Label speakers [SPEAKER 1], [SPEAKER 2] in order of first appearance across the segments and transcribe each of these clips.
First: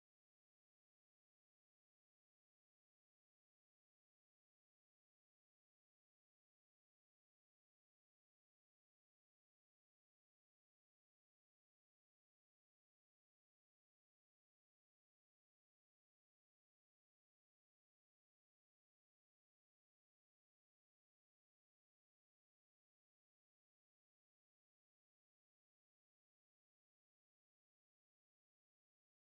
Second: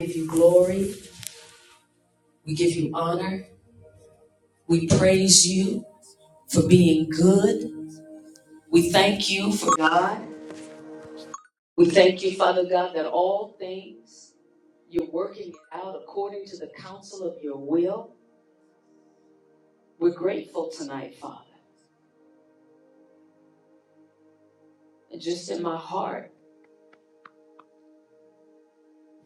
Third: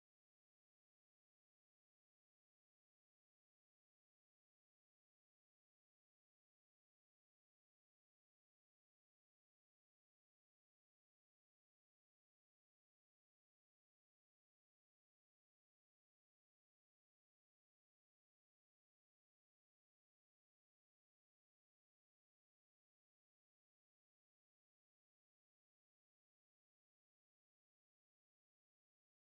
[SPEAKER 1] We give you glory. We give you honor. We praise you for being good. We thank you for God. We thank you, Father God, that all things you're working out according to the counsel of your will. We're grateful tonight, Father. And just in my heart,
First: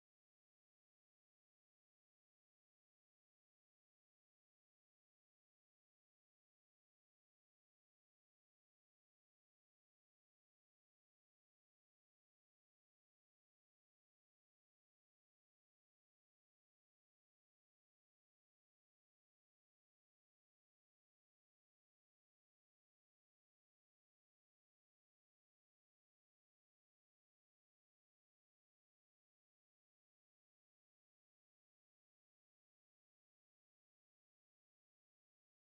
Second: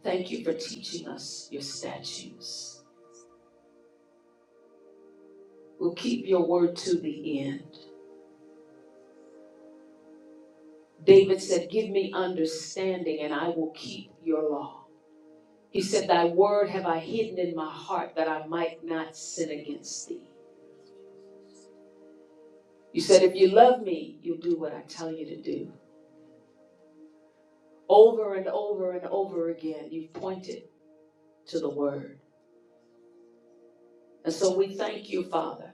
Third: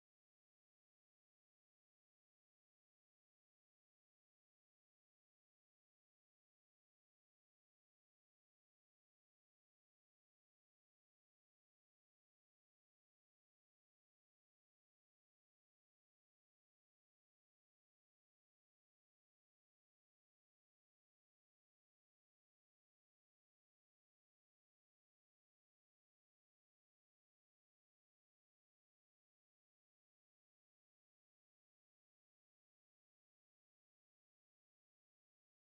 [SPEAKER 1] thank you for teaching us your statutes. We'll keep your word to the end. David said, Give me understanding and I will keep your law. He said, Thy word have I hidden in my heart that I might not sin against thee. You said, If you love me, you'll do what I tell you to do. Over and over and over again, you've pointed to the word. And so we thank you, Father,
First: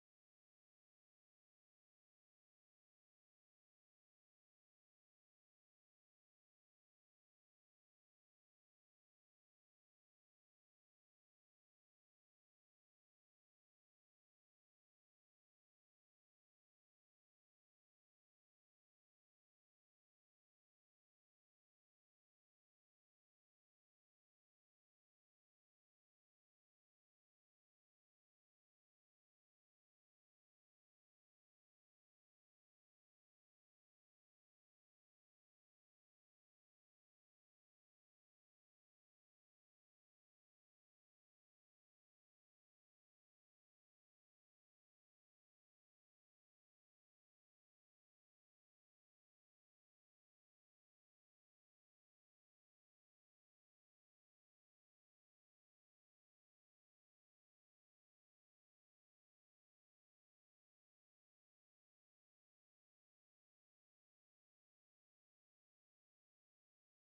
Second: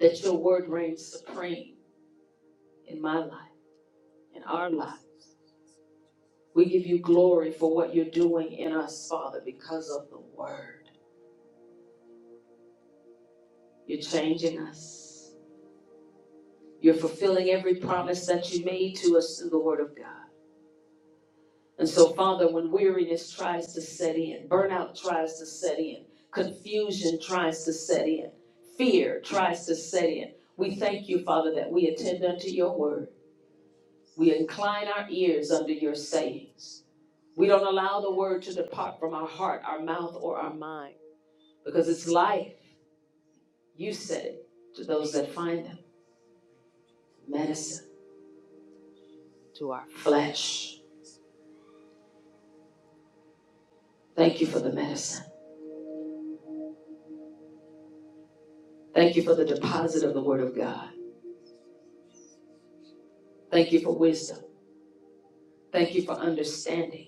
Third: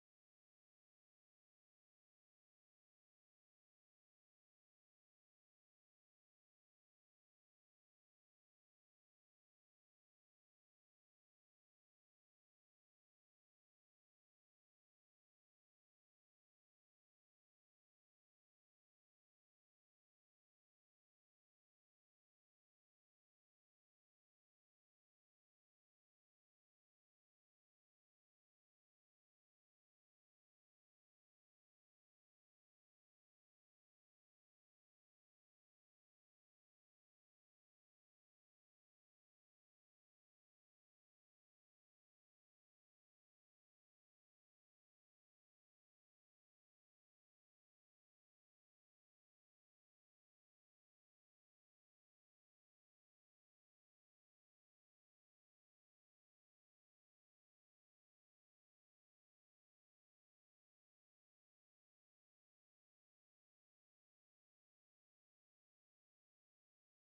[SPEAKER 1] that your word reigns supreme in my life, in our lives. We give you glory for what you're doing in us, Father, because of the word. You're changing us. You're fulfilling every promise that you made to us through the word of God. And so, Father, when weariness tries to set in, burnout tries to set in, confusion tries to set in, fear tries to set in, we thank you, Father, that we attend unto your word. We incline our ears under your sayings. We don't allow the word to depart from our heart, our mouth, or our mind because it's life. You said it to those that find them. Medicine, our flesh. Thank you for the medicine. Thank you for the deposit of the word of God. Thank you for wisdom. Thank you for understanding.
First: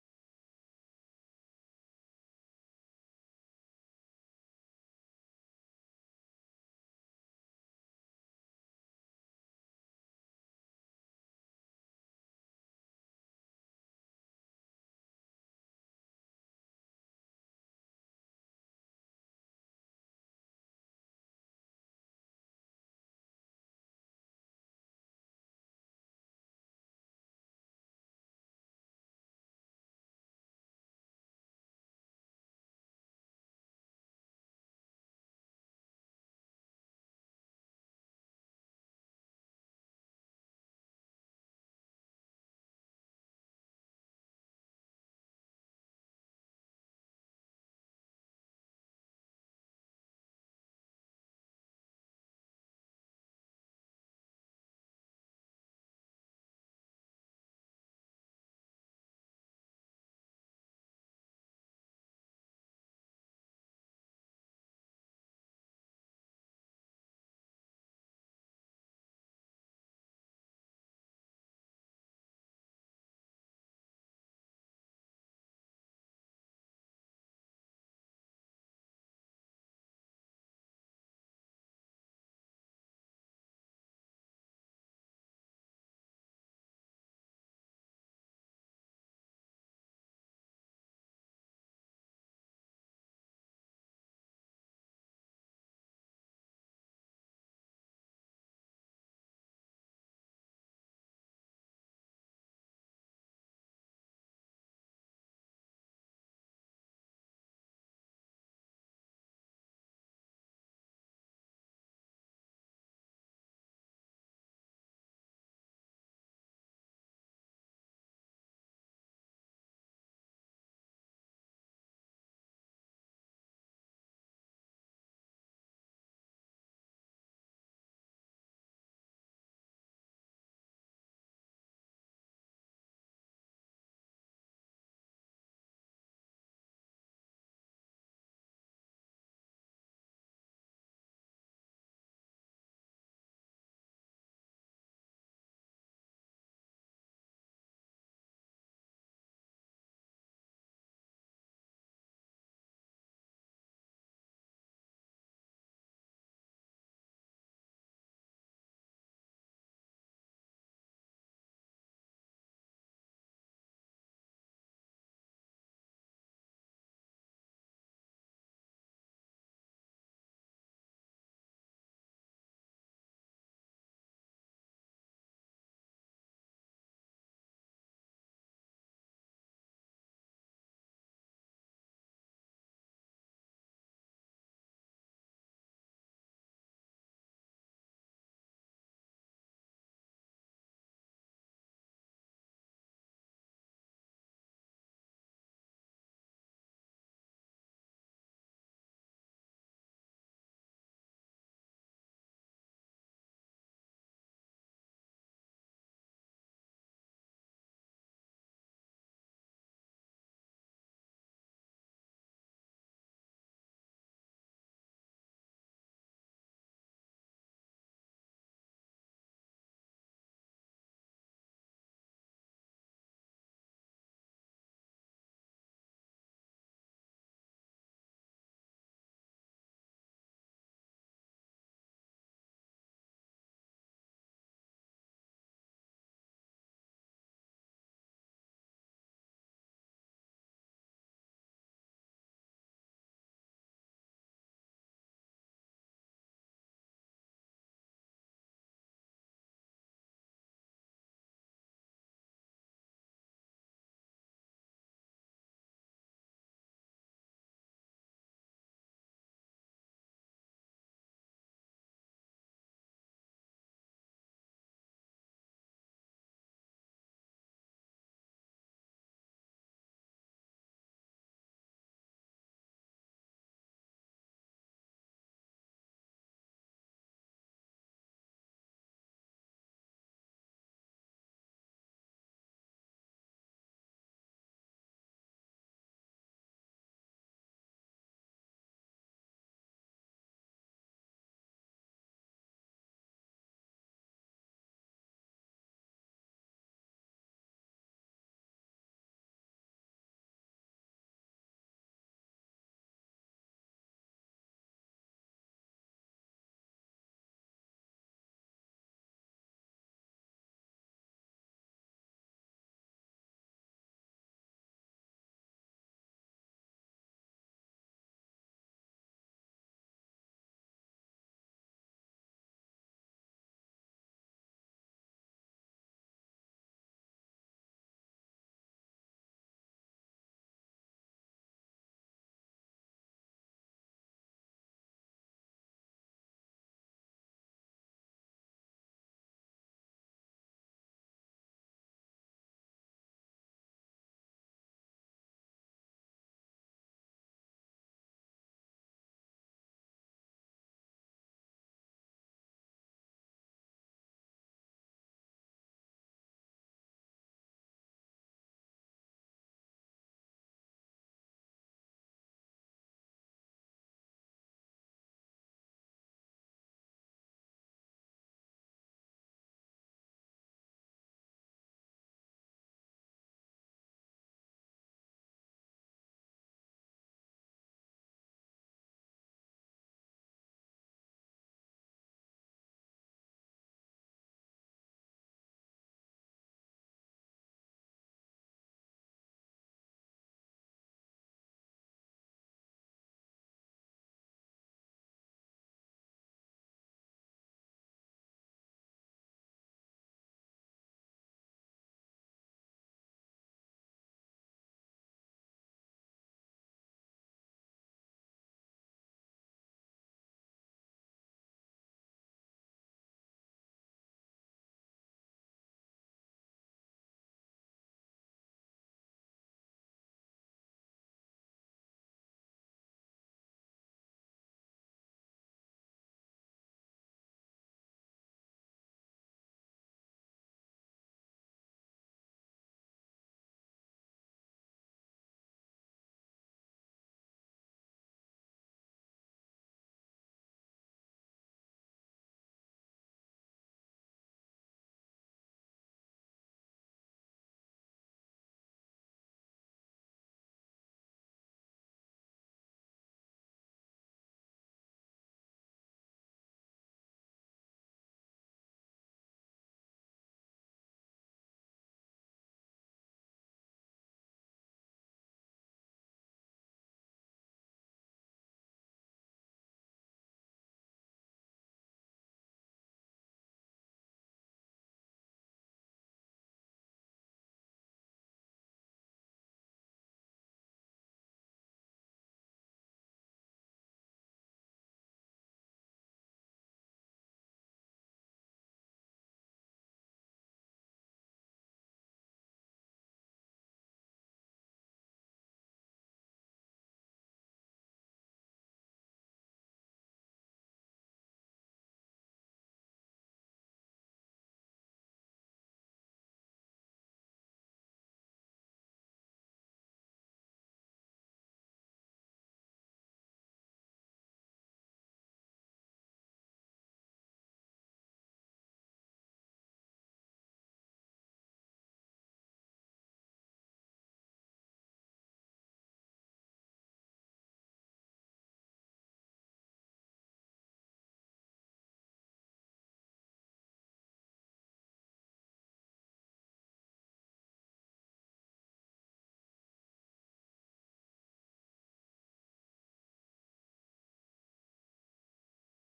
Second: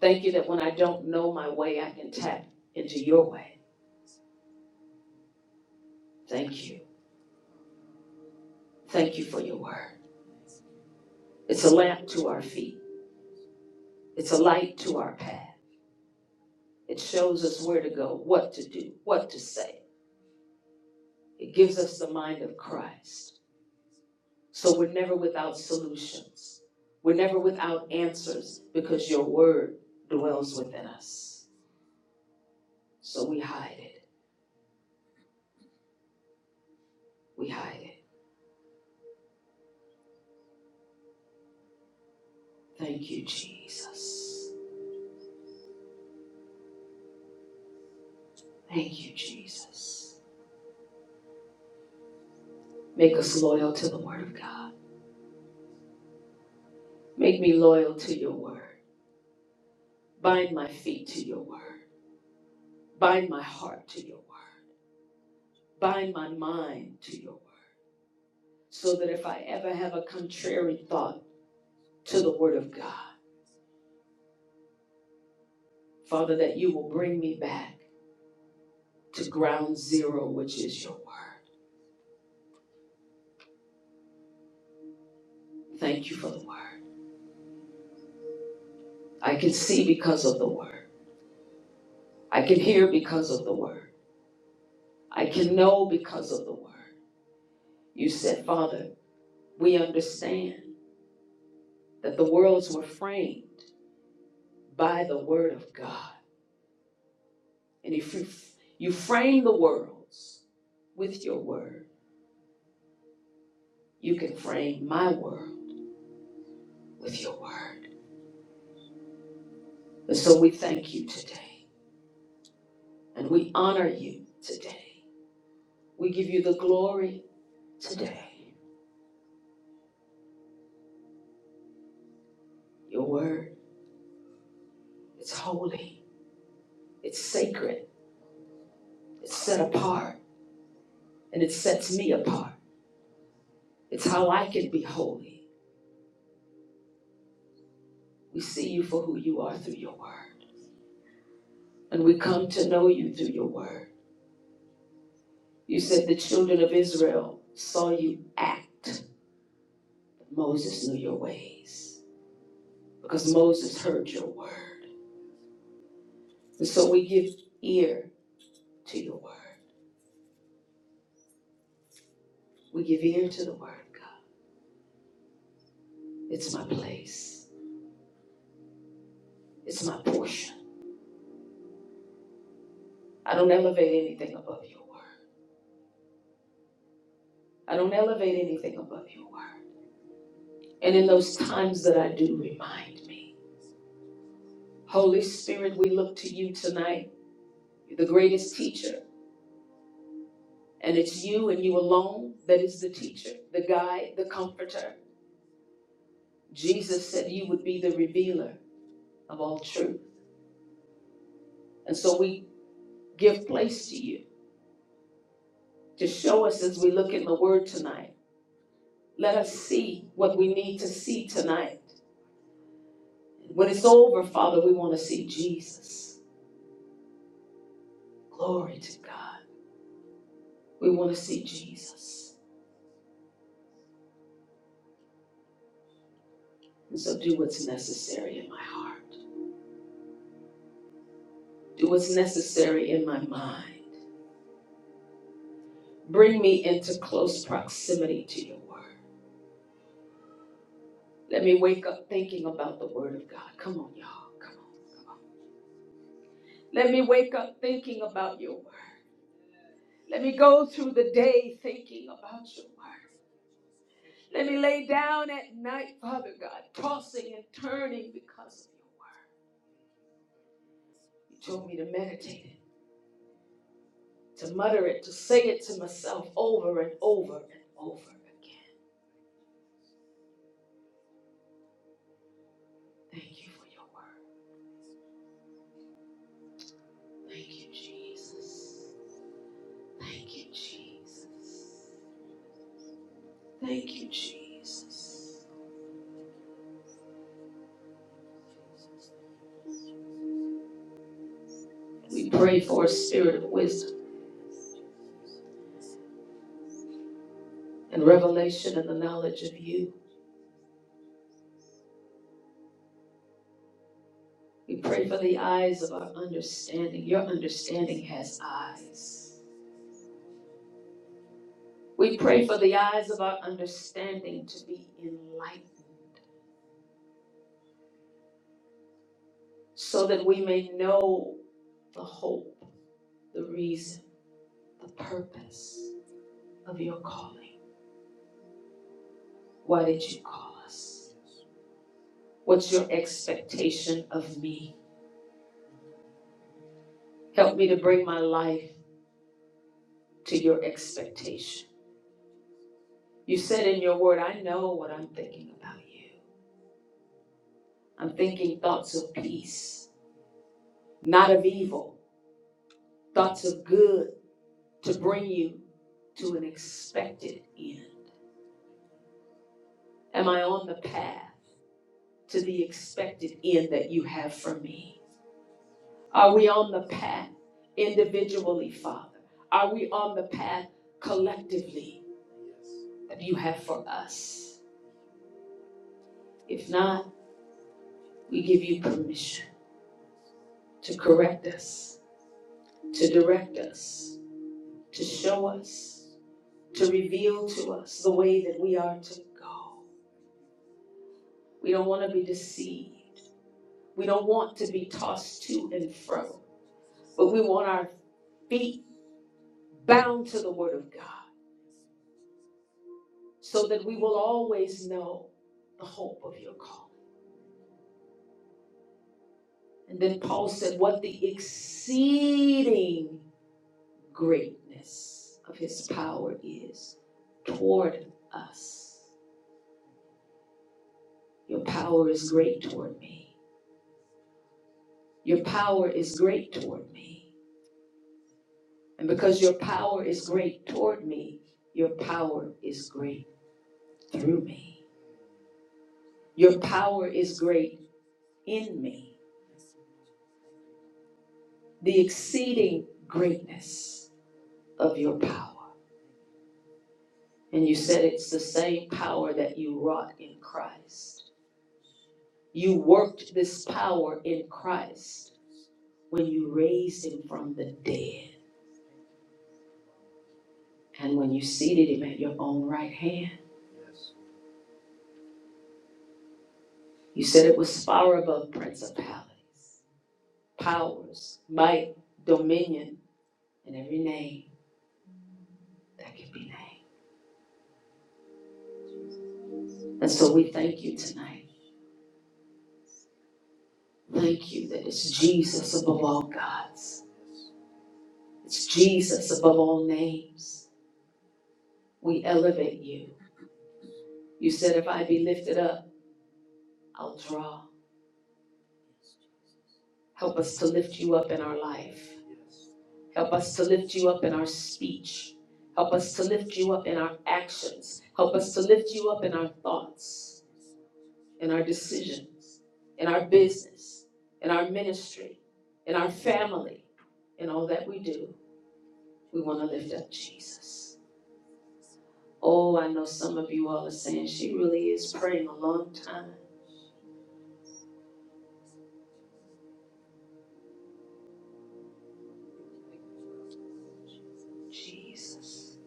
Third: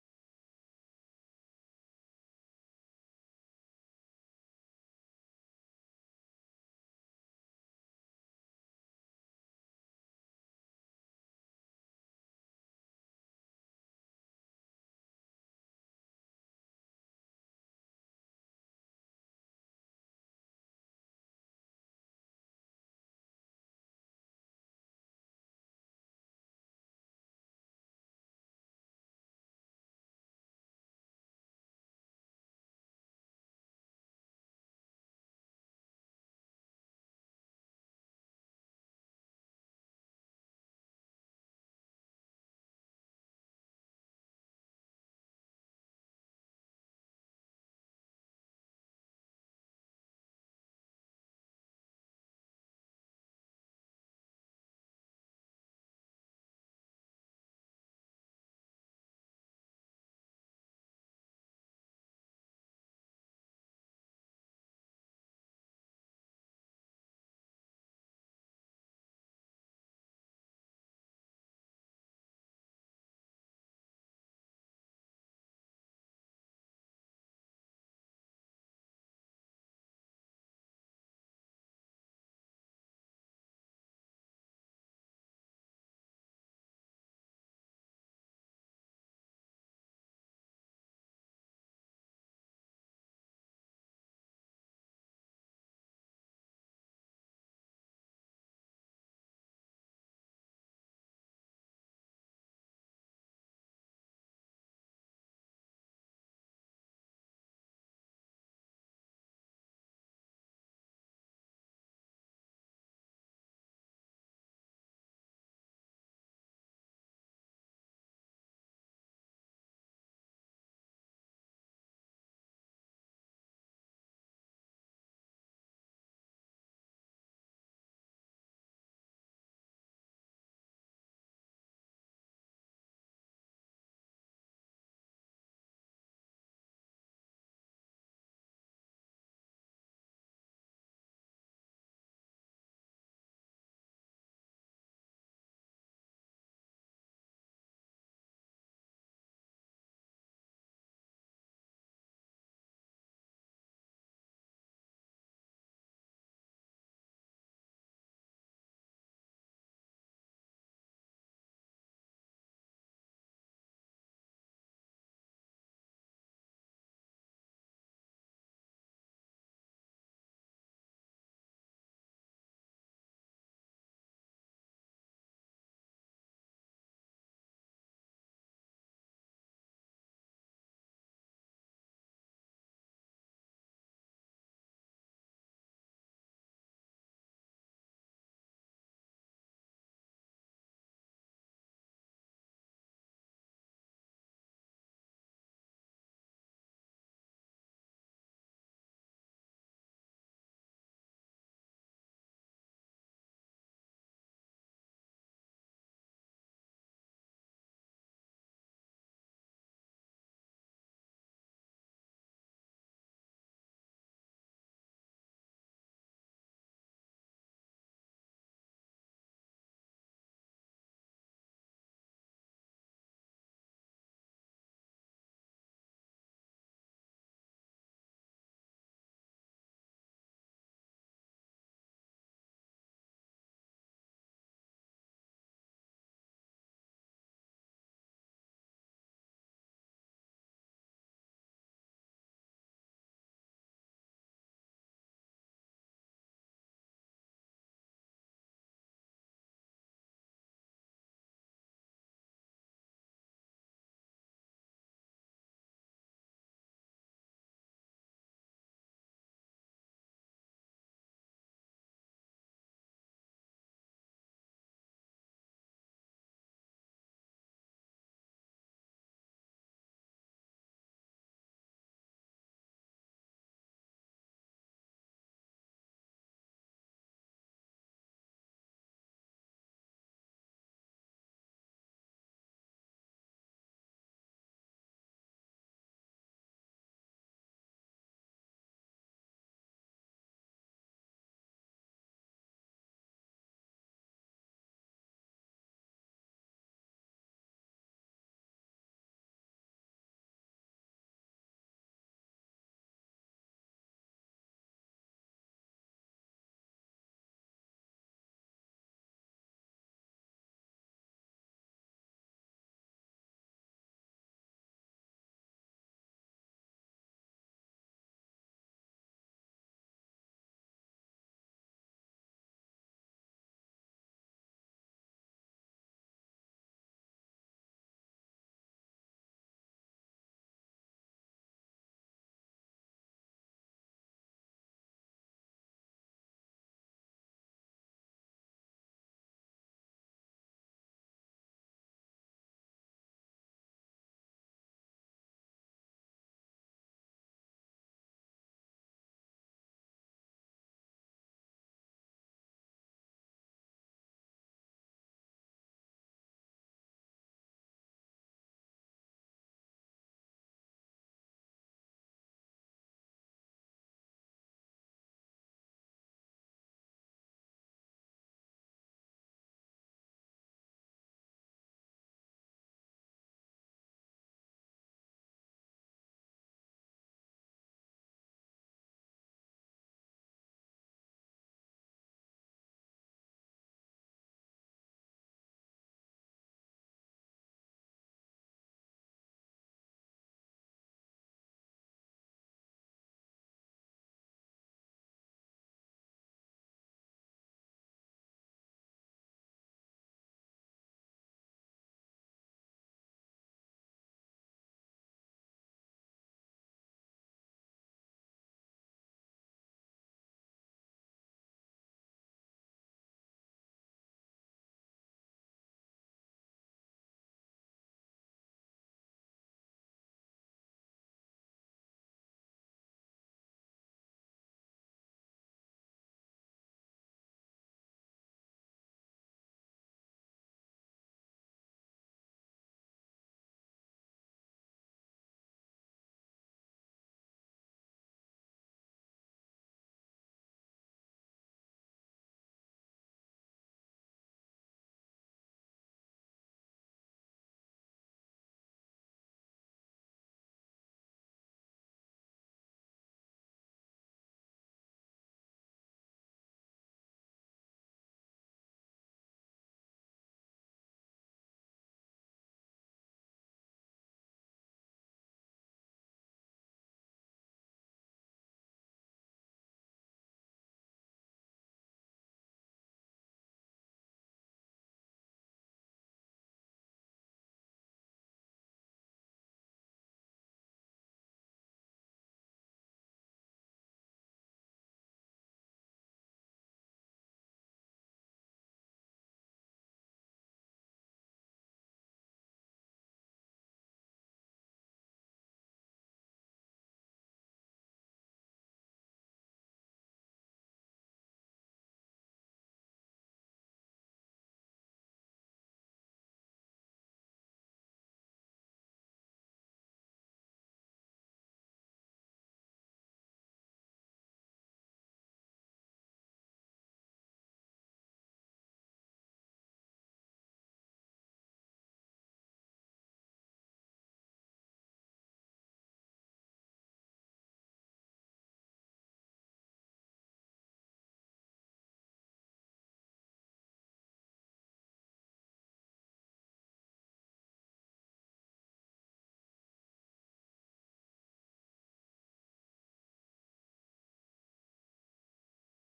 [SPEAKER 1] Thank you that when I don't know my way, I can tap into your way. Thank you. Thank you for your word. It's a lamp to our feet, it's a light to our path. It shows us where to go, what to do, what to say. It gives us the mind of Christ. So we're never without solutions, we're never without answers because your word dwells within us. So we hide it. We hide it. Thank you, Jesus. Thank you, Jesus. Make us loyal to the Word of God. Make me loyal to your Word. Bind my feet to your Word. Bind my heart to your Word. Bind my mind to your Word. So that if I ever have a contrary thought to the Word of God, Father, that you will bring me back to ground zero, which is your Word. Thank you for the Word. I can see because of the Word. I can hear because of the Word. I can know because of the Word. You said, Father, we understand that the worlds were framed by the word of God. And if you, you frame the worlds with your word, you can frame my world with your word. And so we thank you today and we honor you today. We give you the glory today. Your word, it's holy, it's sacred, it's set apart, and it sets me apart. It's how I can be holy. We see you for who you are through your word, and we come to know you through your word. You said the children of Israel saw you act. Moses knew your ways because Moses heard your word. And so we give ear to your word. We give ear to the word, God. It's my place, it's my portion. I don't elevate anything above your word. I don't elevate anything above your word. And in those times that I do, remind me. Holy Spirit, we look to you tonight, You're the greatest teacher. And it's you and you alone that is the teacher, the guide, the comforter. Jesus said you would be the revealer of all truth. And so we give place to you to show us as we look in the word tonight. Let us see what we need to see tonight. When it's over, Father, we want to see Jesus. Glory to God. We want to see Jesus. And so do what's necessary in my heart, do what's necessary in my mind. Bring me into close proximity to your word. Let me wake up thinking about the word of God. Come on, y'all. Come on. Let me wake up thinking about your word. Let me go through the day thinking about your word. Let me lay down at night, Father God, tossing and turning because of your word. You told me to meditate it, to mutter it, to say it to myself over and over and over again. Thank you for your word. Thank you, Jesus. Thank you, Jesus. Thank you, Jesus. We pray for a spirit of wisdom and revelation and the knowledge of you. We pray for the eyes of our understanding. Your understanding has eyes. We pray for the eyes of our understanding to be enlightened so that we may know the hope, the reason, the purpose of your calling. Why did you call us? What's your expectation of me? Help me to bring my life to your expectation. You said in your word, I know what I'm thinking about you. I'm thinking thoughts of peace not of evil, thoughts of good to bring you to an expected end. Am I on the path to the expected end that you have for me? Are we on the path individually, Father? Are we on the path collectively that you have for us? If not, we give you permission to correct us, to direct us, to show us, to reveal to us the way that we are to go. We don't want to be deceived. We don't want to be tossed to and fro, but we want our feet bound to the Word of God so that we will always know the hope of your calling. And then Paul said, What the exceeding greatness of his power is toward us. Your power is great toward me. Your power is great toward me. And because your power is great toward me, your power is great through me. Your power is great in me, the exceeding greatness of your power. And you said it's the same power that you wrought in Christ. You worked this power in Christ when you raised him from the dead and when you seated him at your own right hand. You said it was far above principalities, powers, might, dominion, and every name that can be named. And so we thank you tonight Thank you that it's Jesus above all gods. It's Jesus above all names. We elevate you. You said, if I be lifted up, I'll draw. Help us to lift you up in our life. Help us to lift you up in our speech. Help us to lift you up in our actions. Help us to lift you up in our thoughts, in our decisions, in our business, in our ministry, in our family, in all that we do. We want to lift up Jesus. Oh, I know some of you all are saying she really is praying a long time. Jesus.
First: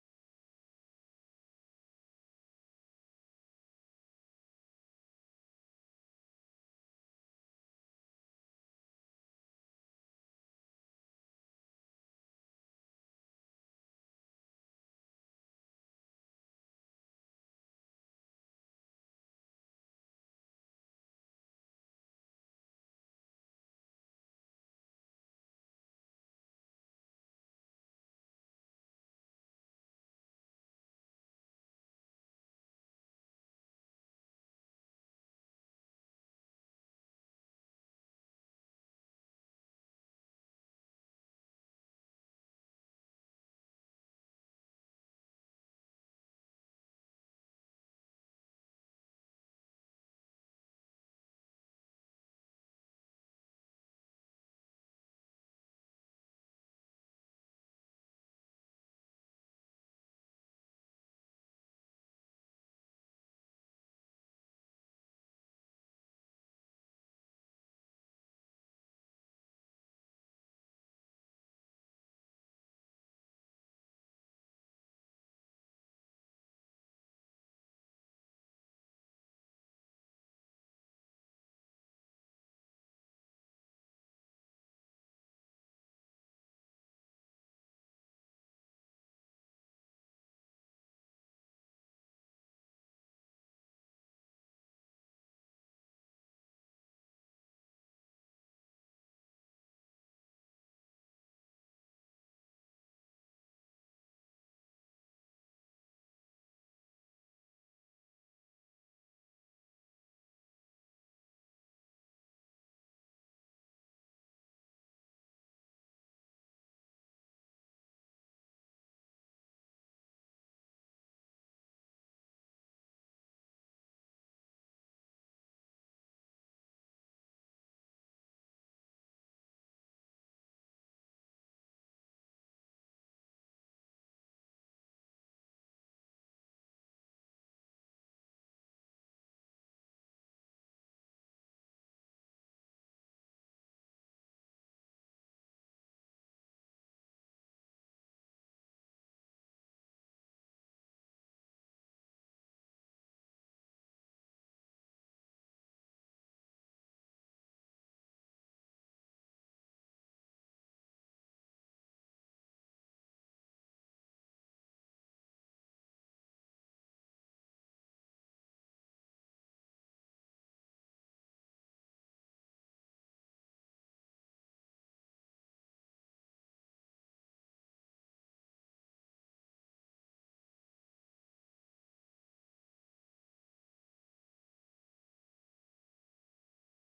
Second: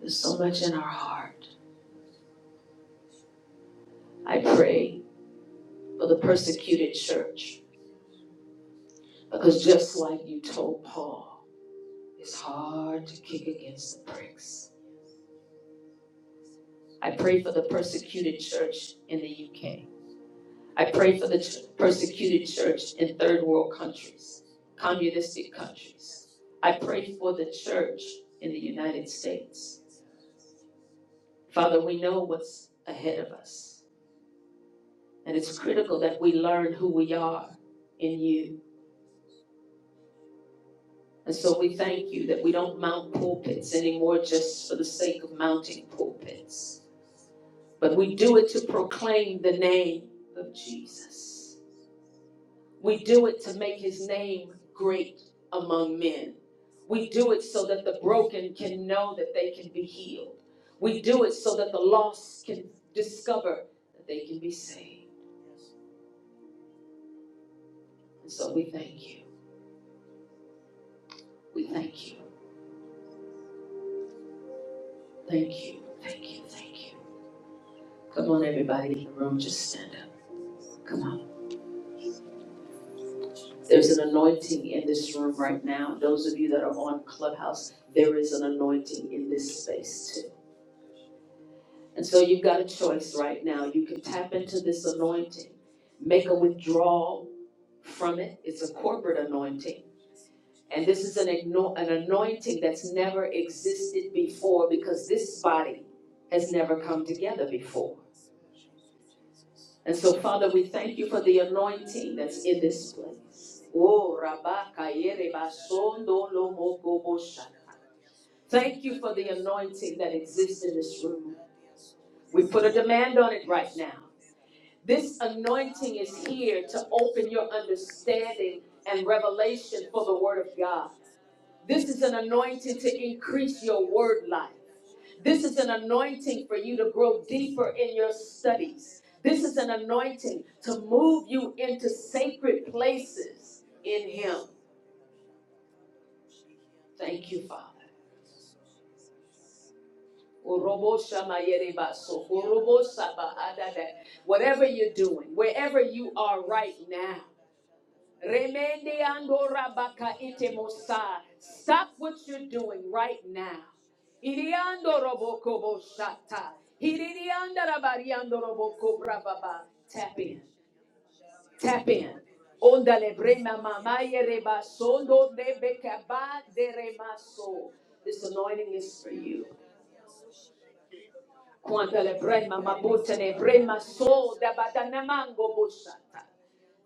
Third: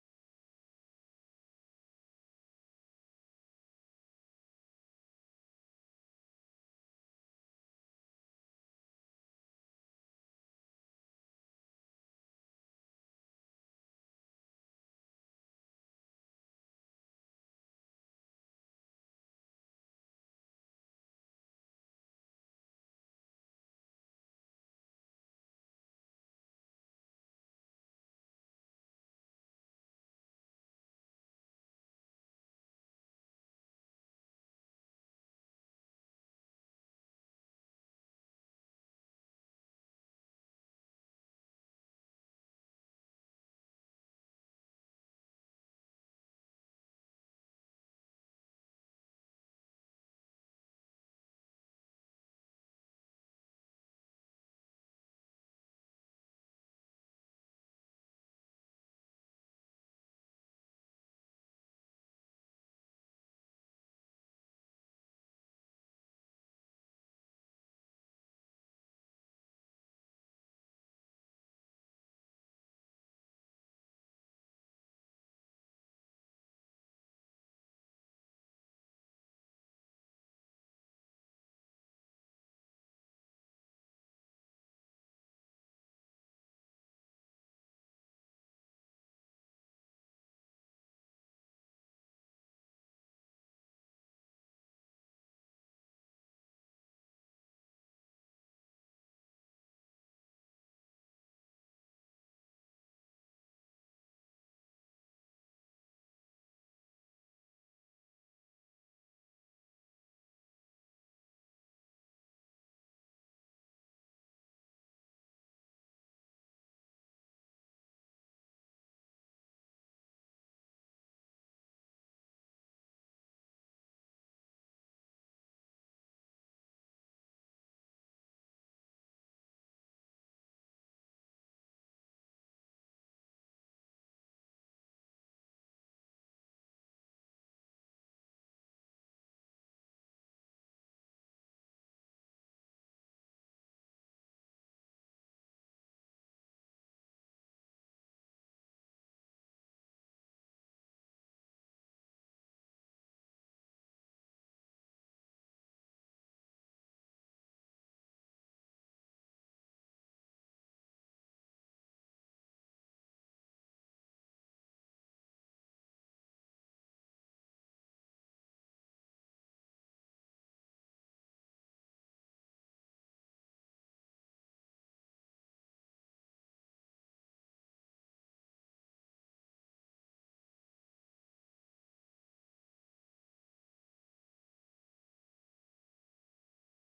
[SPEAKER 1] There's so much in our heart. I pray for the persecuted church because just like you told Paul, it's hard to kick against the pricks. I pray for the persecuted church in the UK. I pray for the ch- persecuted church in third world countries, communistic countries. I pray for the church in the United States. Father, we know what's ahead of us, and it's critical that we learn who we are in you. And so we thank you that we don't mount pulpits anymore just for the sake of mounting pulpits, but we do it to proclaim the name of Jesus. We do it to make his name great among men. We do it so that the broken can know that they can be healed. We do it so that the lost can discover that they can be saved. And so we thank you. We thank you. Thank you. Thank you. Thank you. Come on, everybody in the room, just stand up. Come on. There's an anointing in this room right now. Those of you that are on Clubhouse, there is an anointing in this space too. And so you've got a choice right now. You can tap into this anointing, make a withdrawal from it. It's a corporate anointing. And this is an, an anointing that's never existed before because this body has never come together before. And so, Father, we thank you for the anointing that's in this place. Oh, Rabaka Yere Basondo Lomoko Bosha. Thank you for the anointing that exists in this room. We put a demand on it right now. This anointing is here to open your understanding and revelation for the Word of God. This is an anointing to increase your word life. This is an anointing for you to grow deeper in your studies. This is an anointing to move you into sacred places in Him. Thank you, Father. Whatever you're doing, wherever you are right now. Remende andora baka ite Stop what you're doing right now. Iriando roboko boshata. Irianda rabariando roboko brababa. Tap in. Tap in. Onda le brema mamaye reba sondo de remaso. This anointing is for you. Quanta le brema mabote le brema so da badanamango boshata.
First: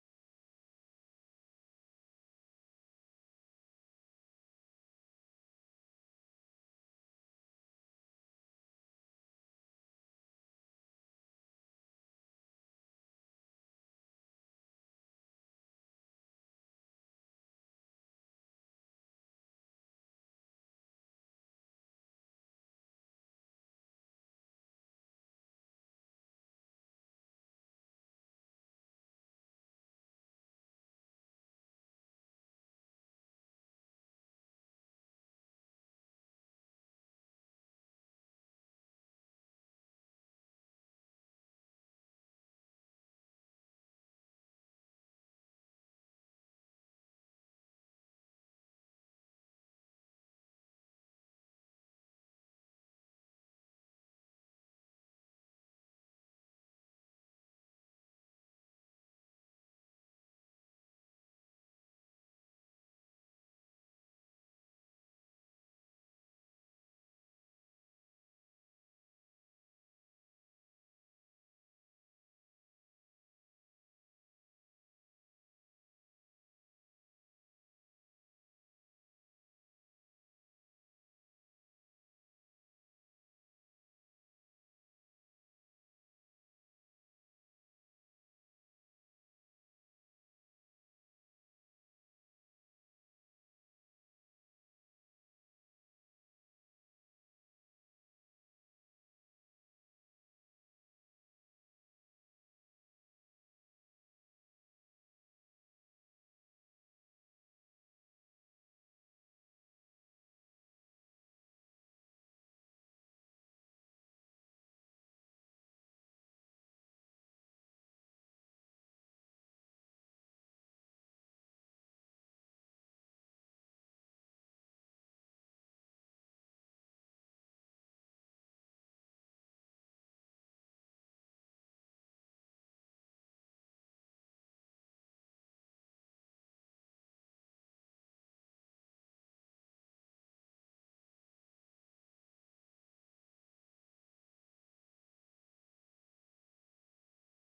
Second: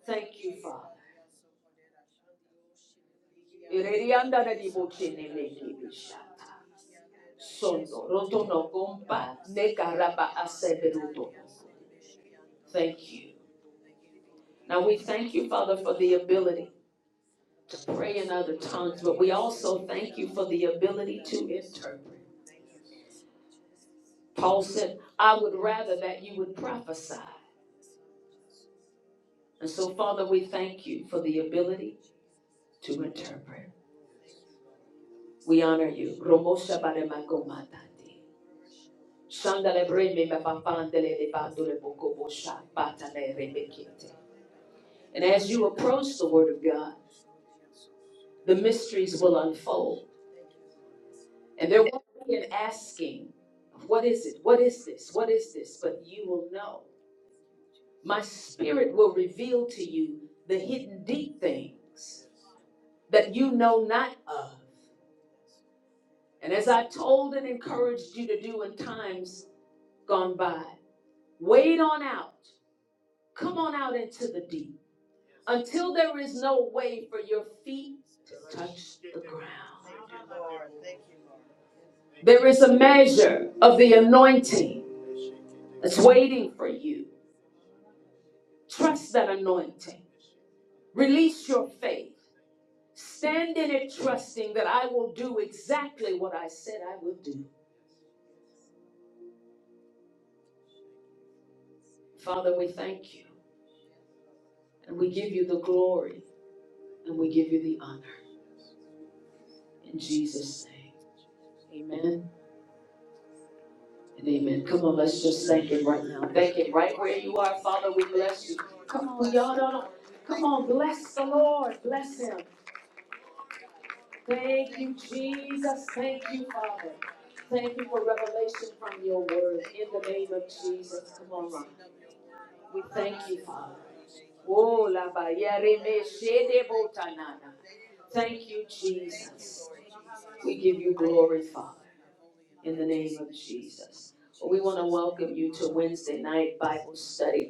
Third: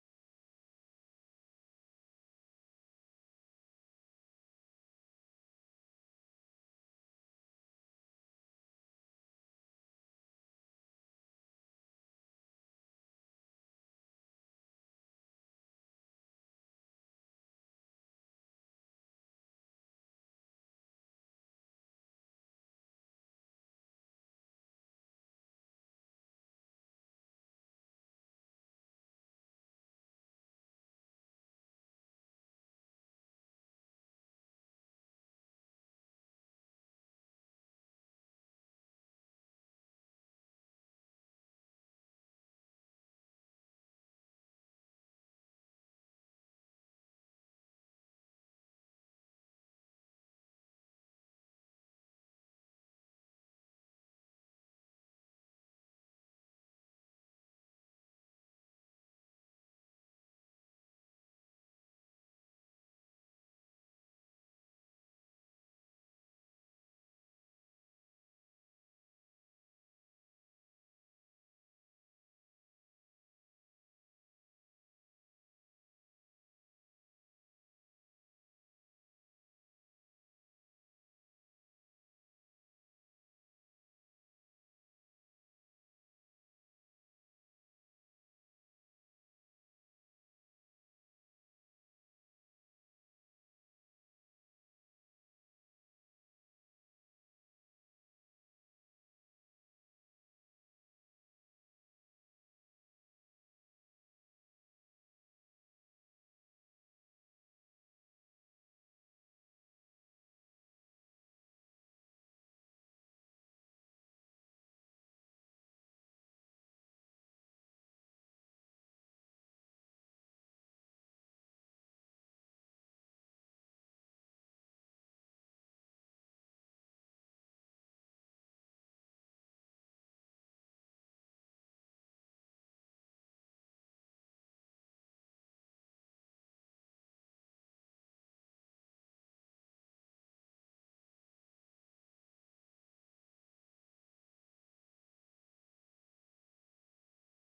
[SPEAKER 1] Thank you, Father. Irerianda rediboche ne meki bishata. sondo roto no gompa ne karaba aseberuto. Thank you. Now we thank you, Father, for the ability to pray in other tongues, but we also thank you for the ability to interpret. Paul said, I would rather that you would prophesy. And so, Father, we thank you for the ability to interpret. We honor you. And as you approach the Word of God, the mysteries will unfold. And there won't be an asking, what is it? What is this? What is this? But you will know. My spirit will reveal to you the hidden deep things that you know not of. And as i told and encouraged you to do in times gone by, wade on out. Come on out into the deep until there is no way for your feet to touch the ground. There is a measure of the anointing that's waiting for you. Trust that anointing. Release your faith. Stand in it, trusting that I will do exactly what I said I would do. Father, we thank you and we give you the glory and we give you the honor. In Jesus' name. Amen and amen. Come on, let's just thank Him right now. Thank Him right where you are, Father. We bless you. Come on, y'all. Don't, come on, bless the Lord. Bless Him. Thank you, Jesus. Thank you, Father. Thank you for revelation from your word. In the name of Jesus, come on, Ron. We thank you, Father. Oh, la ba ya re me she de bo ta na na. Thank you, Jesus. We give you glory, Father, in the name of Jesus. We want to welcome you to Wednesday night Bible study.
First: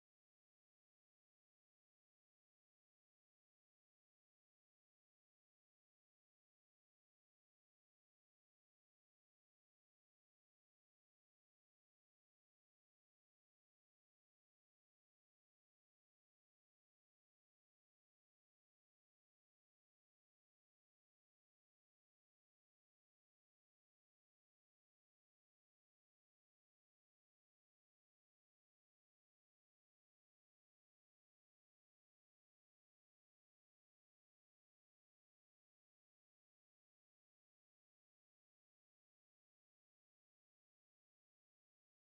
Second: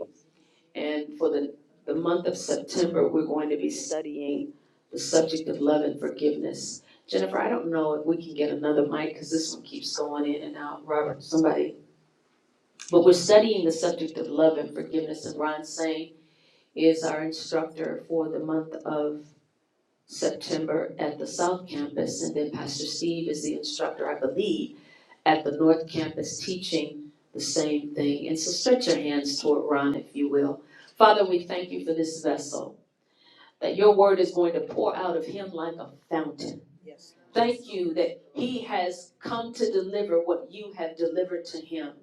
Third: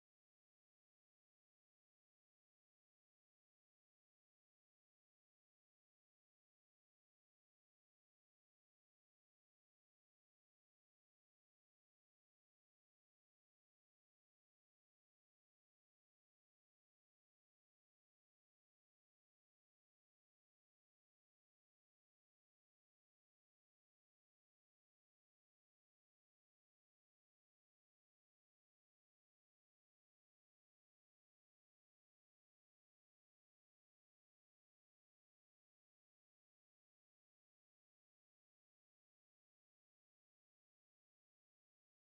[SPEAKER 1] And for the, the month of September, we're going to be studying the subject of love and forgiveness. Jennifer, I don't know if we can get another mic because this one keeps going in and out. Robert, somebody. But we're studying the subject of love and forgiveness, and Ron Sane is our instructor for the month of September at the South Campus, and then Pastor Steve is the instructor, I believe, at the North Campus teaching the same thing. And so stretch your hands toward Ron, if you will. Father, we thank you for this vessel, that your word is going to pour out of him like a fountain. Thank you that he has come to deliver what you have delivered to him.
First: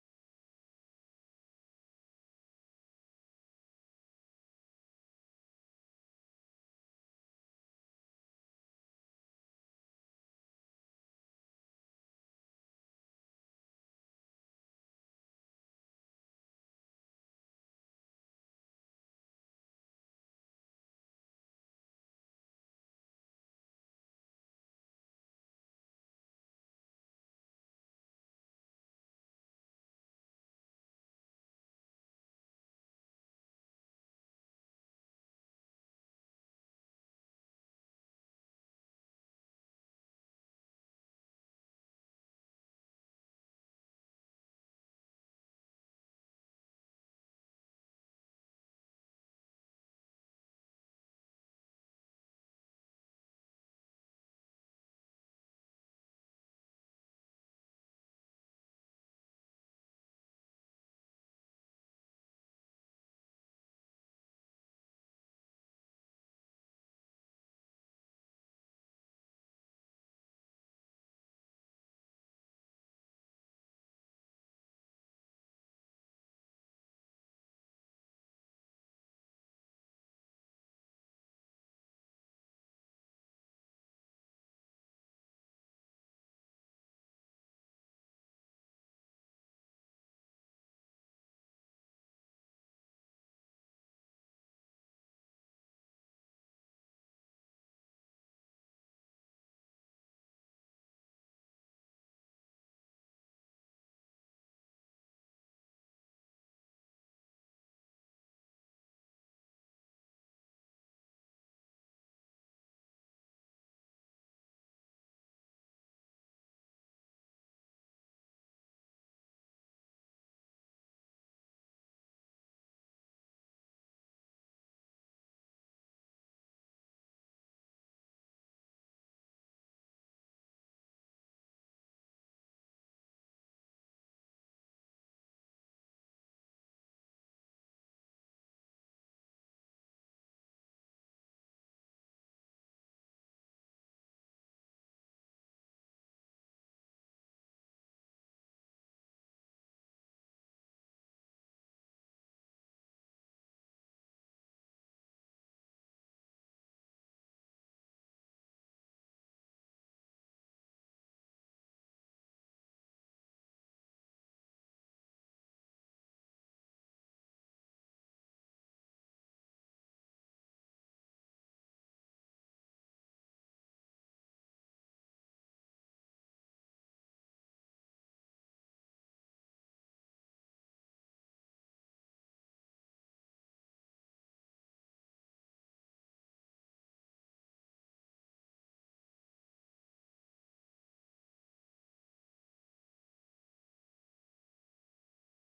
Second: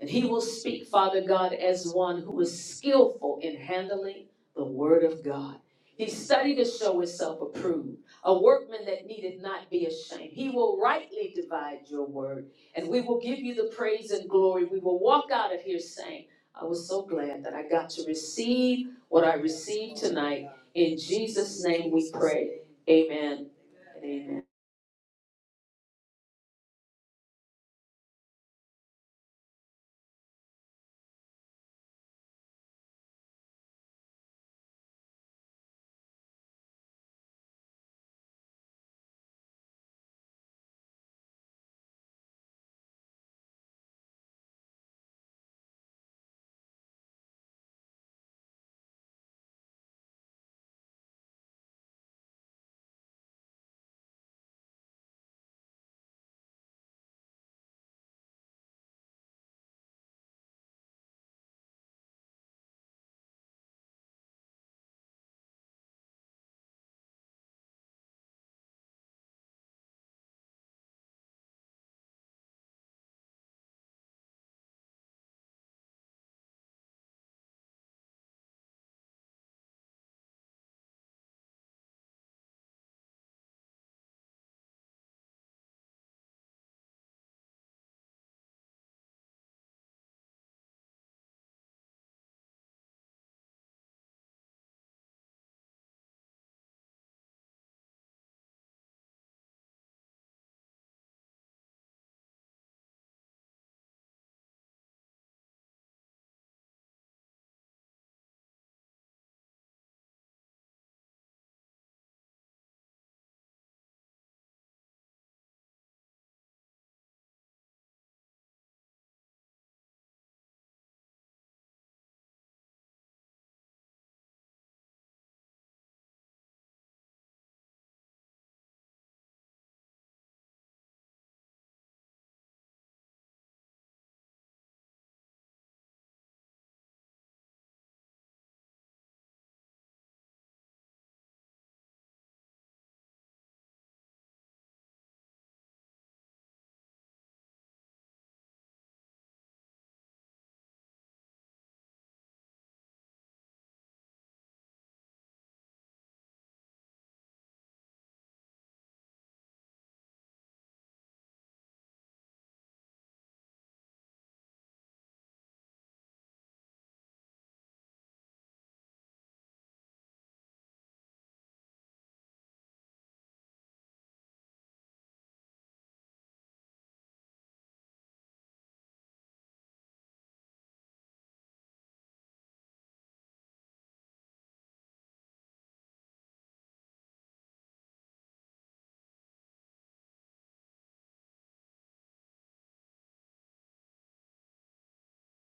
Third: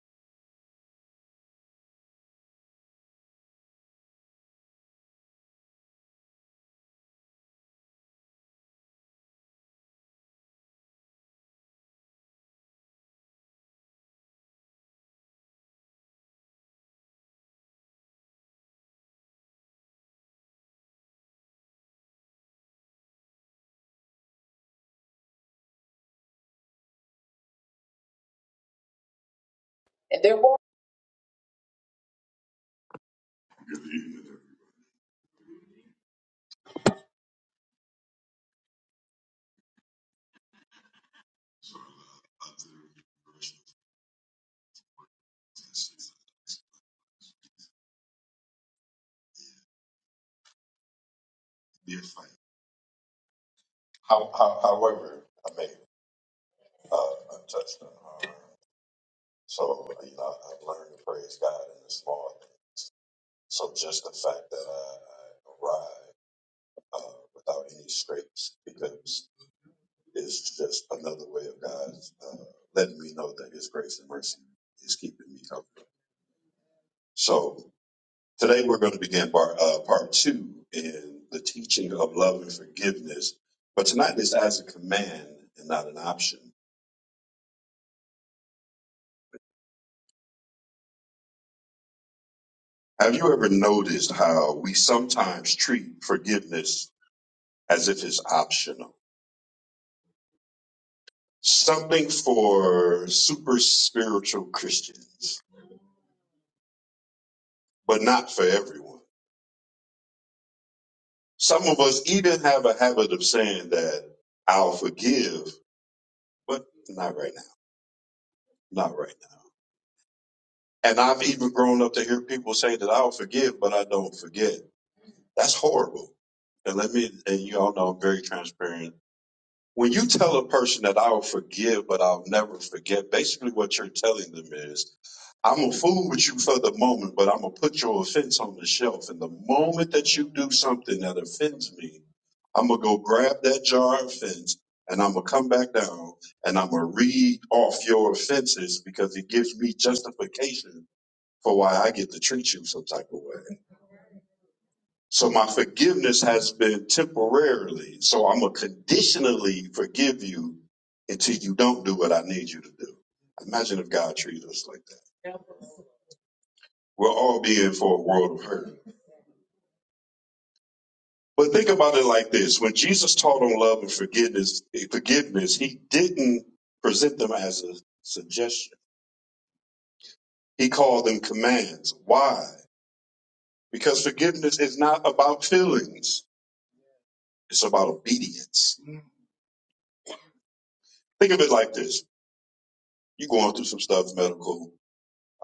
[SPEAKER 1] And he will speak, Father God, as one who is skillful in handling the word of God. He studied to show himself approved, a workman that needed not be ashamed. He will rightly divide your word, and we will give you the praise and glory. We will walk out of here saying, I was so glad that I got to receive what I received tonight. In Jesus' name we pray. Amen and amen.
[SPEAKER 2] Yes, ma'am. How, how, however, I may uh, I touched on. uh, So you know, I've learned to praise God in the small. things. So just the fact that I, I arrived uh, without any scrapes because it's just another way of God uh, letting me know that His grace and mercy is keeping me covered. So today we're going to begin part uh, part two in the teaching of love and forgiveness. But tonight this as a command and not an option. Have you ever noticed how we sometimes treat forgiveness as if it's optional? Something for super spiritual Christians, but not for everyone. Some of us even have a habit of saying that I'll forgive, but not right now, not right now. And I've even grown up to hear people say that I'll forgive, but I don't forget. That's horrible. And let me, and you all know I'm very transparent when you tell a person that I'll forgive, but I'll never forget, basically what you're telling them is, I'm gonna fool with you for the moment, but I'm gonna put your offense on the shelf. And the moment that you do something that offends me, I'm gonna go grab that jar of offense and I'm gonna come back down and I'm gonna read off your offenses because it gives me justification for why I get to treat you some type of way. So my forgiveness has been temporarily. So I'm gonna conditionally forgive you until you don't do what I need you to do. Imagine if God treated us like that. We'll all be in for a world of hurt. But think about it like this: when Jesus taught on love and forgiveness, forgiveness, he didn't present them as a suggestion. He called them commands. Why? Because forgiveness is not about feelings. It's about obedience. Think of it like this. You're going through some stuff, medical,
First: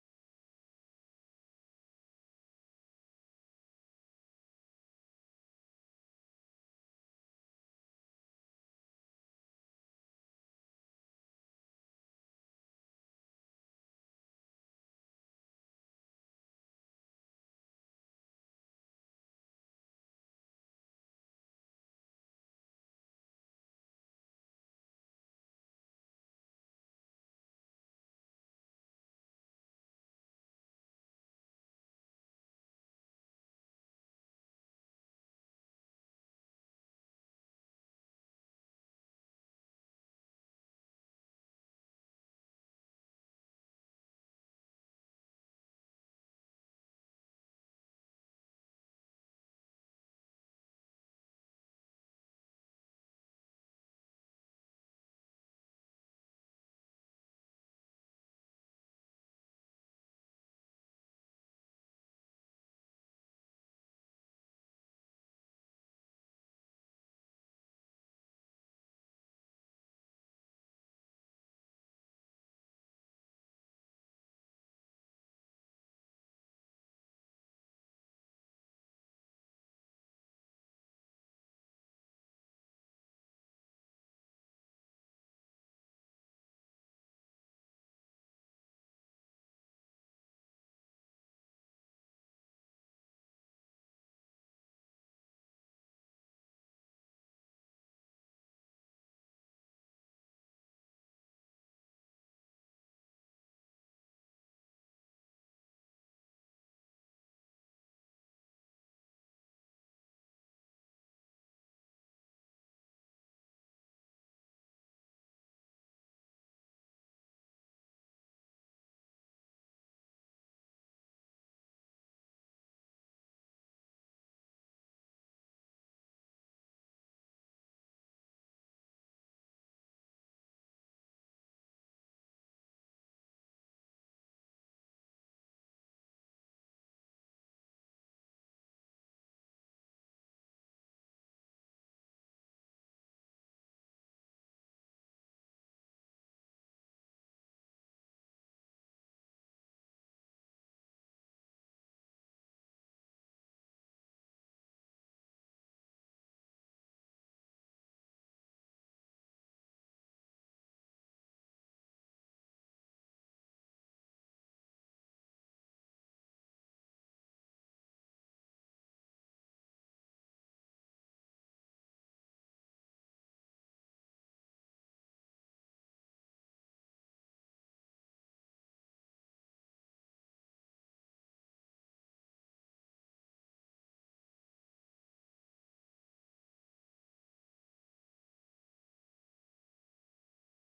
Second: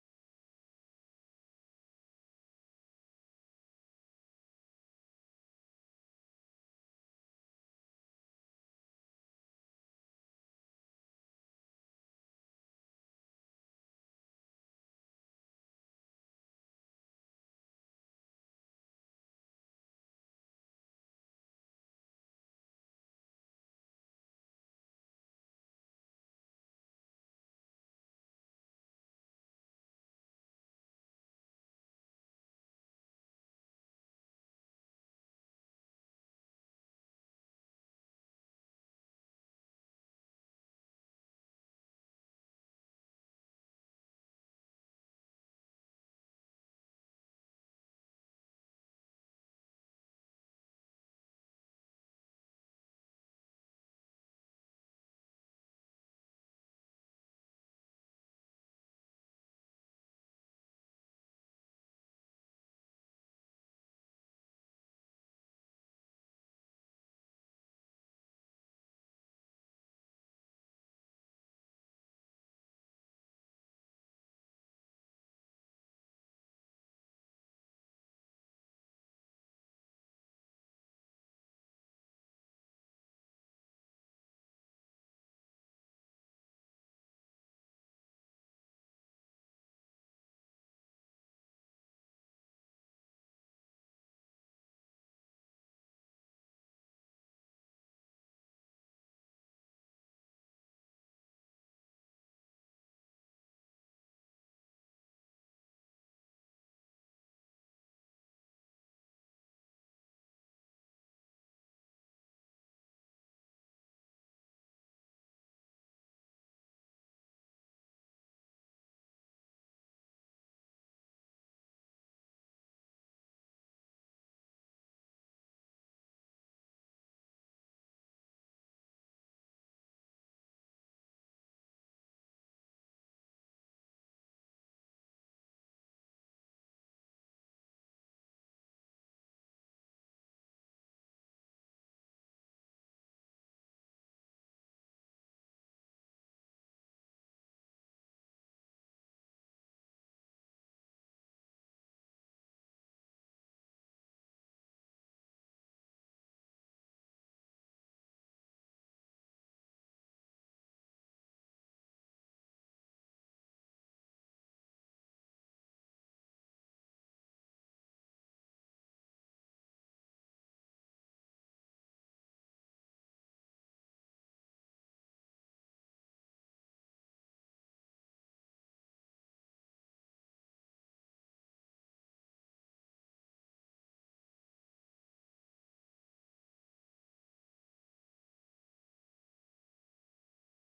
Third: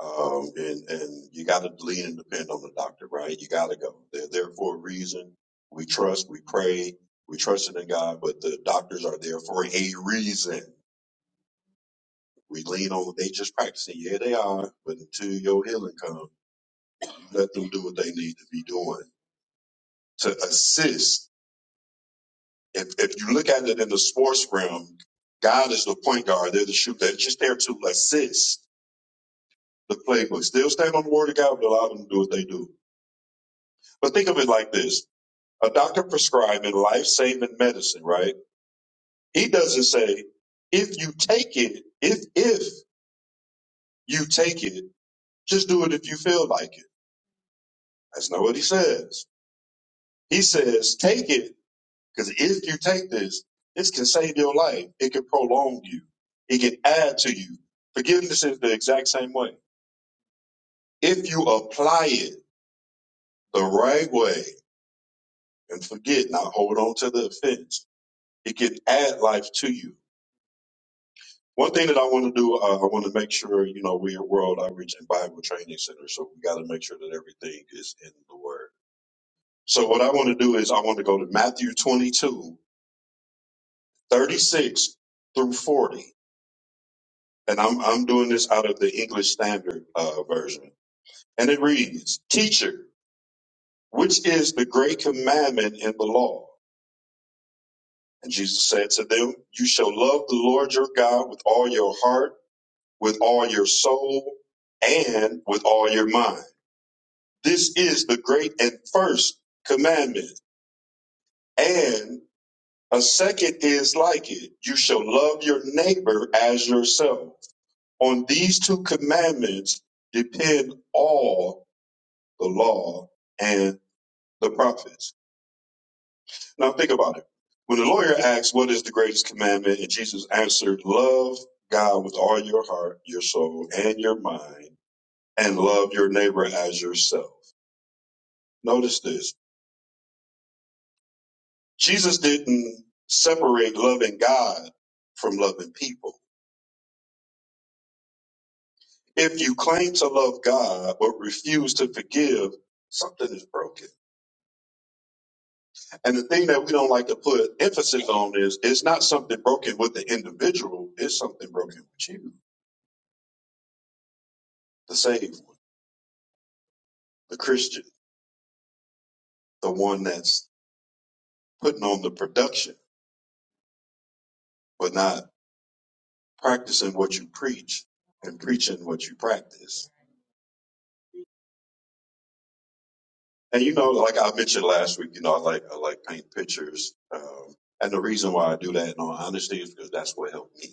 [SPEAKER 2] Um, and, and you got to lean and depend on the doctor, right? You got to go. They're there for a reason. We trust, we pray, we trust in God, but the doctors are there for a reason. We lean on, they just practicing. Yeah, they are. But until your healing comes, you let them do what they need to be doing to assist. If, if you look at it in the sports realm, God is the point guard. They're the shooter. They're just there to assist the playbook. Still stand on the word of God, but allow them to do what they do. But think of it like this. a doctor prescribing life-saving medicine, right? He doesn't say if you take it, if if you take it, just do it if you feel like it. That's not what he says. He says take it because if you take this, this can save your life. It can prolong you. It can add to you. Forgiveness is the exact same way. If you apply it the right way and forget, not hold on to the offense, it can add life to you One thing that I want to do, uh, I want to make sure, you know, we're a World Outreach and Bible Training Center, so we got to make sure that everything is in the Word. So what I want to do is I want to go to Matthew 22 36 through 40, and I'm, I'm doing this out of the English Standard uh, Version. And it reads, Teacher, which is the great commandment in the law? And Jesus said to them, You shall love the Lord your God with all your heart, with all your soul, and with all your mind This is the great and first commandment. And a second is like it. You shall love your neighbor as yourself. On these two commandments depend all the law and the prophets. Now think about it. When the lawyer asked, what is the greatest commandment? And Jesus answered, love God with all your heart, your soul, and your mind, and love your neighbor as yourself. Notice this. Jesus didn't separate loving God from loving people. If you claim to love God but refuse to forgive, something is broken. And the thing that we don't like to put emphasis on is it's not something broken with the individual, it's something broken with you, the saved one, the Christian, the one that's putting on the production but not practicing what you preach and preaching what you practice. And you know, like I mentioned last week, you know, I like I like paint pictures, um, and the reason why I do that, in all honesty, is because that's what helped me.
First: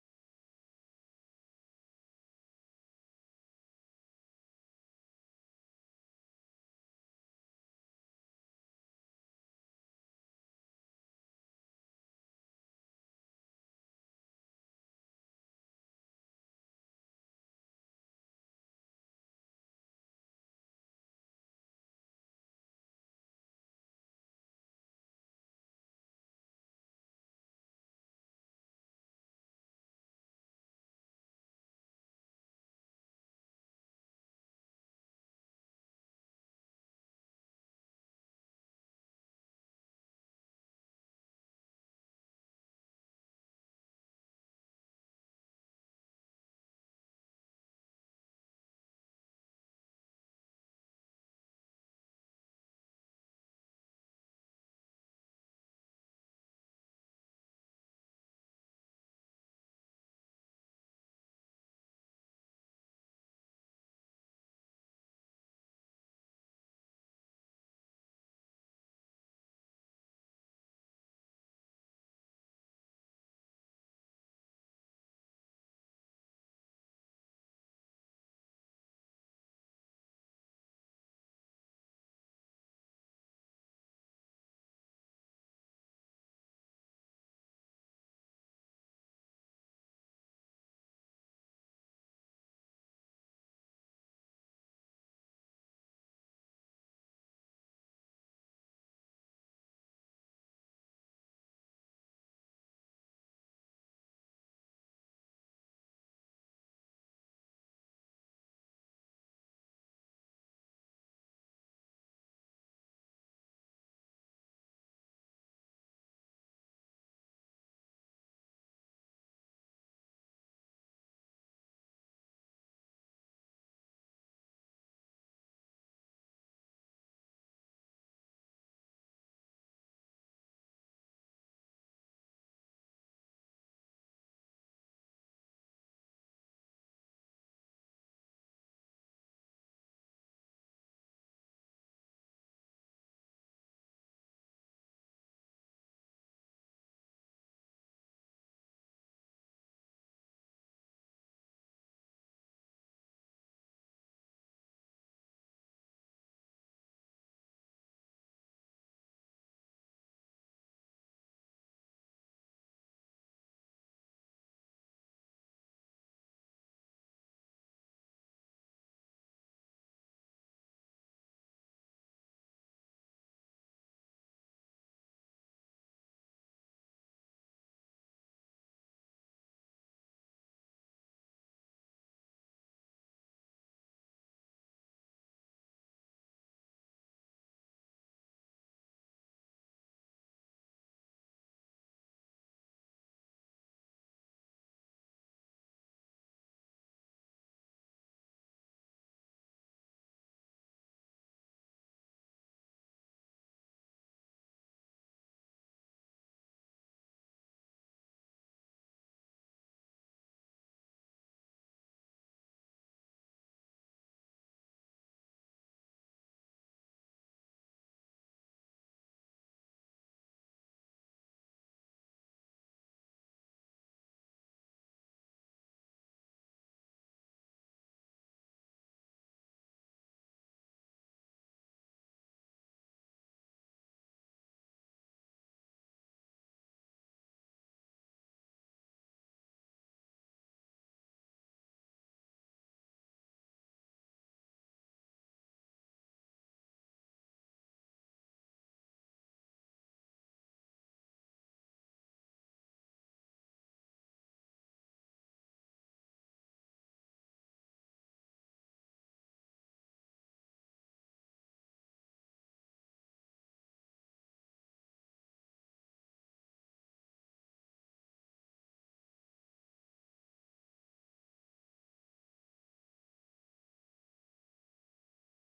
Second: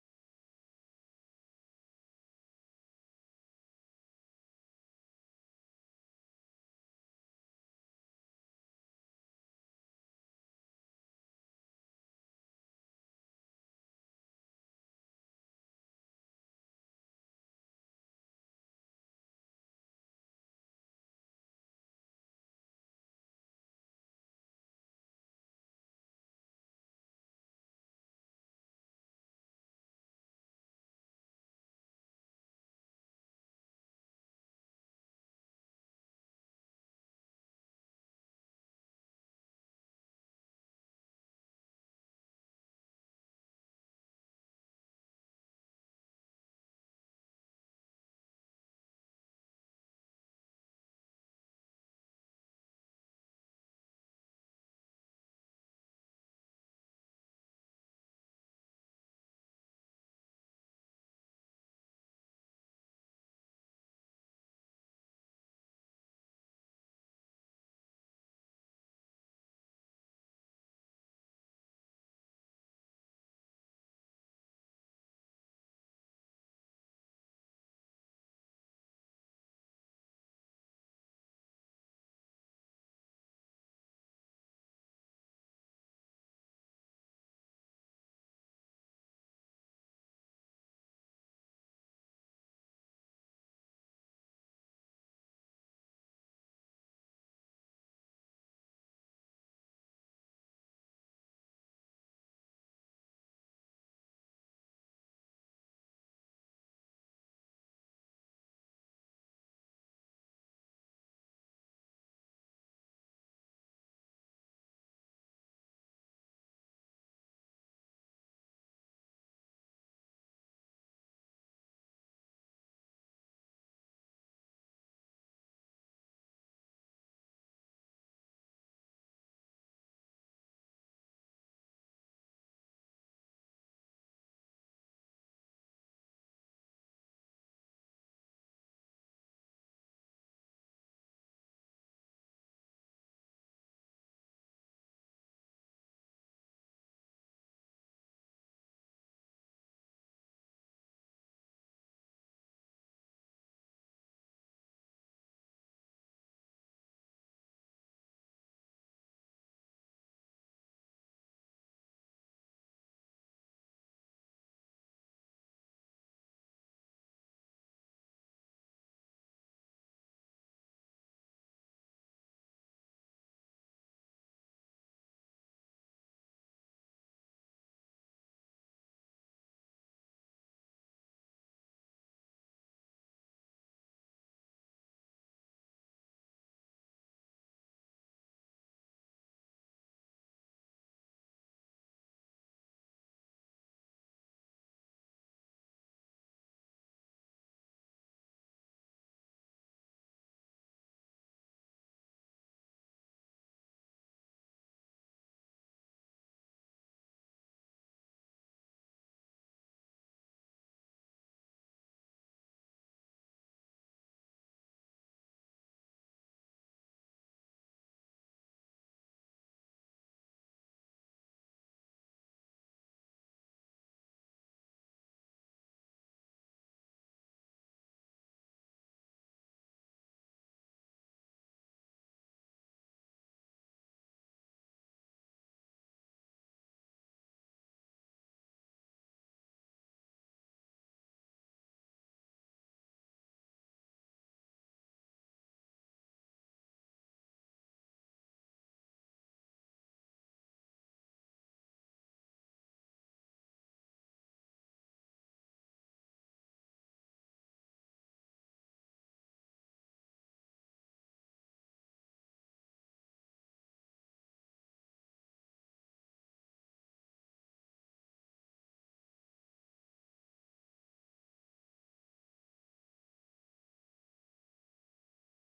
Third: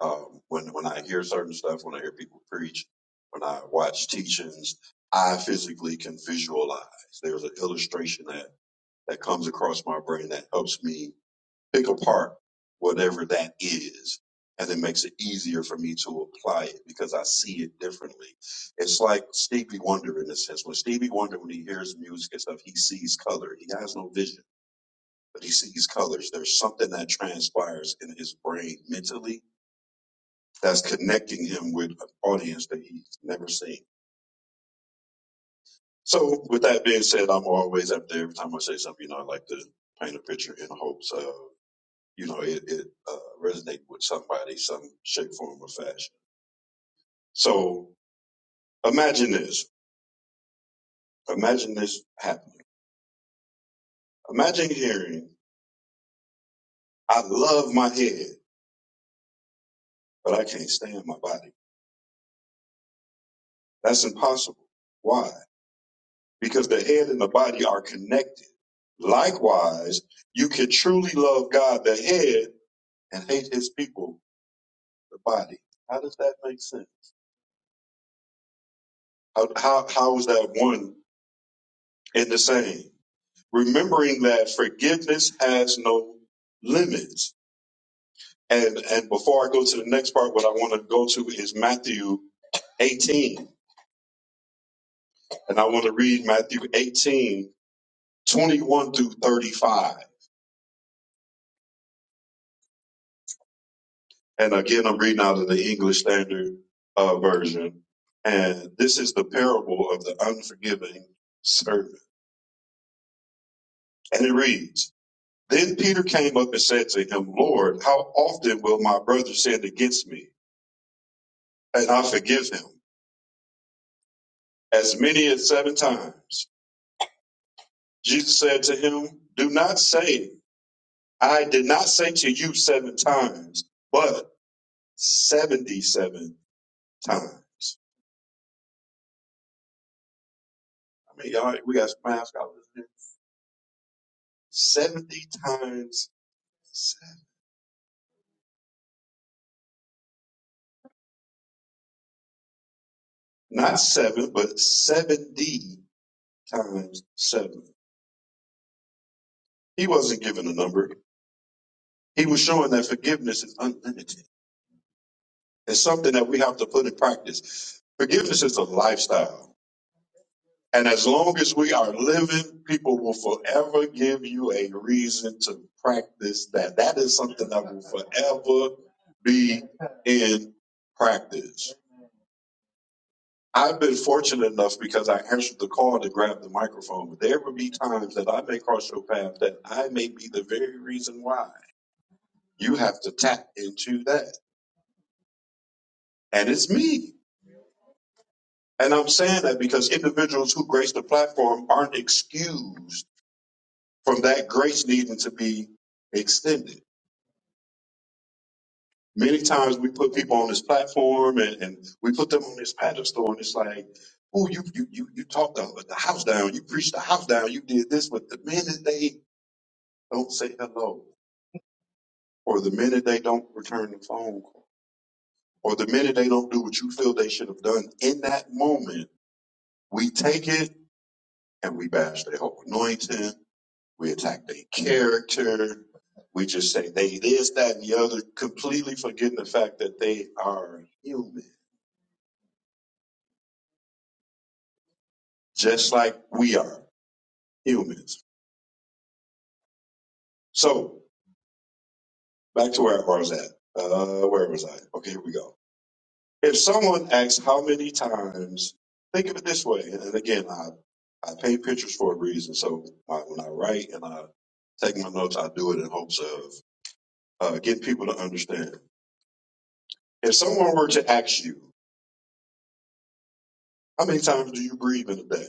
[SPEAKER 2] Um, when when I hear certain stuff, when I hear people preach, when I watch teachings, I physically can visualize. There's an illustration that that comes across my brain that helps me pick apart whatever that is. And it makes it easier for me to apply it because I see it differently. It's like Stevie Wonder in a sense. When Stevie Wonder, when he hears music and stuff, he sees color. He has no vision, but he sees colors. There's something that transpires in his brain mentally that's connecting him with an audience that he's never seen. So with that being said, I'm always up there. Every time I say something, you know, I like to paint a picture in hopes. of. you know, it, it uh, resonate with somebody, some shape, form, or fashion. So imagine this. Imagine this happening. Imagine hearing, I love my head, but I can't stand my body. That's impossible. Why? Because the head and the body are connected. Likewise, you can truly love God, the head, and hate his people, the body. How does that make sense? How, how, how is that one and the same? remembering that forgiveness has no limits. And and before I go to the next part, what I want to go to is Matthew 18. And I want to read Matthew 18 21 through 35. And again, I'm reading out of the English Standard uh, Version. And this is the parable of the unforgiving servant. And it reads, Then Peter came up and said to him, Lord, how often will my brother sin against me? And I forgive him as many as seven times. Jesus said to him, Do not say, I did not say to you seven times, but 77 times. I mean, y'all, we got some math scholars here. 70 times, seven. not seven, but 70 times seven. He wasn't given a number. He was showing that forgiveness is unlimited. It's something that we have to put in practice. Forgiveness is a lifestyle. And as long as we are living, people will forever give you a reason to practice that. That is something that will forever be in practice. I've been fortunate enough because I answered the call to grab the microphone. There will be times that I may cross your path that I may be the very reason why you have to tap into that. And it's me. And I'm saying that because individuals who grace the platform aren't excused from that grace needing to be extended. Many times we put people on this platform and, and we put them on this pedestal, and it's like, oh, you you you you talk the, the house down, you preach the house down, you did this, but the minute they don't say hello, or the minute they don't return the phone call, or the minute they don't do what you feel they should have done in that moment, we take it and we bash their whole anointing, We attack their character. We just say they this, that, and the other, completely forgetting the fact that they are human, just like we are humans. So back to where I was at. Uh, where was I? Okay, here we go. If someone asks how many times, think of it this way, and, and again, I I paint pictures for a reason. So I, when I write and I take my notes, I do it in hopes of uh, getting people to understand. If someone were to ask you, how many times do you breathe in a day?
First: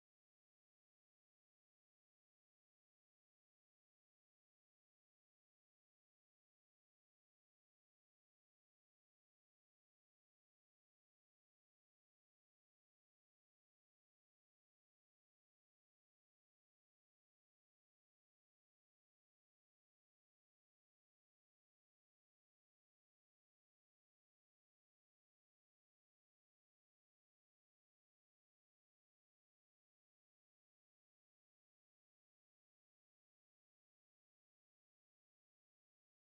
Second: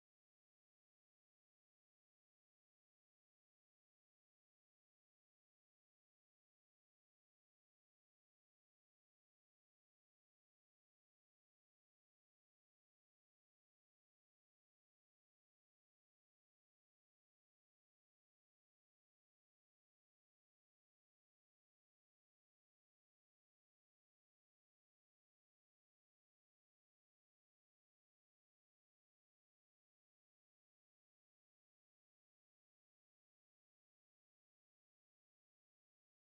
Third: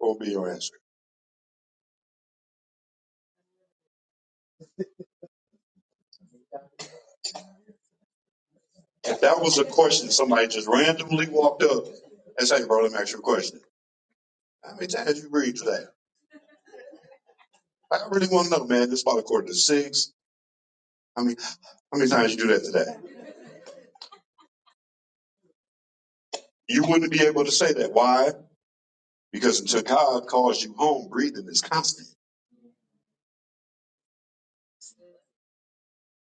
[SPEAKER 2] will be your answer. If that was a question somebody just randomly walked up and say, bro, let me ask you a question. How many times you read today? I really want to know, man. This about a quarter to six. I mean, how many times you do that today? You wouldn't be able to say that. Why? Because until God calls you home, breathing is constant.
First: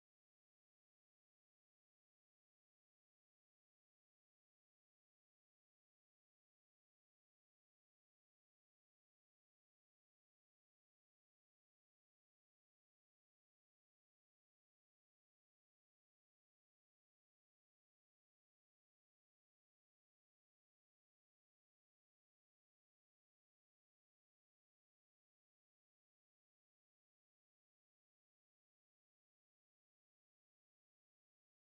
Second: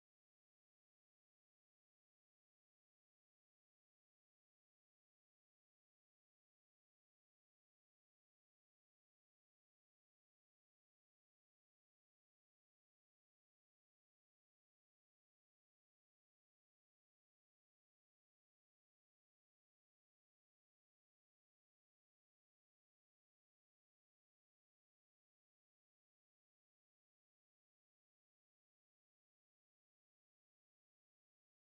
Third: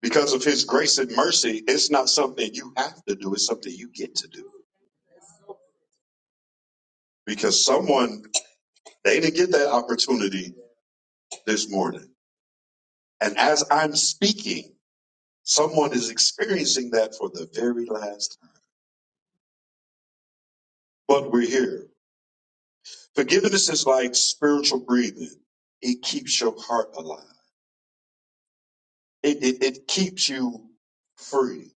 [SPEAKER 2] Because of his grace and mercy, it's not something you have to do. It's something you get to do. Because someone, they didn't get that opportunity this morning. And as I'm speaking, Someone is experiencing that for the very last time. But we're here. Forgiveness is like spiritual breathing. It keeps your heart alive. It, it, it keeps you free.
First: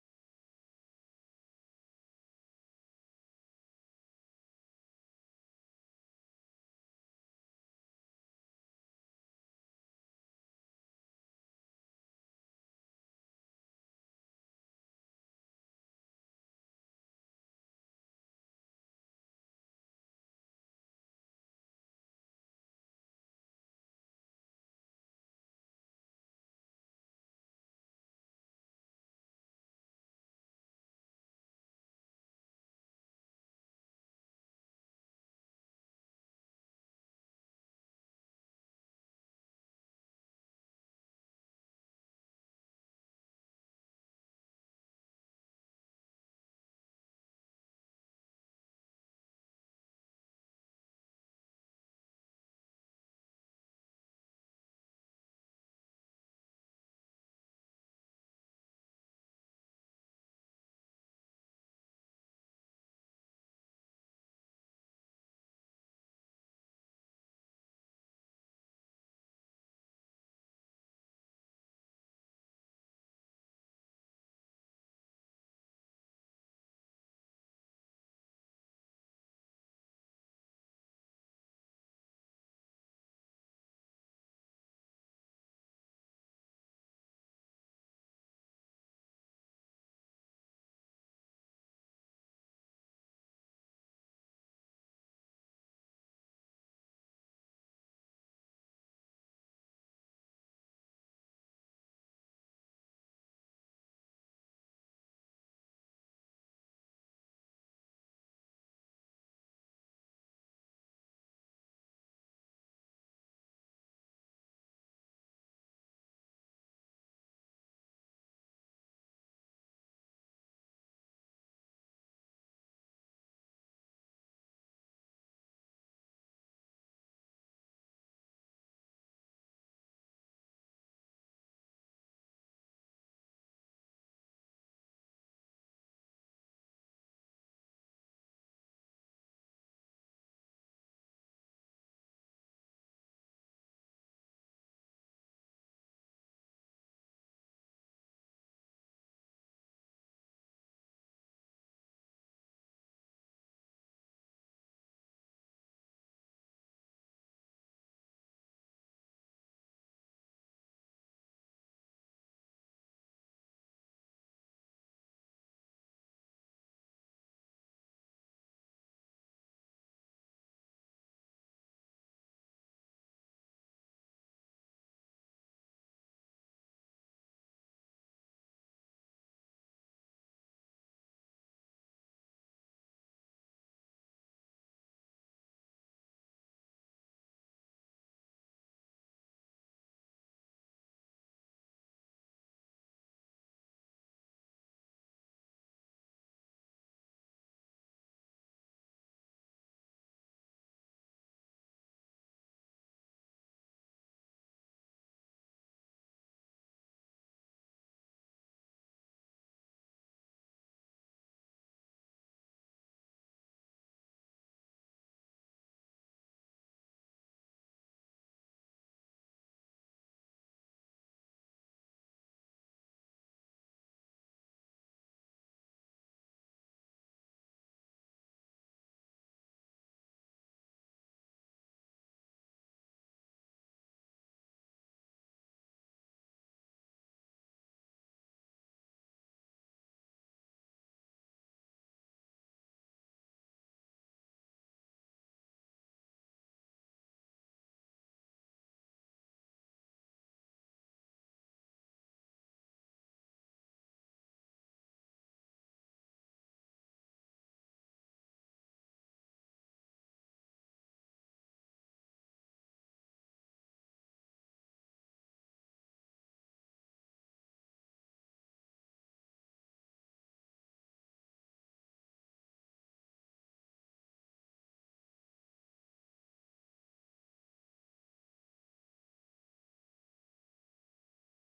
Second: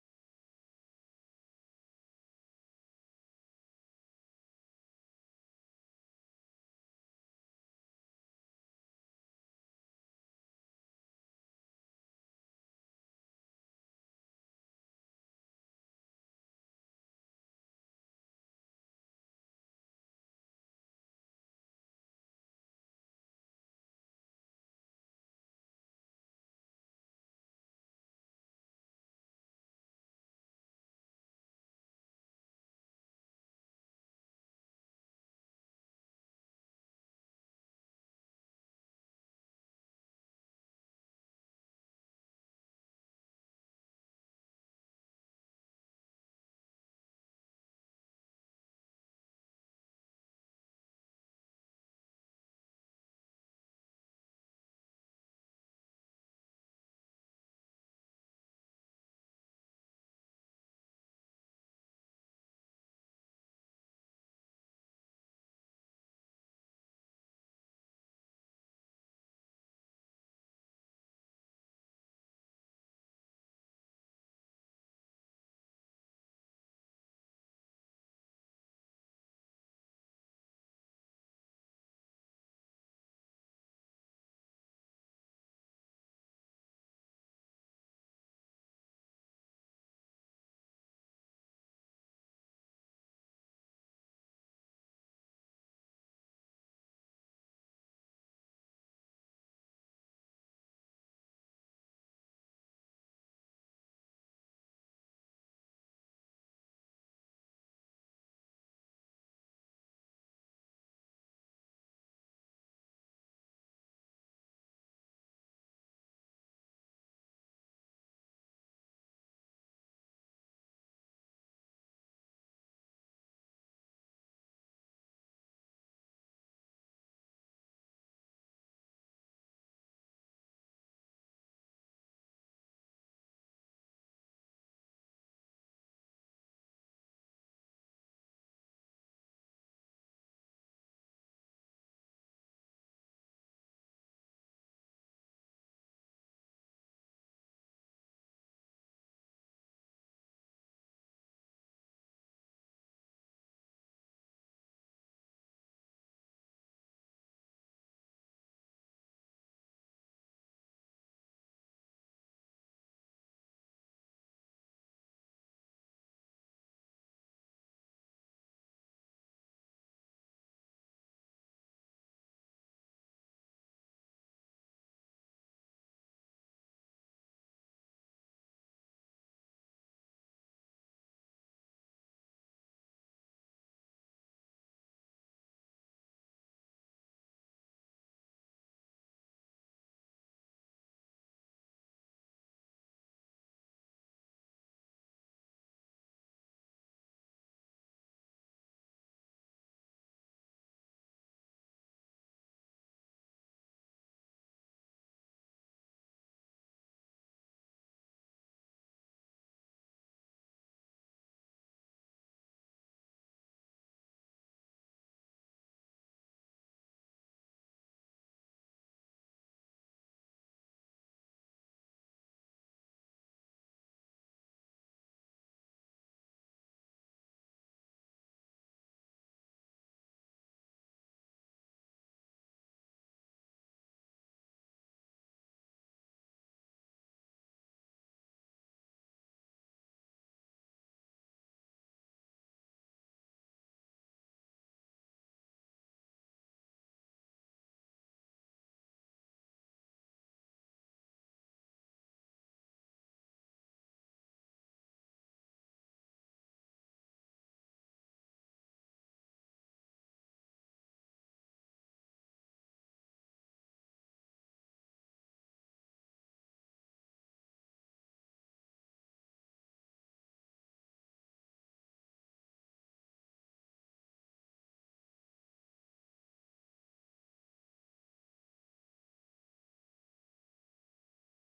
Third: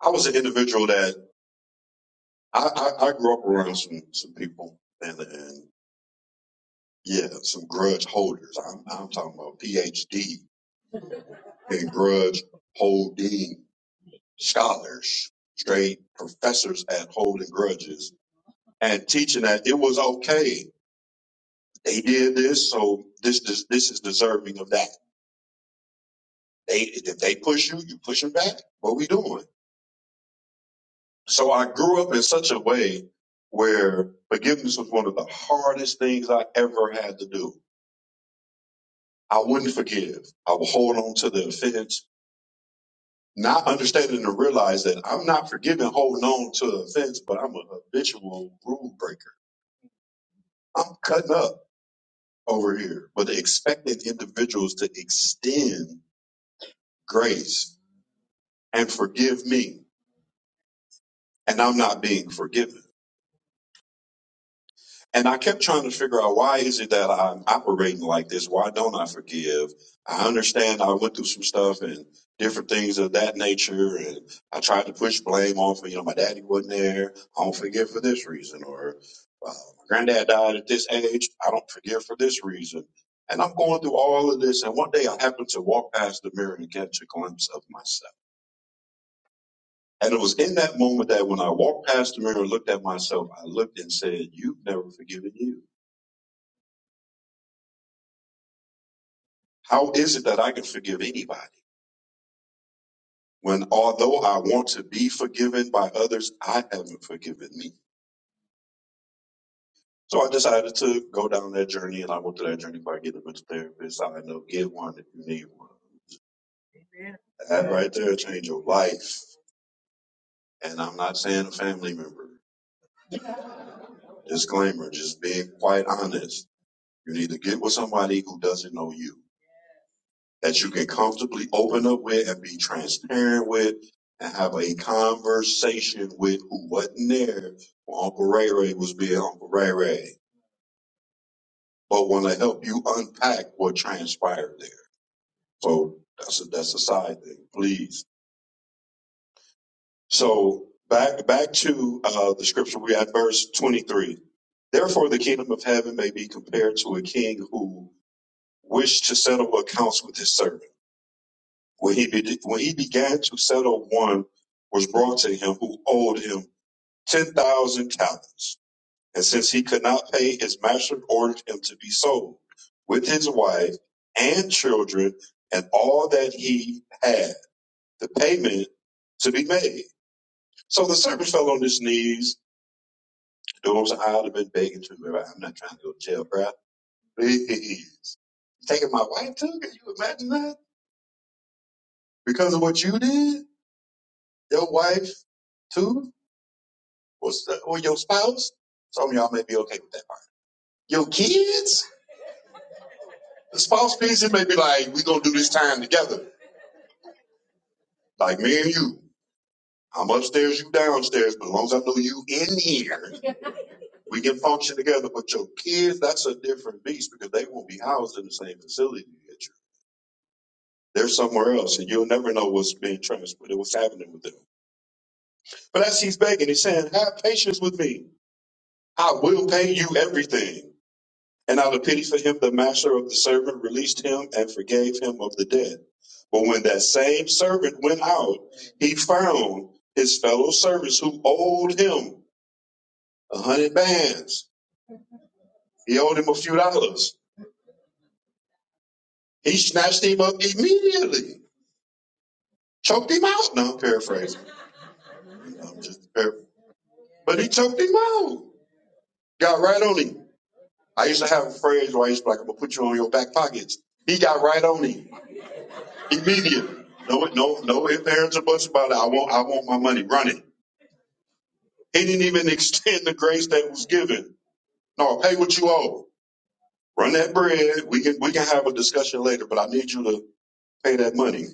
[SPEAKER 2] I was an individual that I, I, I grew up around some, some people and, and yeah, some grudge holders. I'm, I'm talking about PhD and grudge holding scholars, straight professors at holding grudges and teaching that it was okay They did this, so this is this is deserving of that. They if they push you, you push them back. What we doing? So I grew up in such a way where forgiveness was one of the hardest things I ever had to do. I wouldn't forgive. I would hold on to the offense, not understanding to realize that I'm not forgiving, holding on to the offense, but I'm a habitual rule breaker. I'm cutting up over here, but expecting individuals to extend grace and forgive me and I'm not being forgiven. And I kept trying to figure out why is it that I'm operating like this? Why don't I forgive? I understand I went through some stuff and different things of that nature, and I tried to push blame off. of, You know, my daddy wasn't there. I don't forgive for this reason, or uh, my granddad died at this age. I don't forgive for this reason. And I'm going through all of this, and one day I happen to walk past the mirror and catch a glimpse of myself. And it was in that moment that when I walked past the mirror and looked at myself, I looked and said, You've never forgiven you. How is it that I can forgive anybody when, although I want to be forgiven by others, I haven't forgiven me? So I decided to go down that journey and I went through that journey by getting a mental therapist. I know get one if you need one. That right there changed your life. And I'm not saying a family member. Disclaimer, just being quite honest. You need to get with somebody who doesn't know you that you can comfortably open up with and be transparent with and have a conversation with who wasn't there when Uncle Ray Ray was being Uncle Ray Ray, but want to help you unpack what transpired there. So that's a, that's a side thing, please. So back back to uh, the scripture we had, verse 23. Therefore, the kingdom of heaven may be compared to a king who wished to settle accounts with his servants. When he, be, when he began to settle, one was brought to him who owed him 10,000 talents. And since he could not pay, his master ordered him to be sold with his wife and children and all that he had, the payment to be made. So the servant fell on his knees. Those I'd have been begging to remember. I'm not trying to go to jail, bruh. Please. Taking my wife too? Can you imagine that? Because of what you did? Your wife too? What's or your spouse? Some of y'all may be okay with that. Your kids? The spouse piece, it may be like, we going to do this time together. Like me and you. I'm upstairs, you downstairs, but as long as I know you in here, we can function together. But your kids, that's a different beast because they won't be housed in the same facility that you. They're somewhere else, and you'll never know what's being transferred, what's happening with them. But as he's begging, he's saying, Have patience with me. I will pay you everything. And out of pity for him, the master of the servant released him and forgave him of the debt. But when that same servant went out, he found his fellow servants who owed him a hundred bands. He owed him a few dollars. He snatched him up immediately, choked him out. Now I'm paraphrasing. I'm just paraphrasing. But he choked him out. Got right on him. I used to have a phrase where I used to be like, I'm gonna put you on your back pockets. He got right on him. Immediate. No, no, no ifs, ands, or buts about it. I want, I want my money. Run it. He didn't even extend the grace that was given. No, pay what you owe. Run that bread. We can, we can have a discussion later, but I need you to pay that money.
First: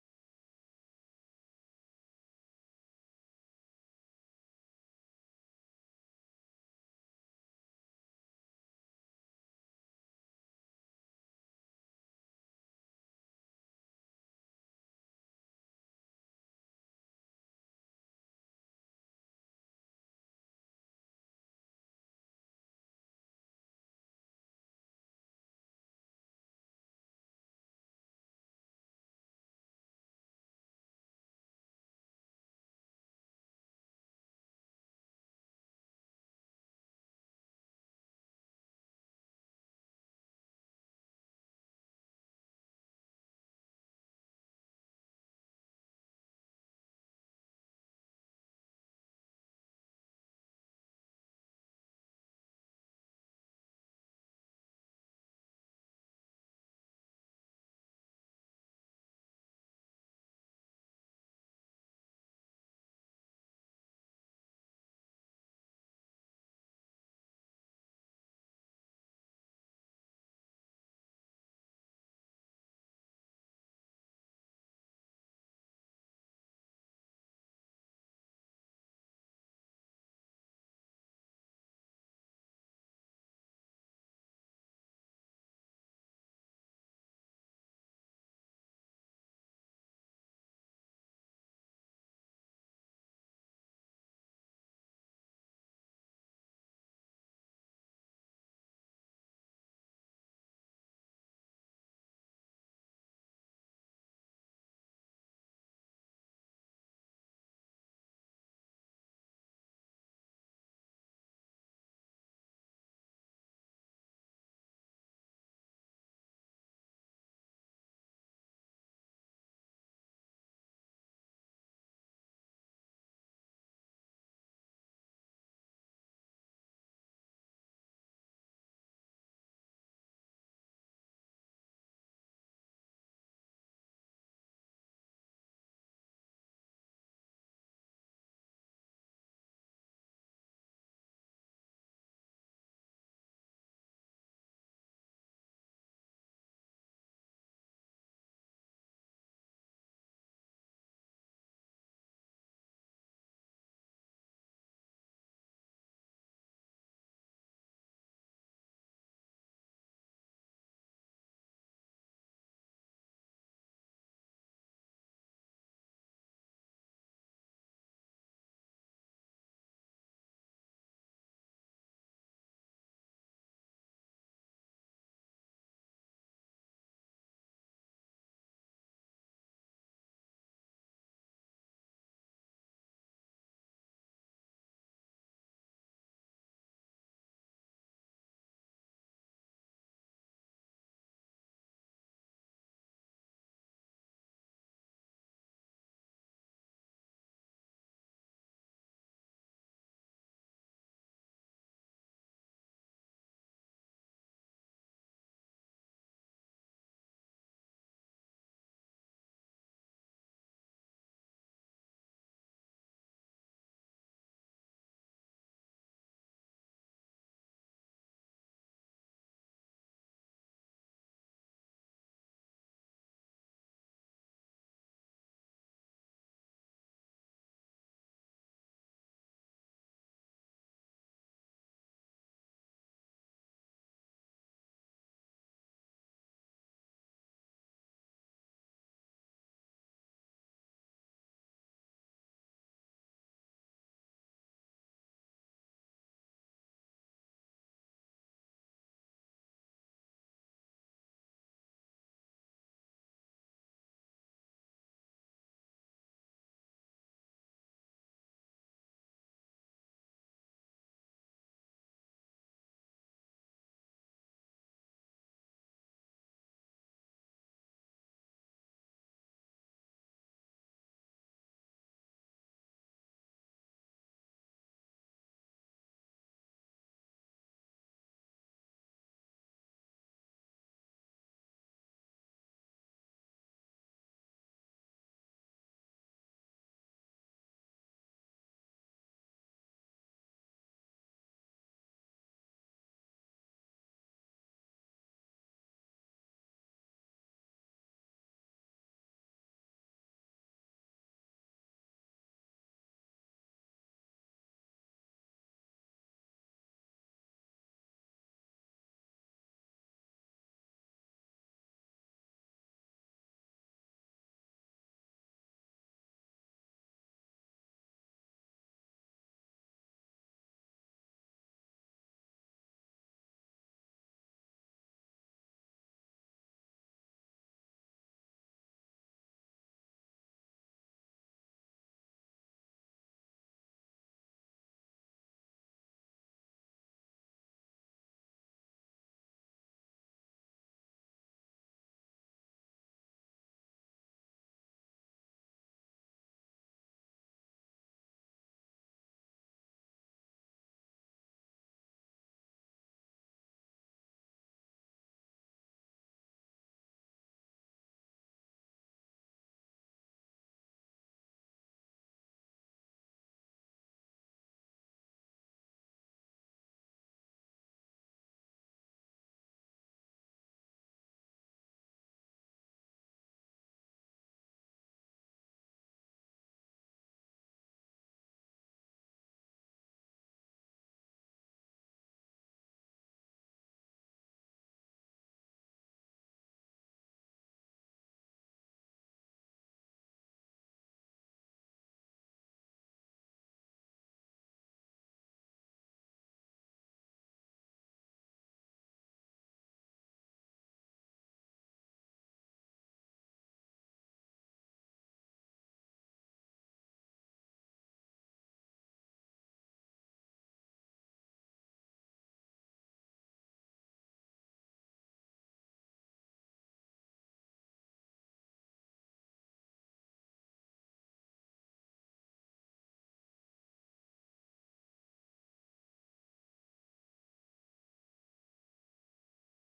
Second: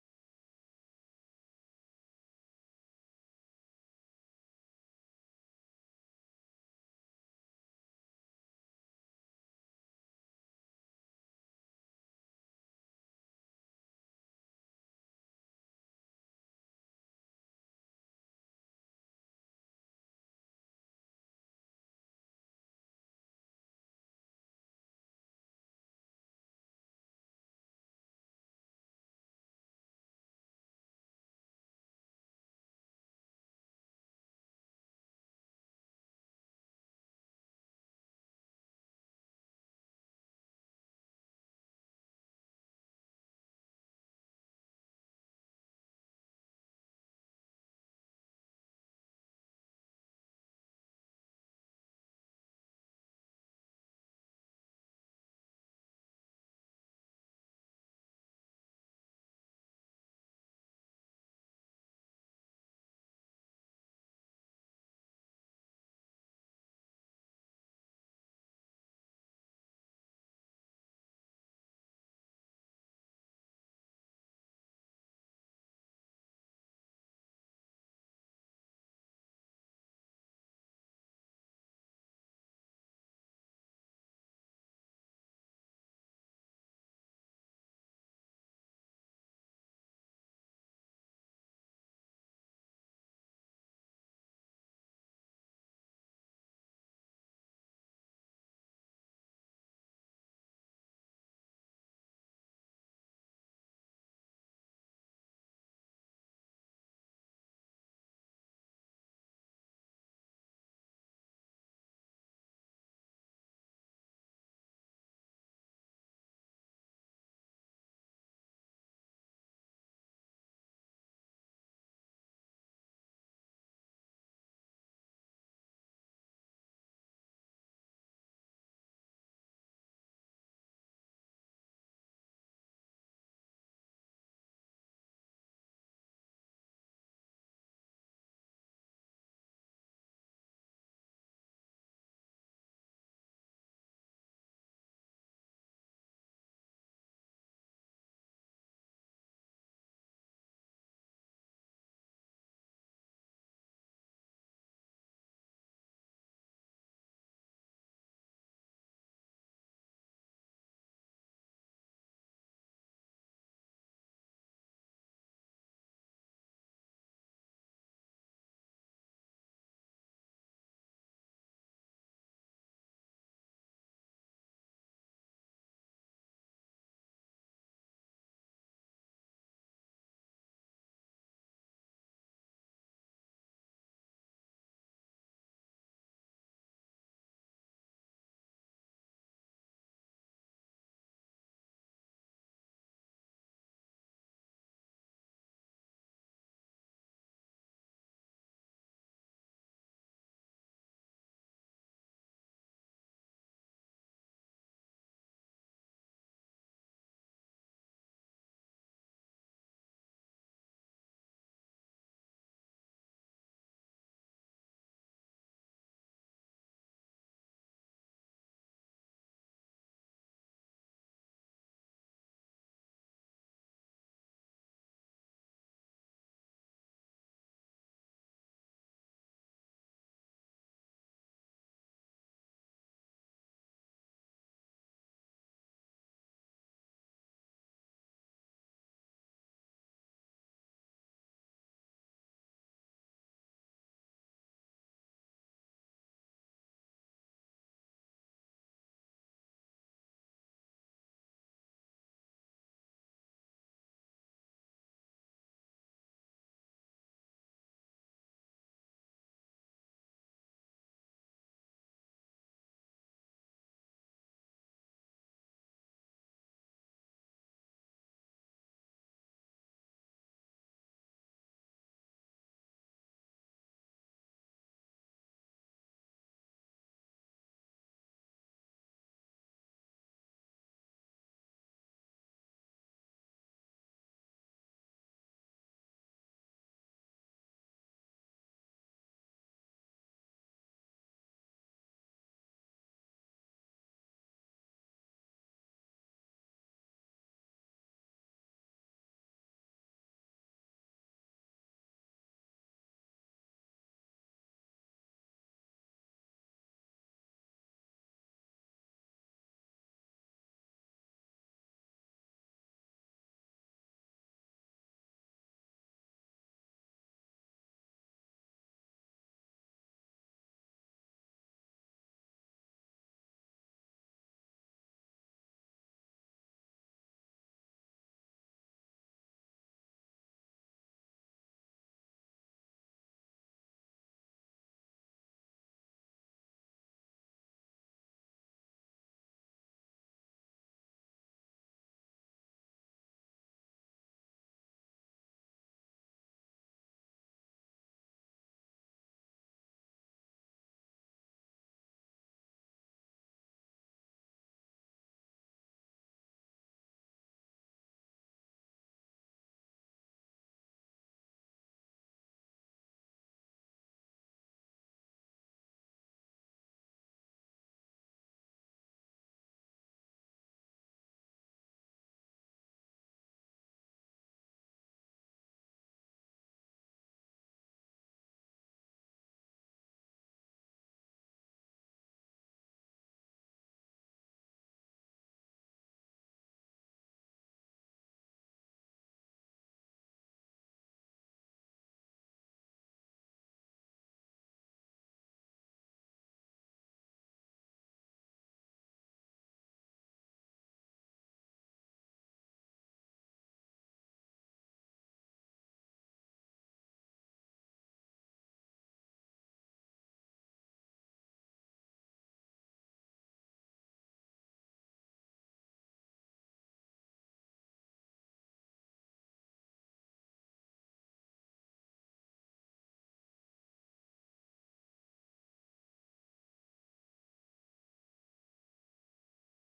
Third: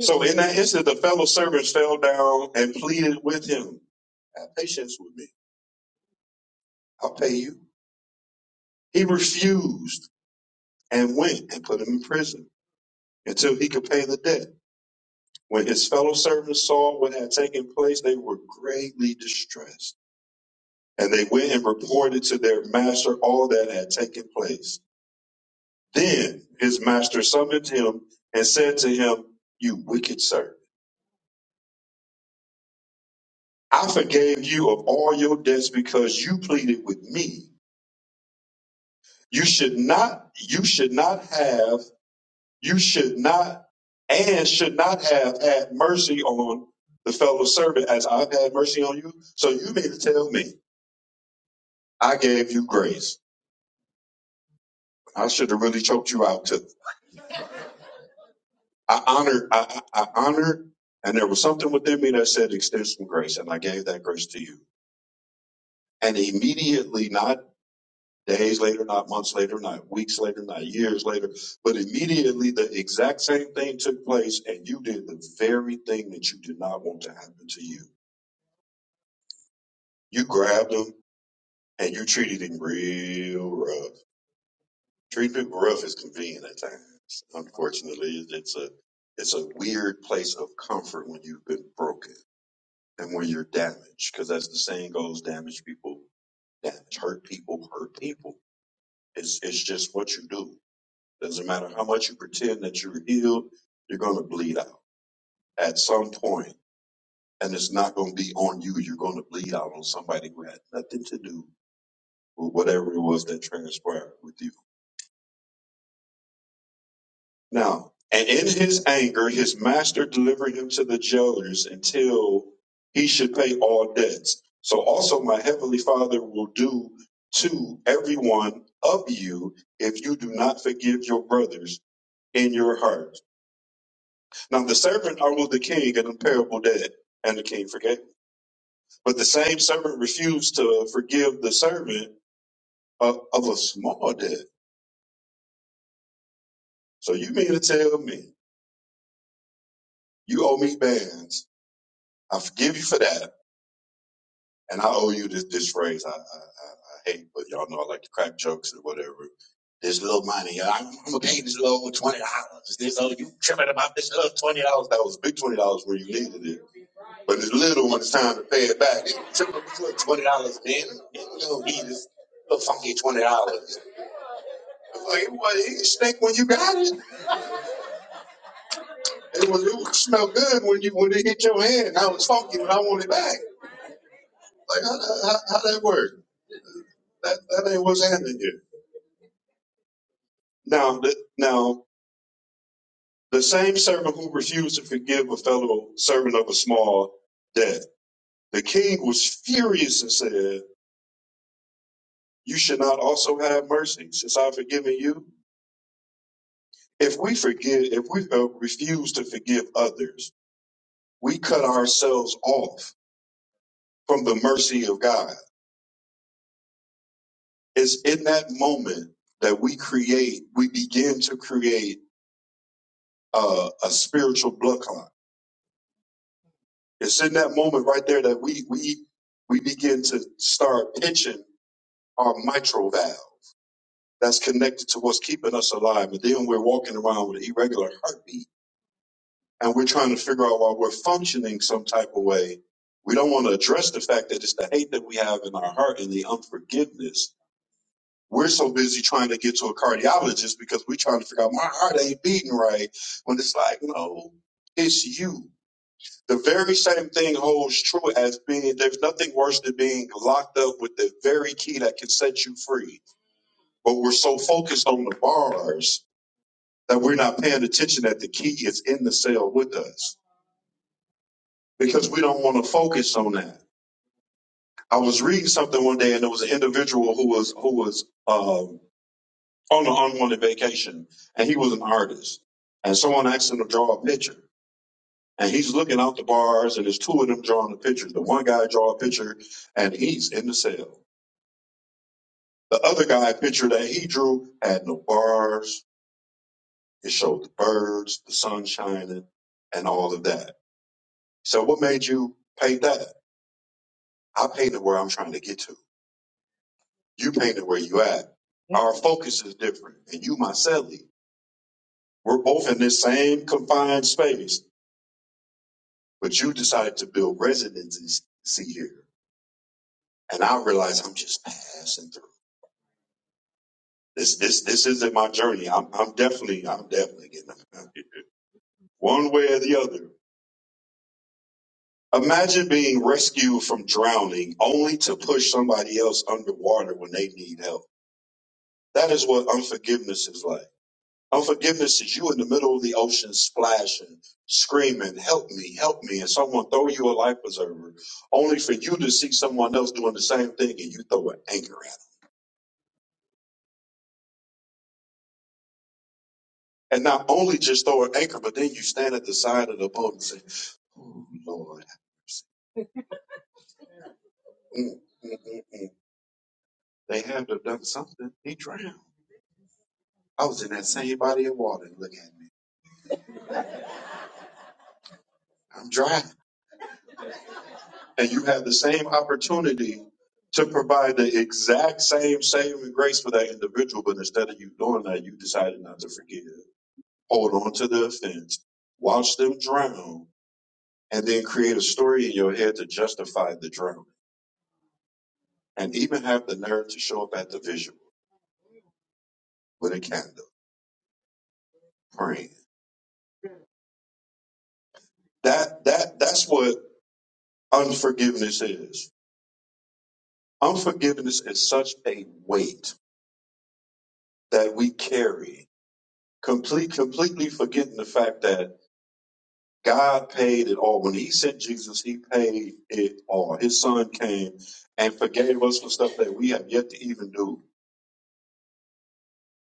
[SPEAKER 2] So in that instant, the fellow servants fell down and pleaded with him. Have patience with me. I'll pay you. He refused and went and put him in prison until he could pay the debt. When his fellow servants saw what had taken place, they were greatly distressed. And they went and reported to their master all that had taken place. Then his master summoned him and said to him, You wicked servant, I forgave you of all your debts because you pleaded with me. You should not, you should not have, you should not, and should not have had mercy on the fellow servant as I've had mercy on you. So you mean to tell me I gave you grace. I should have really choked you out I honored, I, I honored, and there was something within me that said, extend some grace, and I gave that grace to you. And immediately, not days later, not months later, not weeks later, not years later, but immediately the exact same thing took place, and you did the very thing that you did not want to happen to you. You grabbed him and you treated him real rough. Treating people rough is convenient at times. Unfortunately, it's a it's a weird place of comfort when you've been broken and when you're damaged, because as the saying goes, damage people, damage, hurt people, hurt people. It's it's just what you do. Doesn't matter how much you pretend that you're healed, you're gonna bleed out at some point, and it's not gonna be on you. You're gonna bleed out on somebody who had nothing to do with whatever it was that transpired with you. Now, and in his anger, his master delivered him to the jailers until he should pay all debts. So also my heavenly father will do to every one of you if you do not forgive your brothers in your heart. Now the servant owed the king an imperishable debt, and the king forgave. But the same servant refused to forgive the servant of, of a small debt. So you mean to tell me you owe me bands? I forgive you for that. and I owe you this this phrase. I I, I, I hate, but y'all know I like to crack jokes or whatever. This little money, uh, I'm, I'm gonna pay this little twenty dollars. This oh, you tripping about this little twenty dollars? That was big twenty dollars where you needed it, but this little one, it's time to pay it back. You tripping about this little twenty dollars, man? You don't need this little funky twenty dollars. Like, it was it stink when you got it. It was it smelled good when you when it hit your hand. I was funky when I wanted it back. Like how, how, how that work? That that ain't what's happening here. Now, the, now the same servant who refused to forgive a fellow servant of a small debt, the king was furious and said, "You should not also have mercy, since I've forgiven you." If we forgive, if we uh, refuse to forgive others, we cut ourselves off from the mercy of God. It's in that moment that we create, we begin to create uh, a spiritual blood clot. It's in that moment right there that we we we begin to start pitching our mitral valve that's connected to what's keeping us alive. And then we're walking around with an irregular heartbeat and we're trying to figure out why we're functioning some type of way. We don't want to address the fact that it's the hate that we have in our heart and the unforgiveness. We're so busy trying to get to a cardiologist because we're trying to figure out my heart ain't beating right when it's like, no, it's you. The very same thing holds true as being there's nothing worse than being locked up with the very key that can set you free but we're so focused on the bars that we're not paying attention that the key is in the cell with us because we don't want to focus on that. I was reading something one day, and there was an individual who was who was um, on an unwanted vacation, and he was an artist, and someone asked him to draw a picture. And he's looking out the bars, and there's two of them drawing the pictures. The one guy draw a picture, and he's in the cell. The other guy picture that he drew had no bars, It showed the birds, the sun shining, and all of that. So what made you paint that? I painted where I'm trying to get to. You painted where you at. Our focus is different. And you, Myceli, we're both in this same confined space, but you decided to build residences see here. And I realize I'm just passing through. This this this isn't my journey. I'm I'm definitely I'm definitely getting out of here. One way or the other, Imagine being rescued from drowning only to push somebody else underwater when they need help. That is what unforgiveness is like. Unforgiveness is you in the middle of the ocean splashing, screaming, help me, help me, and someone throw you a life preserver, only for you to see someone else doing the same thing and you throw an anchor at 'em. And not only just throw an anchor, but then you stand at the side of the boat and say, Oh Lord, have mercy." Mm, mm, mm, mm. they had to have done something. He drowned. I was in that same body of water. Look at me. I'm dry. And you have the same opportunity to provide the exact same saving grace for that individual, but instead of you doing that, you decided not to forgive. Hold on to the offense, watch them drown, and then create a story in your head to justify the drowning. And even have the nerve to show up at the visual with a candle, praying. That that that's what unforgiveness is. Unforgiveness is such a weight that we carry complete completely forgetting the fact that God paid it all. When He sent Jesus, He paid it all. His Son came and forgave us for stuff that we have yet to even do,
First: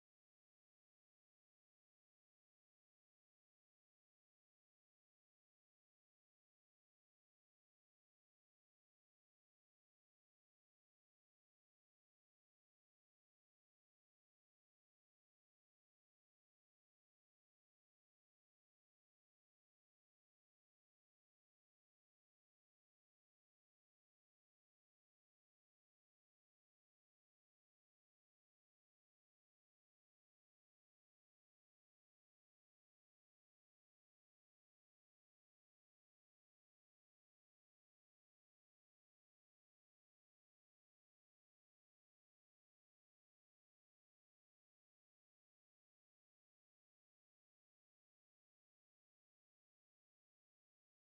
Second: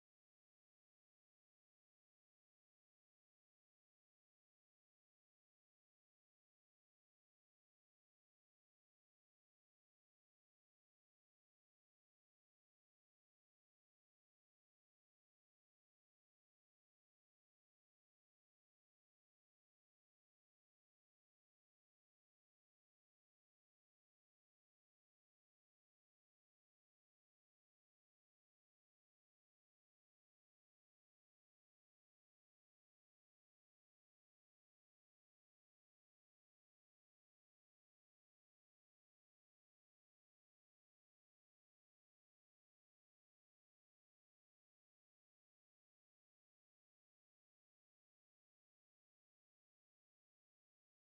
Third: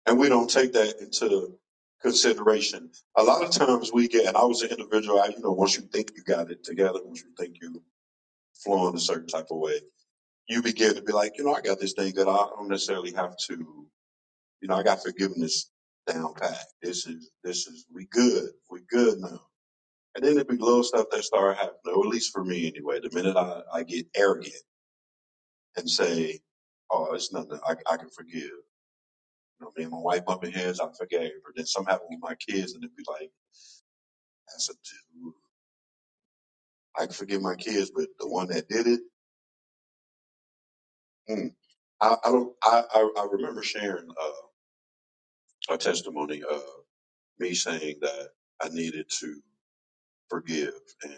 [SPEAKER 2] and we don't take that into consideration. A lot of times we get, and I was an individual. I, you know, once you think you got it together, once you think you flowing a certain type of way, you begin to be like, you know, I got this thing that I don't necessarily have to. You know, I got forgiveness down pat. This is this is we good. We good now And then it'd be little stuff that start happening, or at least for me anyway. The minute I, I get arrogant and say, oh, it's nothing, I, I can forgive. You know, me and my wife bumping heads, I forgave. her. then something happened with my kids, and it'd be like, that's a dude. I can forgive my kids, but the one that did it, mm. I, I don't. I, I, I remember sharing uh, a testimony of me saying that I needed to forgive, and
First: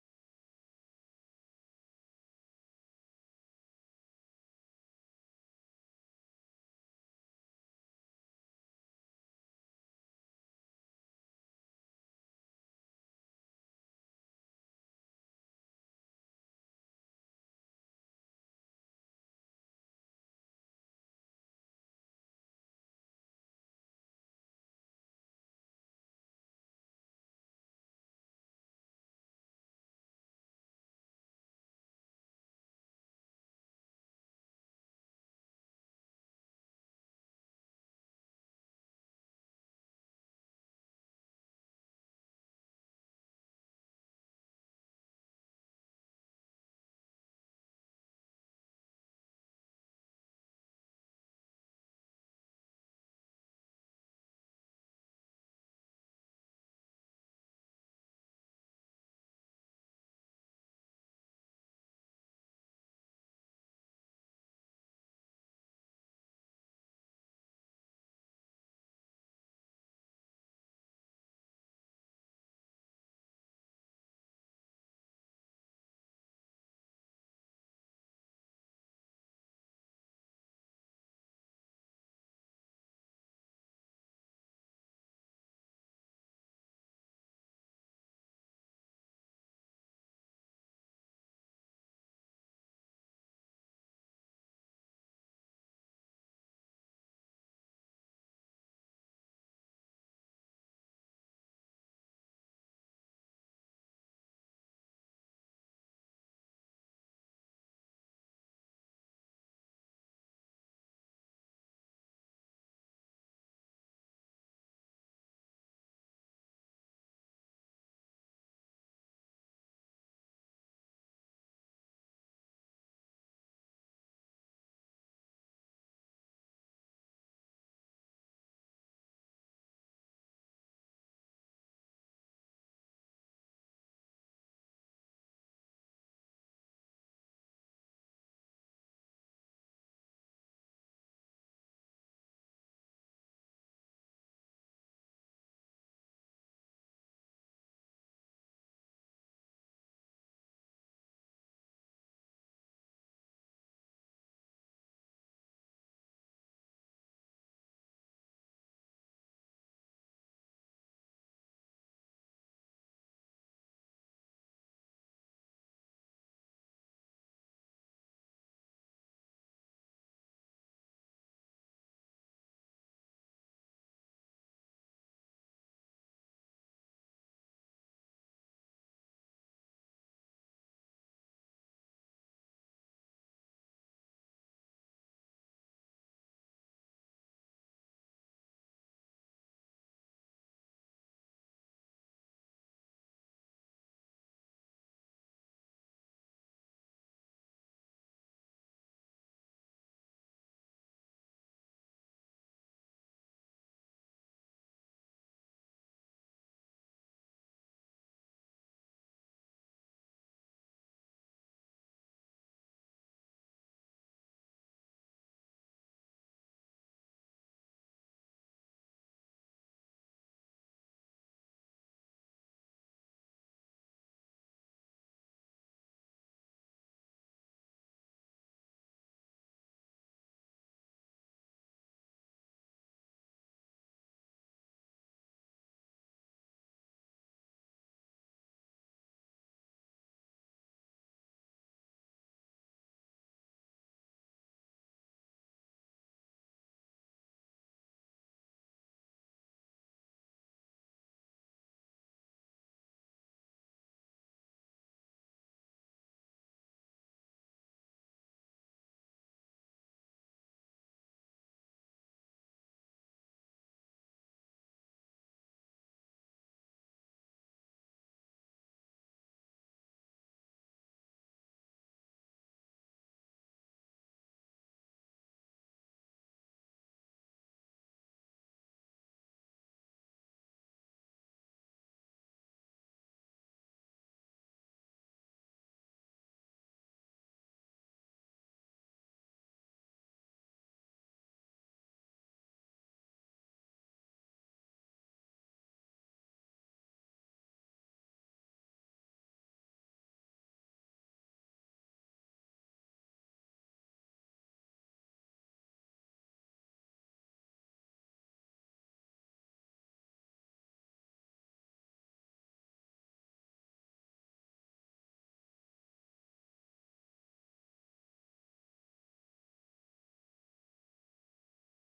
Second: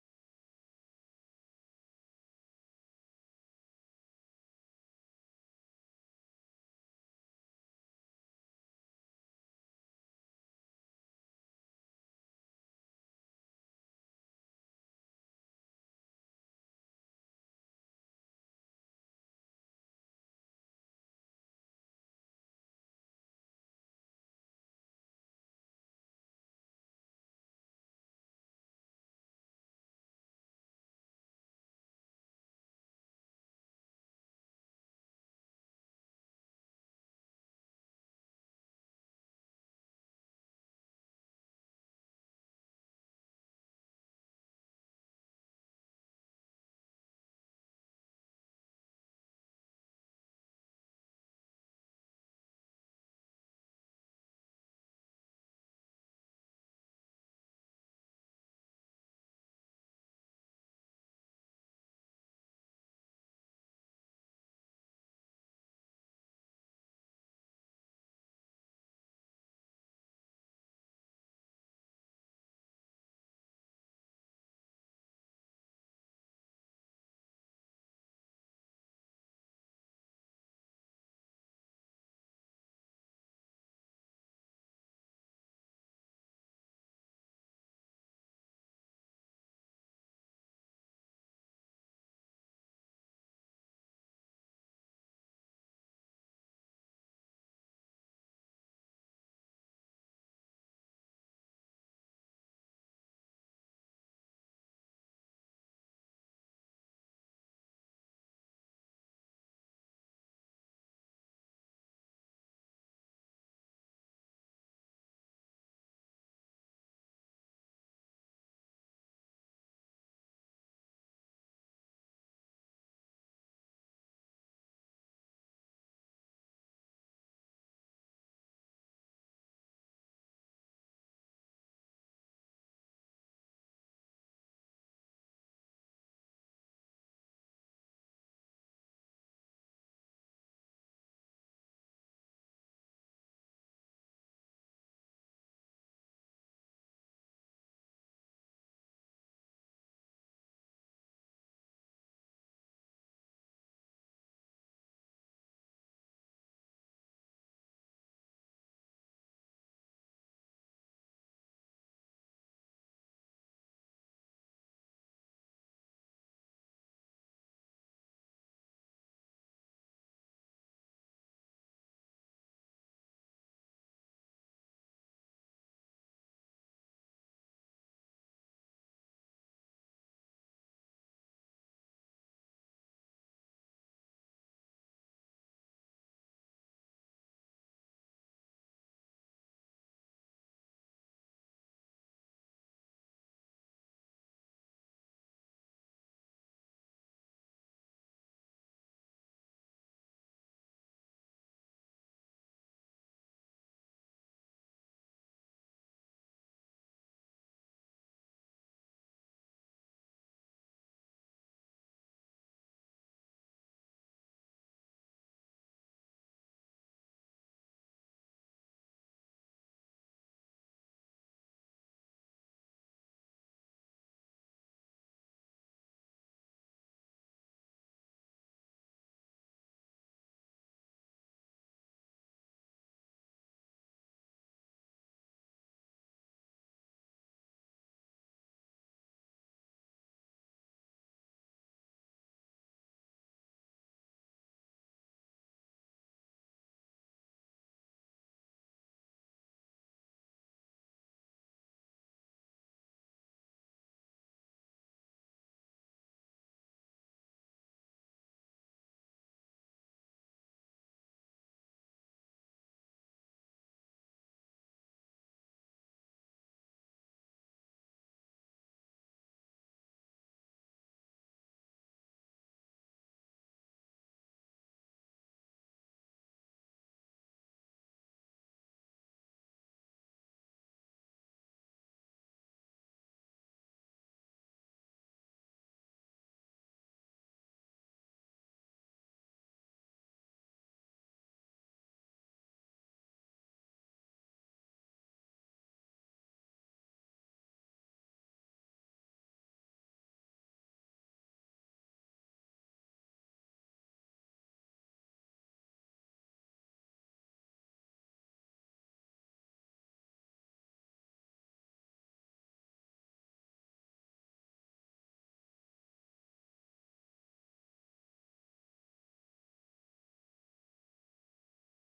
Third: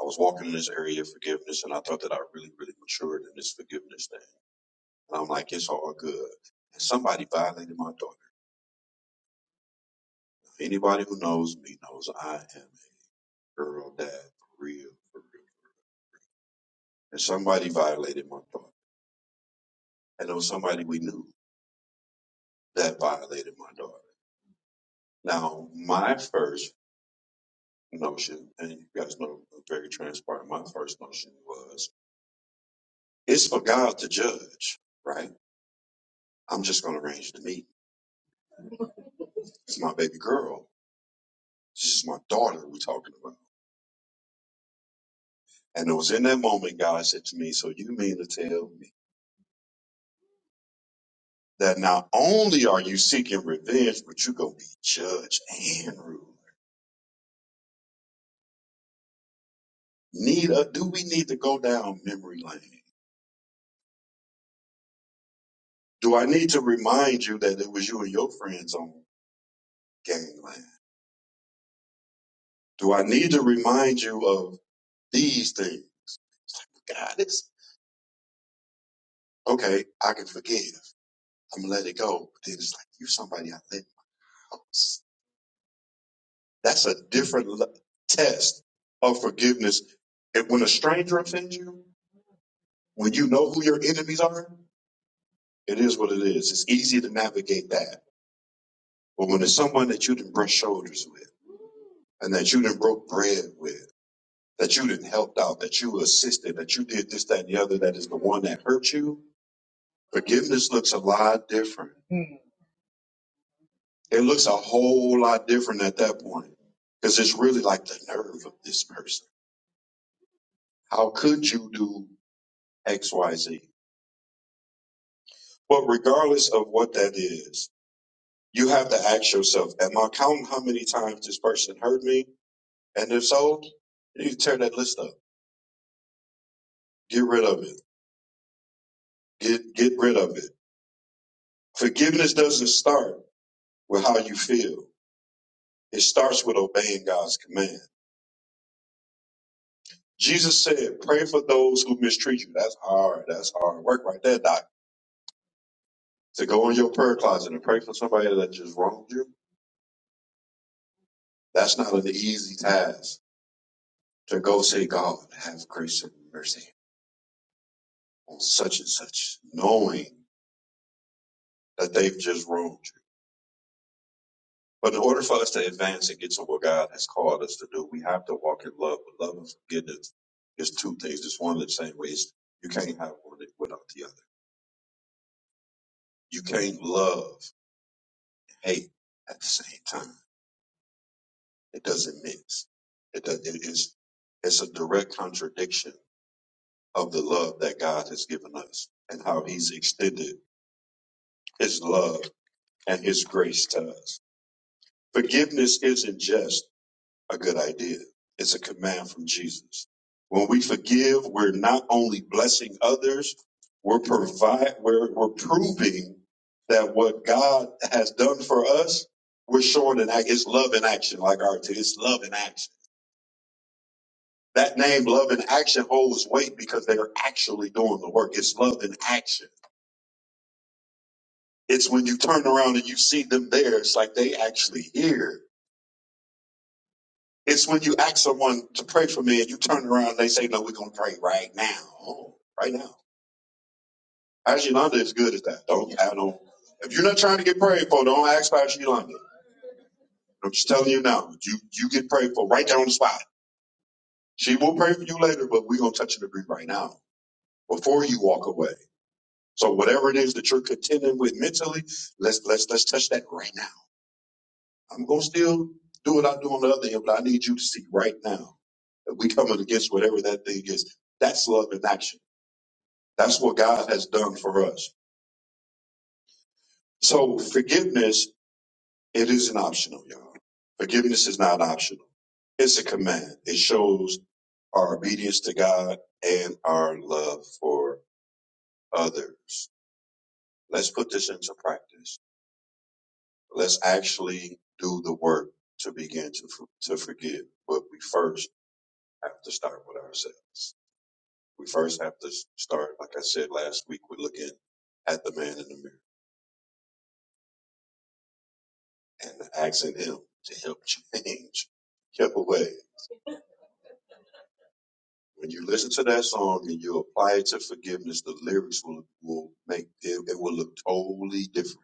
[SPEAKER 2] I was walking in this area of forgiveness, and I thought that I really, really matured in this forgiveness thing. And I'm like, it's all good. And somebody violated my daughter. Anybody who knows me knows I am a girl dad for real, for real. And somebody violated my daughter. And there was somebody we knew that violated my daughter. Now, my first notion, and you guys know I'm very transparent, my first notion was it's for God to judge, right? I'm just going to arrange the meeting. It's my baby girl. This is my daughter we're talking about. And it was in that moment God said to me, So you mean to tell me? that not only are you seeking revenge, but you're going to be judge and ruler. Need a, do we need to go down memory lane? Do I need to remind you that it was you and your friends on gangland? Do I need to remind you of these things? God, it's okay. I can forgive. I'm gonna let it go. But then it's like you somebody I let in house. That's a different le- test of forgiveness. And when a stranger offends you, when you know who your enemies are, It is what it is. It's easy to navigate that. But when it's someone that you didn't brush shoulders with and that you didn't broke bread with, that you didn't helped out, that you assisted, that you did this, that, and the other, that is the one that hurt you, forgiveness looks a lot different. It looks a whole lot different at that point. Because it's really like the nerve of this person. How could you do X, Y, Z? But regardless of what that is, you have to ask yourself, am I counting how many times this person hurt me? And if so, you can tear that list up. Get rid of it. Get get rid of it. Forgiveness doesn't start with how you feel. It starts with obeying God's command. Jesus said, pray for those who mistreat you. That's hard. That's hard work right there, Doc. To go in your prayer closet and pray for somebody that just wronged you, that's not an easy task. To go say, God, have grace and mercy on such and such, knowing that they've just wronged you. But in order for us to advance and get to what God has called us to do, we have to walk in love. But love and forgiveness is two things. It's one of the same ways. You can't have one without the other. You can't love and hate at the same time. It doesn't mix. It does, it is, it's a direct contradiction of the love that God has given us and how he's extended his love and his grace to us. Forgiveness isn't just. a good idea. It's a command from Jesus. When we forgive, we're not only blessing others, we're provide, we're, we're proving that what God has done for us, we're showing an act. It's love in action, like our two. it's love in action. That name, love in action, holds weight because they are actually doing the work. It's love in action. It's when you turn around and you see them there. It's like they actually here. It's when you ask someone to pray for me and you turn around and they say, No, we're gonna pray right now. Oh, right now. Pastor Yolanda is good at that. Don't I don't if you're not trying to get prayed for, don't ask Pastor Yolanda. I'm just telling you now, you you get prayed for right there on the spot. She will pray for you later, but we're gonna touch and agree right now before you walk away. So whatever it is that you're contending with mentally, let's let's let's touch that right now. I'm gonna still do what I do on the other end, but I need you to see right now that we coming against whatever that thing is. That's love in action. That's what God has done for us. So forgiveness, it isn't optional, y'all. Forgiveness is not optional. It's a command. It shows our obedience to God and our love for others. Let's put this into practice. Let's actually do the work to begin to, for- to forgive. But we first have to start with ourselves. We first have to start, like I said last week, we're looking at the man in the mirror. and asking Him to help change your way. When you listen to that song and you apply it to forgiveness, the lyrics will, will make it, it will look totally different.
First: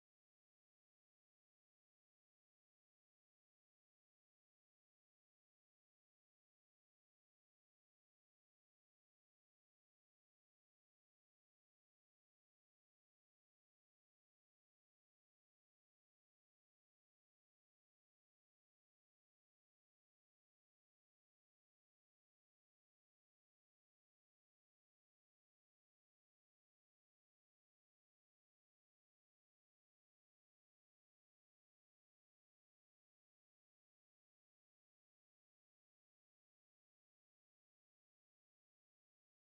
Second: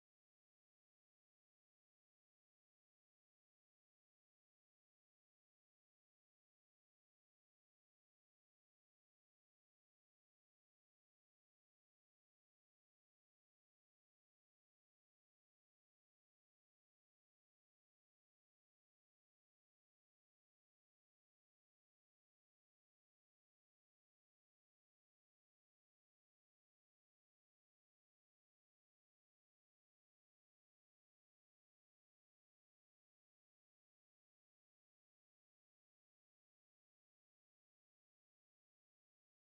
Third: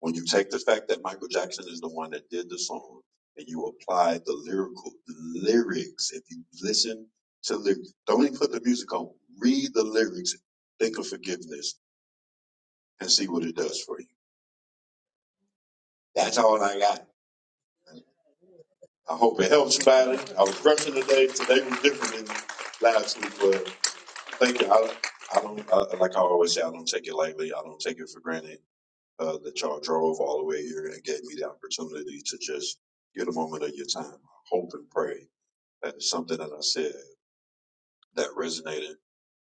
[SPEAKER 2] When you take the fact that Michael Jackson is the one that did the song and you apply the lyrical the lyrics, if you listen to lyrics, don't even put the music on, read the lyrics, think of forgiveness, and see what it does for you. That's all I got. I hope it helps, Patty. I was rushing today. Today was different than last week, but thank you. I, I don't I, like I always say. I don't take it lightly. I don't take it for granted uh, that y'all drove all the way here and gave me the opportunity to just get a moment of your time. I hope and pray that is something that I said that resonated.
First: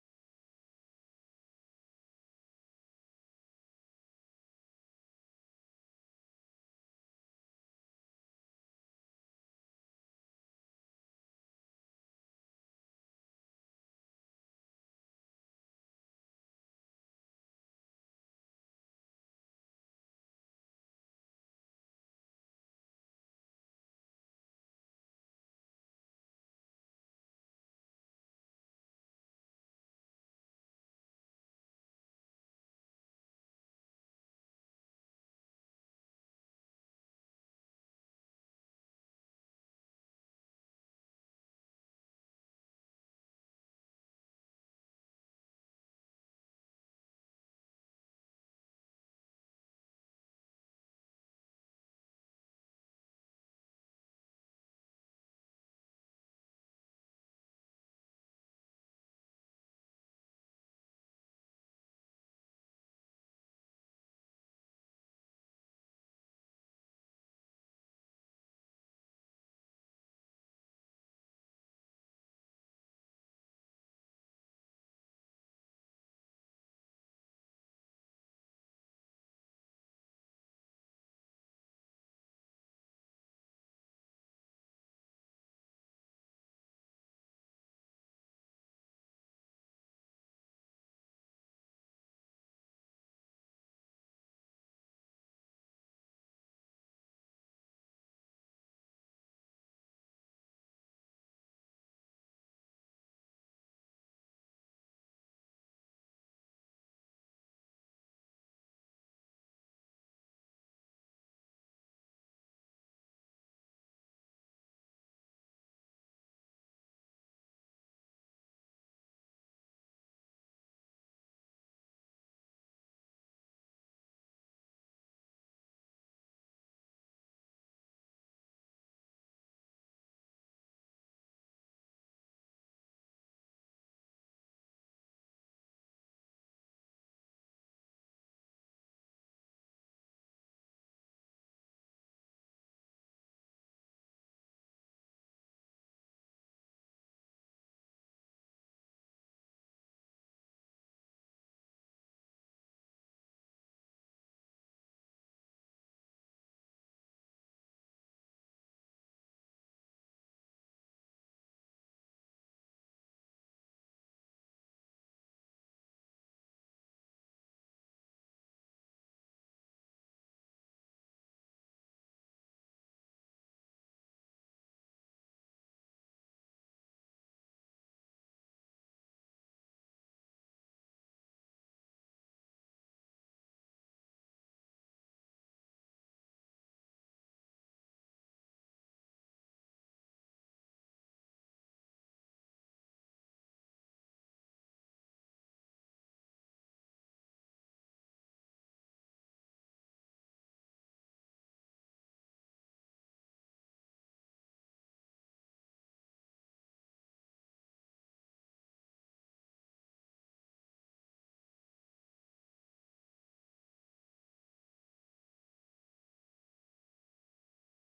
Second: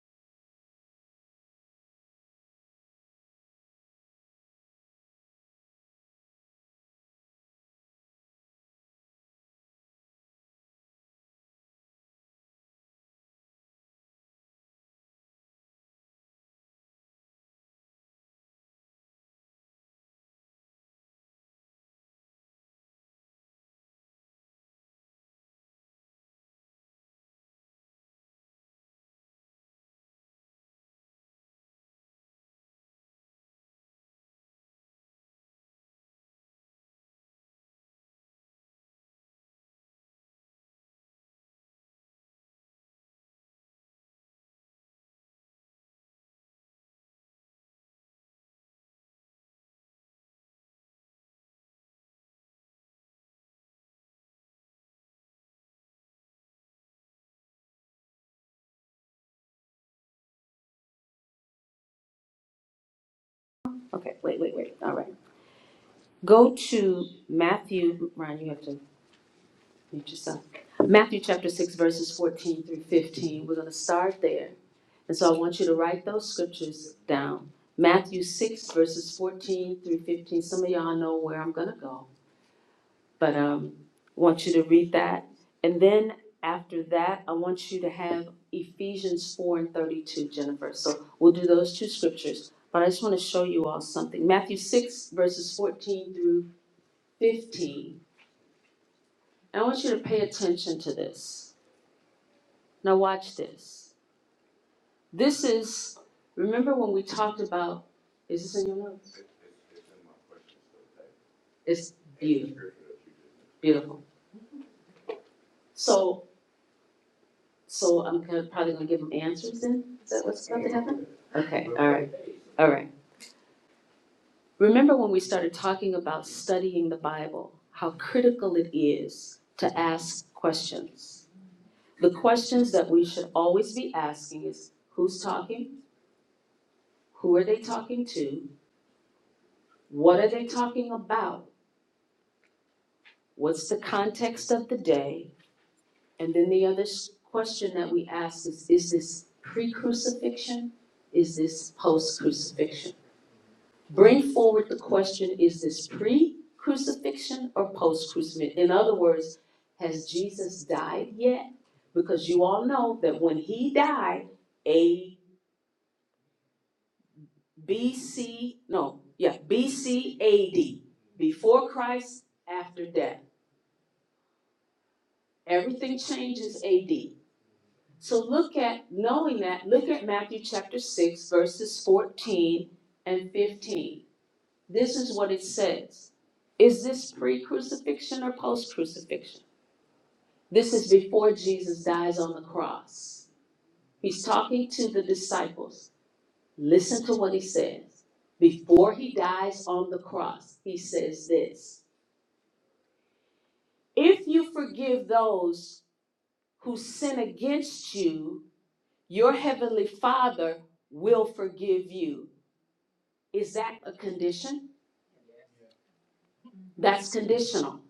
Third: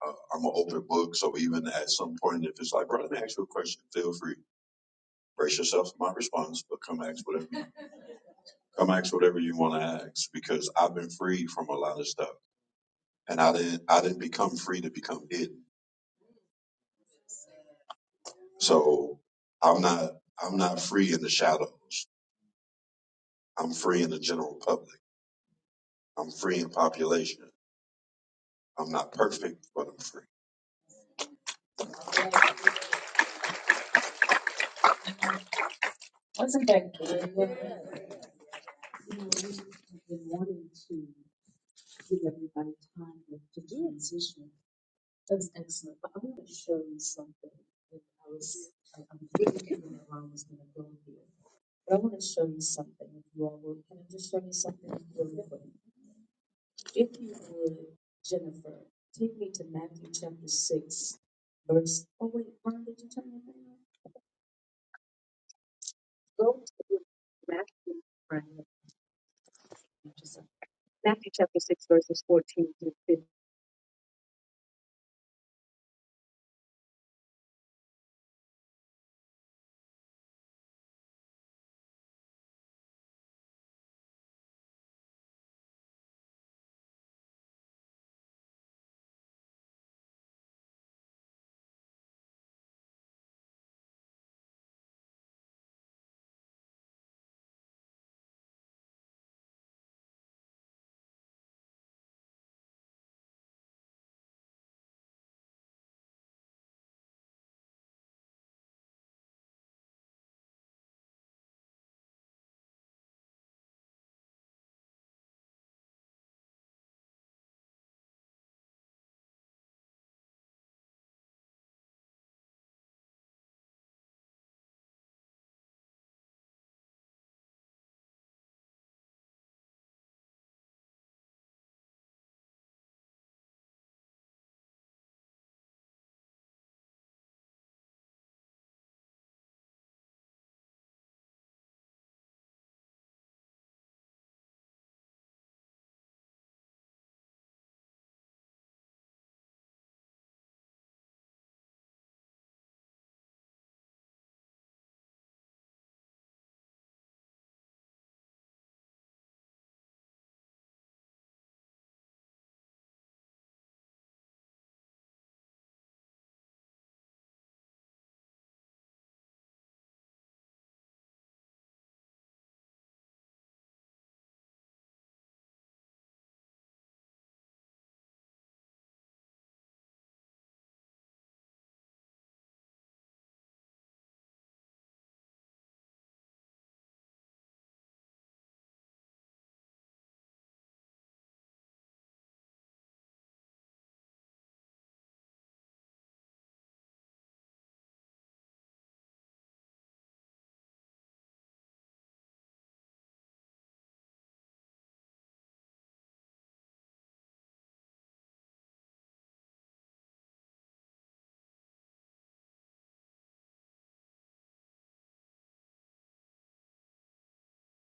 [SPEAKER 2] Uh, I'm an open book, so even at some point, if it's like, bro, let me ask you a question, feel free. Brace yourself for my response, but come ask whatever come ask whatever you want to ask because I've been free from a lot of stuff. and I didn't I didn't become free to become hidden. So I'm not I'm not free in the shadows. I'm free in the general public. I'm free in population. I'm not perfect, but I'm free.
[SPEAKER 1] Okay, wait, wait, wait. All right. Go to Matthew. Ryan, you have to. Mute yourself. Matthew chapter six, verses fourteen through fifteen. We're gonna start there. And so I want you to write those scriptures down. Matthew six, verses fourteen through fifteen. Some of y'all know where I'm gonna go, but um, I want you to read that. And then after that, I want you to have Ephesians four and thirty-two, Jennifer. So we'll do those two scriptures. But I just want to show you all something. Matthew six, verses fourteen through fifteen. And I want you to pay attention to this. Now watch this. This is remember when we talked about is this in your notes? It's beautiful. Beautiful. So so I'm gonna- probably gonna give them answers then? Is that what's about to happen? Okay, all right. All right. Remember when we started talking about studying the Bible, how critical it is to ask questions. The questions that we should always be asking is who's talking? Who are they talking to? What are they talking about? what's the context of the day? And then the other question that we ask is, is this pre-crucifixion? Is this post-crucifixion? Bring forward the question, is this pre-crucifixion or post-crucifixion? In other words, has Jesus died yet? Because you all know that when he died, A, B, C, no, yeah, B, C, A, D. Before Christ, after death. Everything changes A, D. So look at, knowing that, look at Matthew chapter six, verses fourteen and fifteen. This is what it says. Is this pre-crucifixion or post-crucifixion? This is before Jesus dies on the cross. He's talking to the disciples. Listen to what he says. Before he dies on the cross, he says this. If you forgive those who sin against you, your heavenly Father will forgive you. Is that a condition? That's conditional.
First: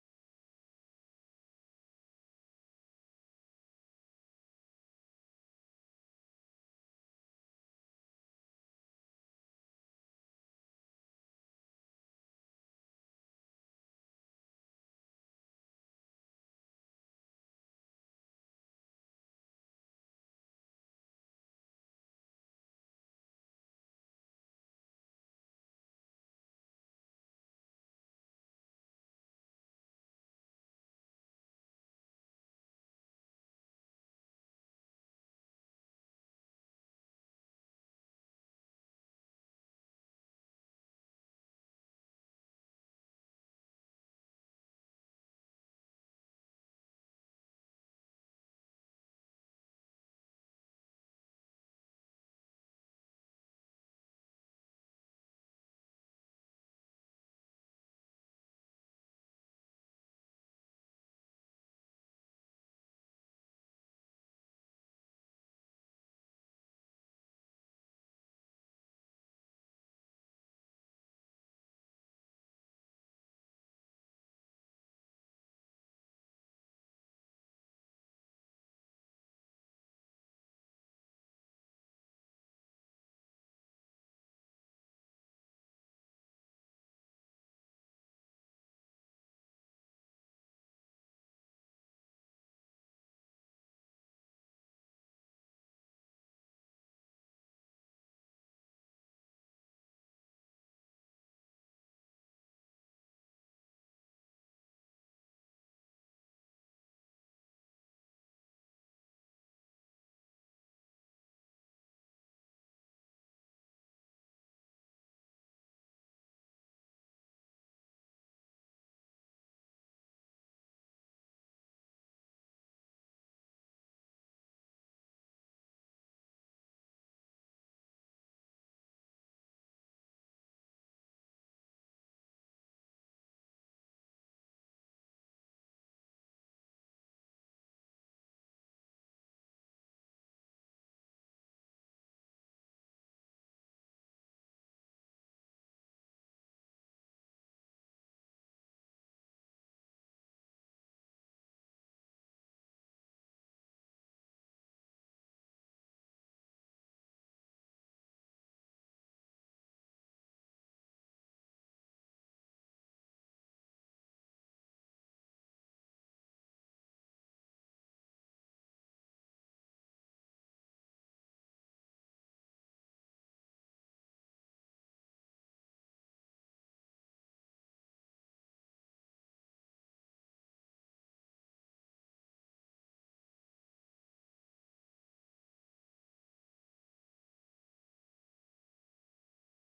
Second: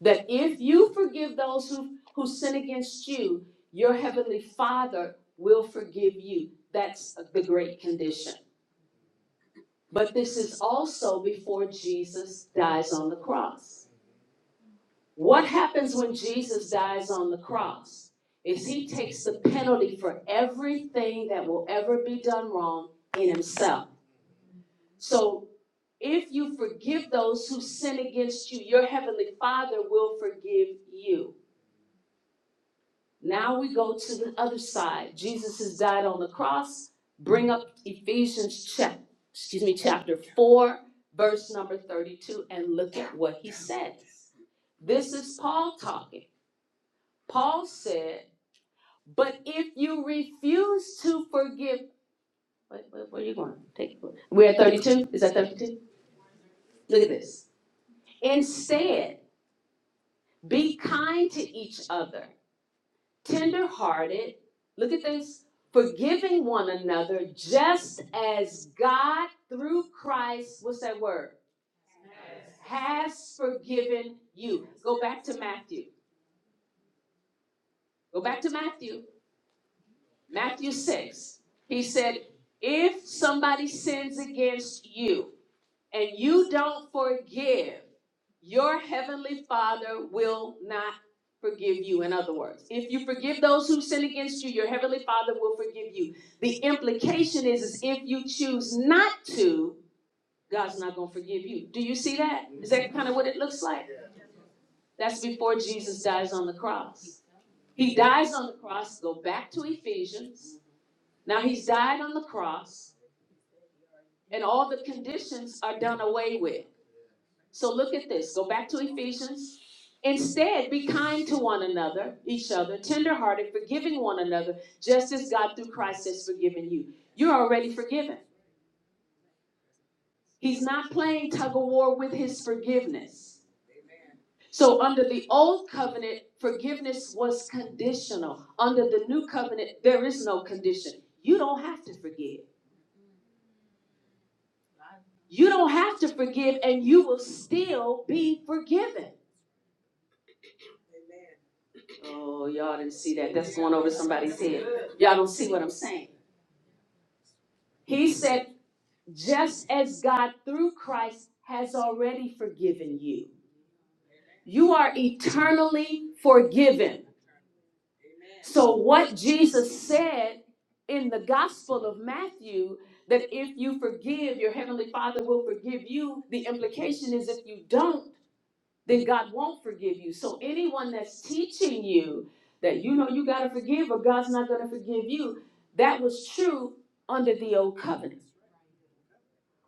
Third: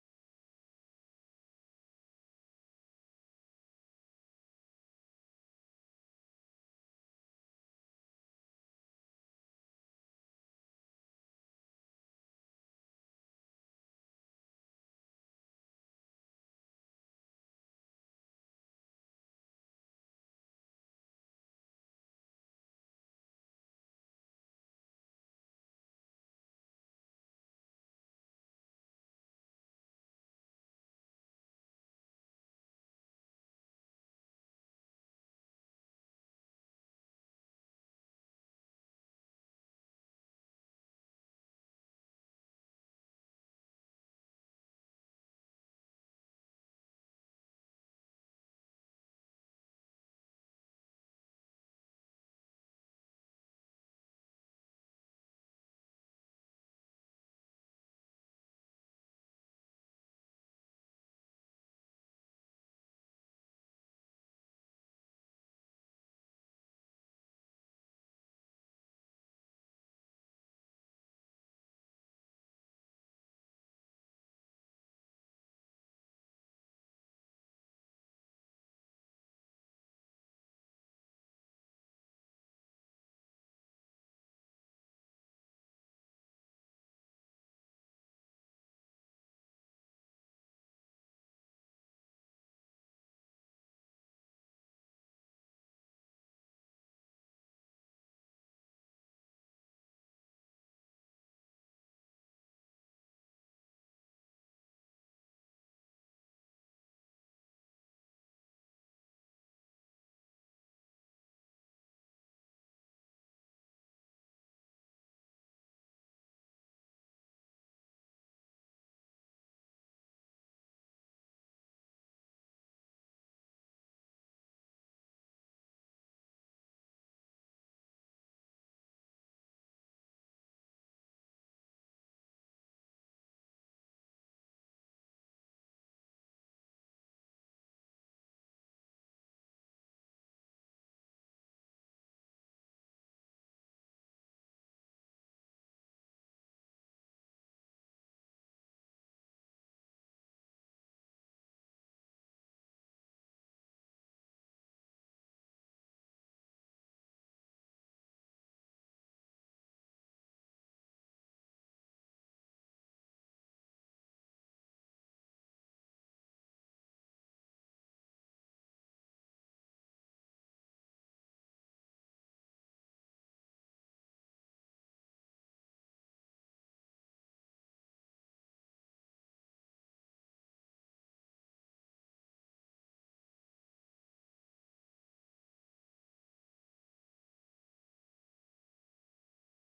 [SPEAKER 1] That if you forgive those who, who sin against you, your heavenly Father will forgive you. That's the great condition. But this is also before Jesus dies on the cross. What happens when Jesus dies on the cross? Is he takes the penalty for everything that will ever be done wrong in himself. So If you forgive those who sin against you, your heavenly Father will forgive you. Now we go to the other side. Jesus has died on the cross. Bring up Ephesians chap, excuse me, chapter 4, verse number 32, and look at what he says. This is Paul talking. Paul said, But if you refuse to forgive, wait, wait, where are you going? Take, it. we're at 32. Is that 32? Look at this. Instead, Be kind to each other, tender-hearted. Look at this. Forgiving one another, just as God through Christ, what's that word? Has forgiven you. Go back to Matthew. Go back to Matthew. Matthew 6. He said, If somebody sins against you, and you don't forgive, your heavenly Father will not forgive you. In other words, if you forgive those who sin against you, your heavenly Father will forgive you. The implication is, is if you choose not to, God's not going to forgive you. Do you see that? Is that kind of what it looks like? That's before Jesus dies on the cross. He dies on the cross. Go back to Ephesians. Now he's died on the cross, and all the conditions are done away with. So look at this. Go back to Ephesians. Instead, be kind to one another, each other, tenderhearted, forgiving one another, just as God through Christ has forgiven you. You're already forgiven. He's not playing tug of war with his forgiveness. So, under the old covenant, forgiveness was conditional. Under the new covenant, there is no condition. You don't have to forgive. You don't have to forgive, and you will still be forgiven. Oh, y'all didn't see that. That's going over somebody's head. Y'all don't see what I'm saying. He said, just as God through Christ has already forgiven you, you are eternally forgiven. So, what Jesus said in the Gospel of Matthew, that if you forgive, your Heavenly Father will forgive you, the implication is if you don't, then God won't forgive you. So anyone that's teaching you that you know you got to forgive or God's not going to forgive you, that was true under the old covenant.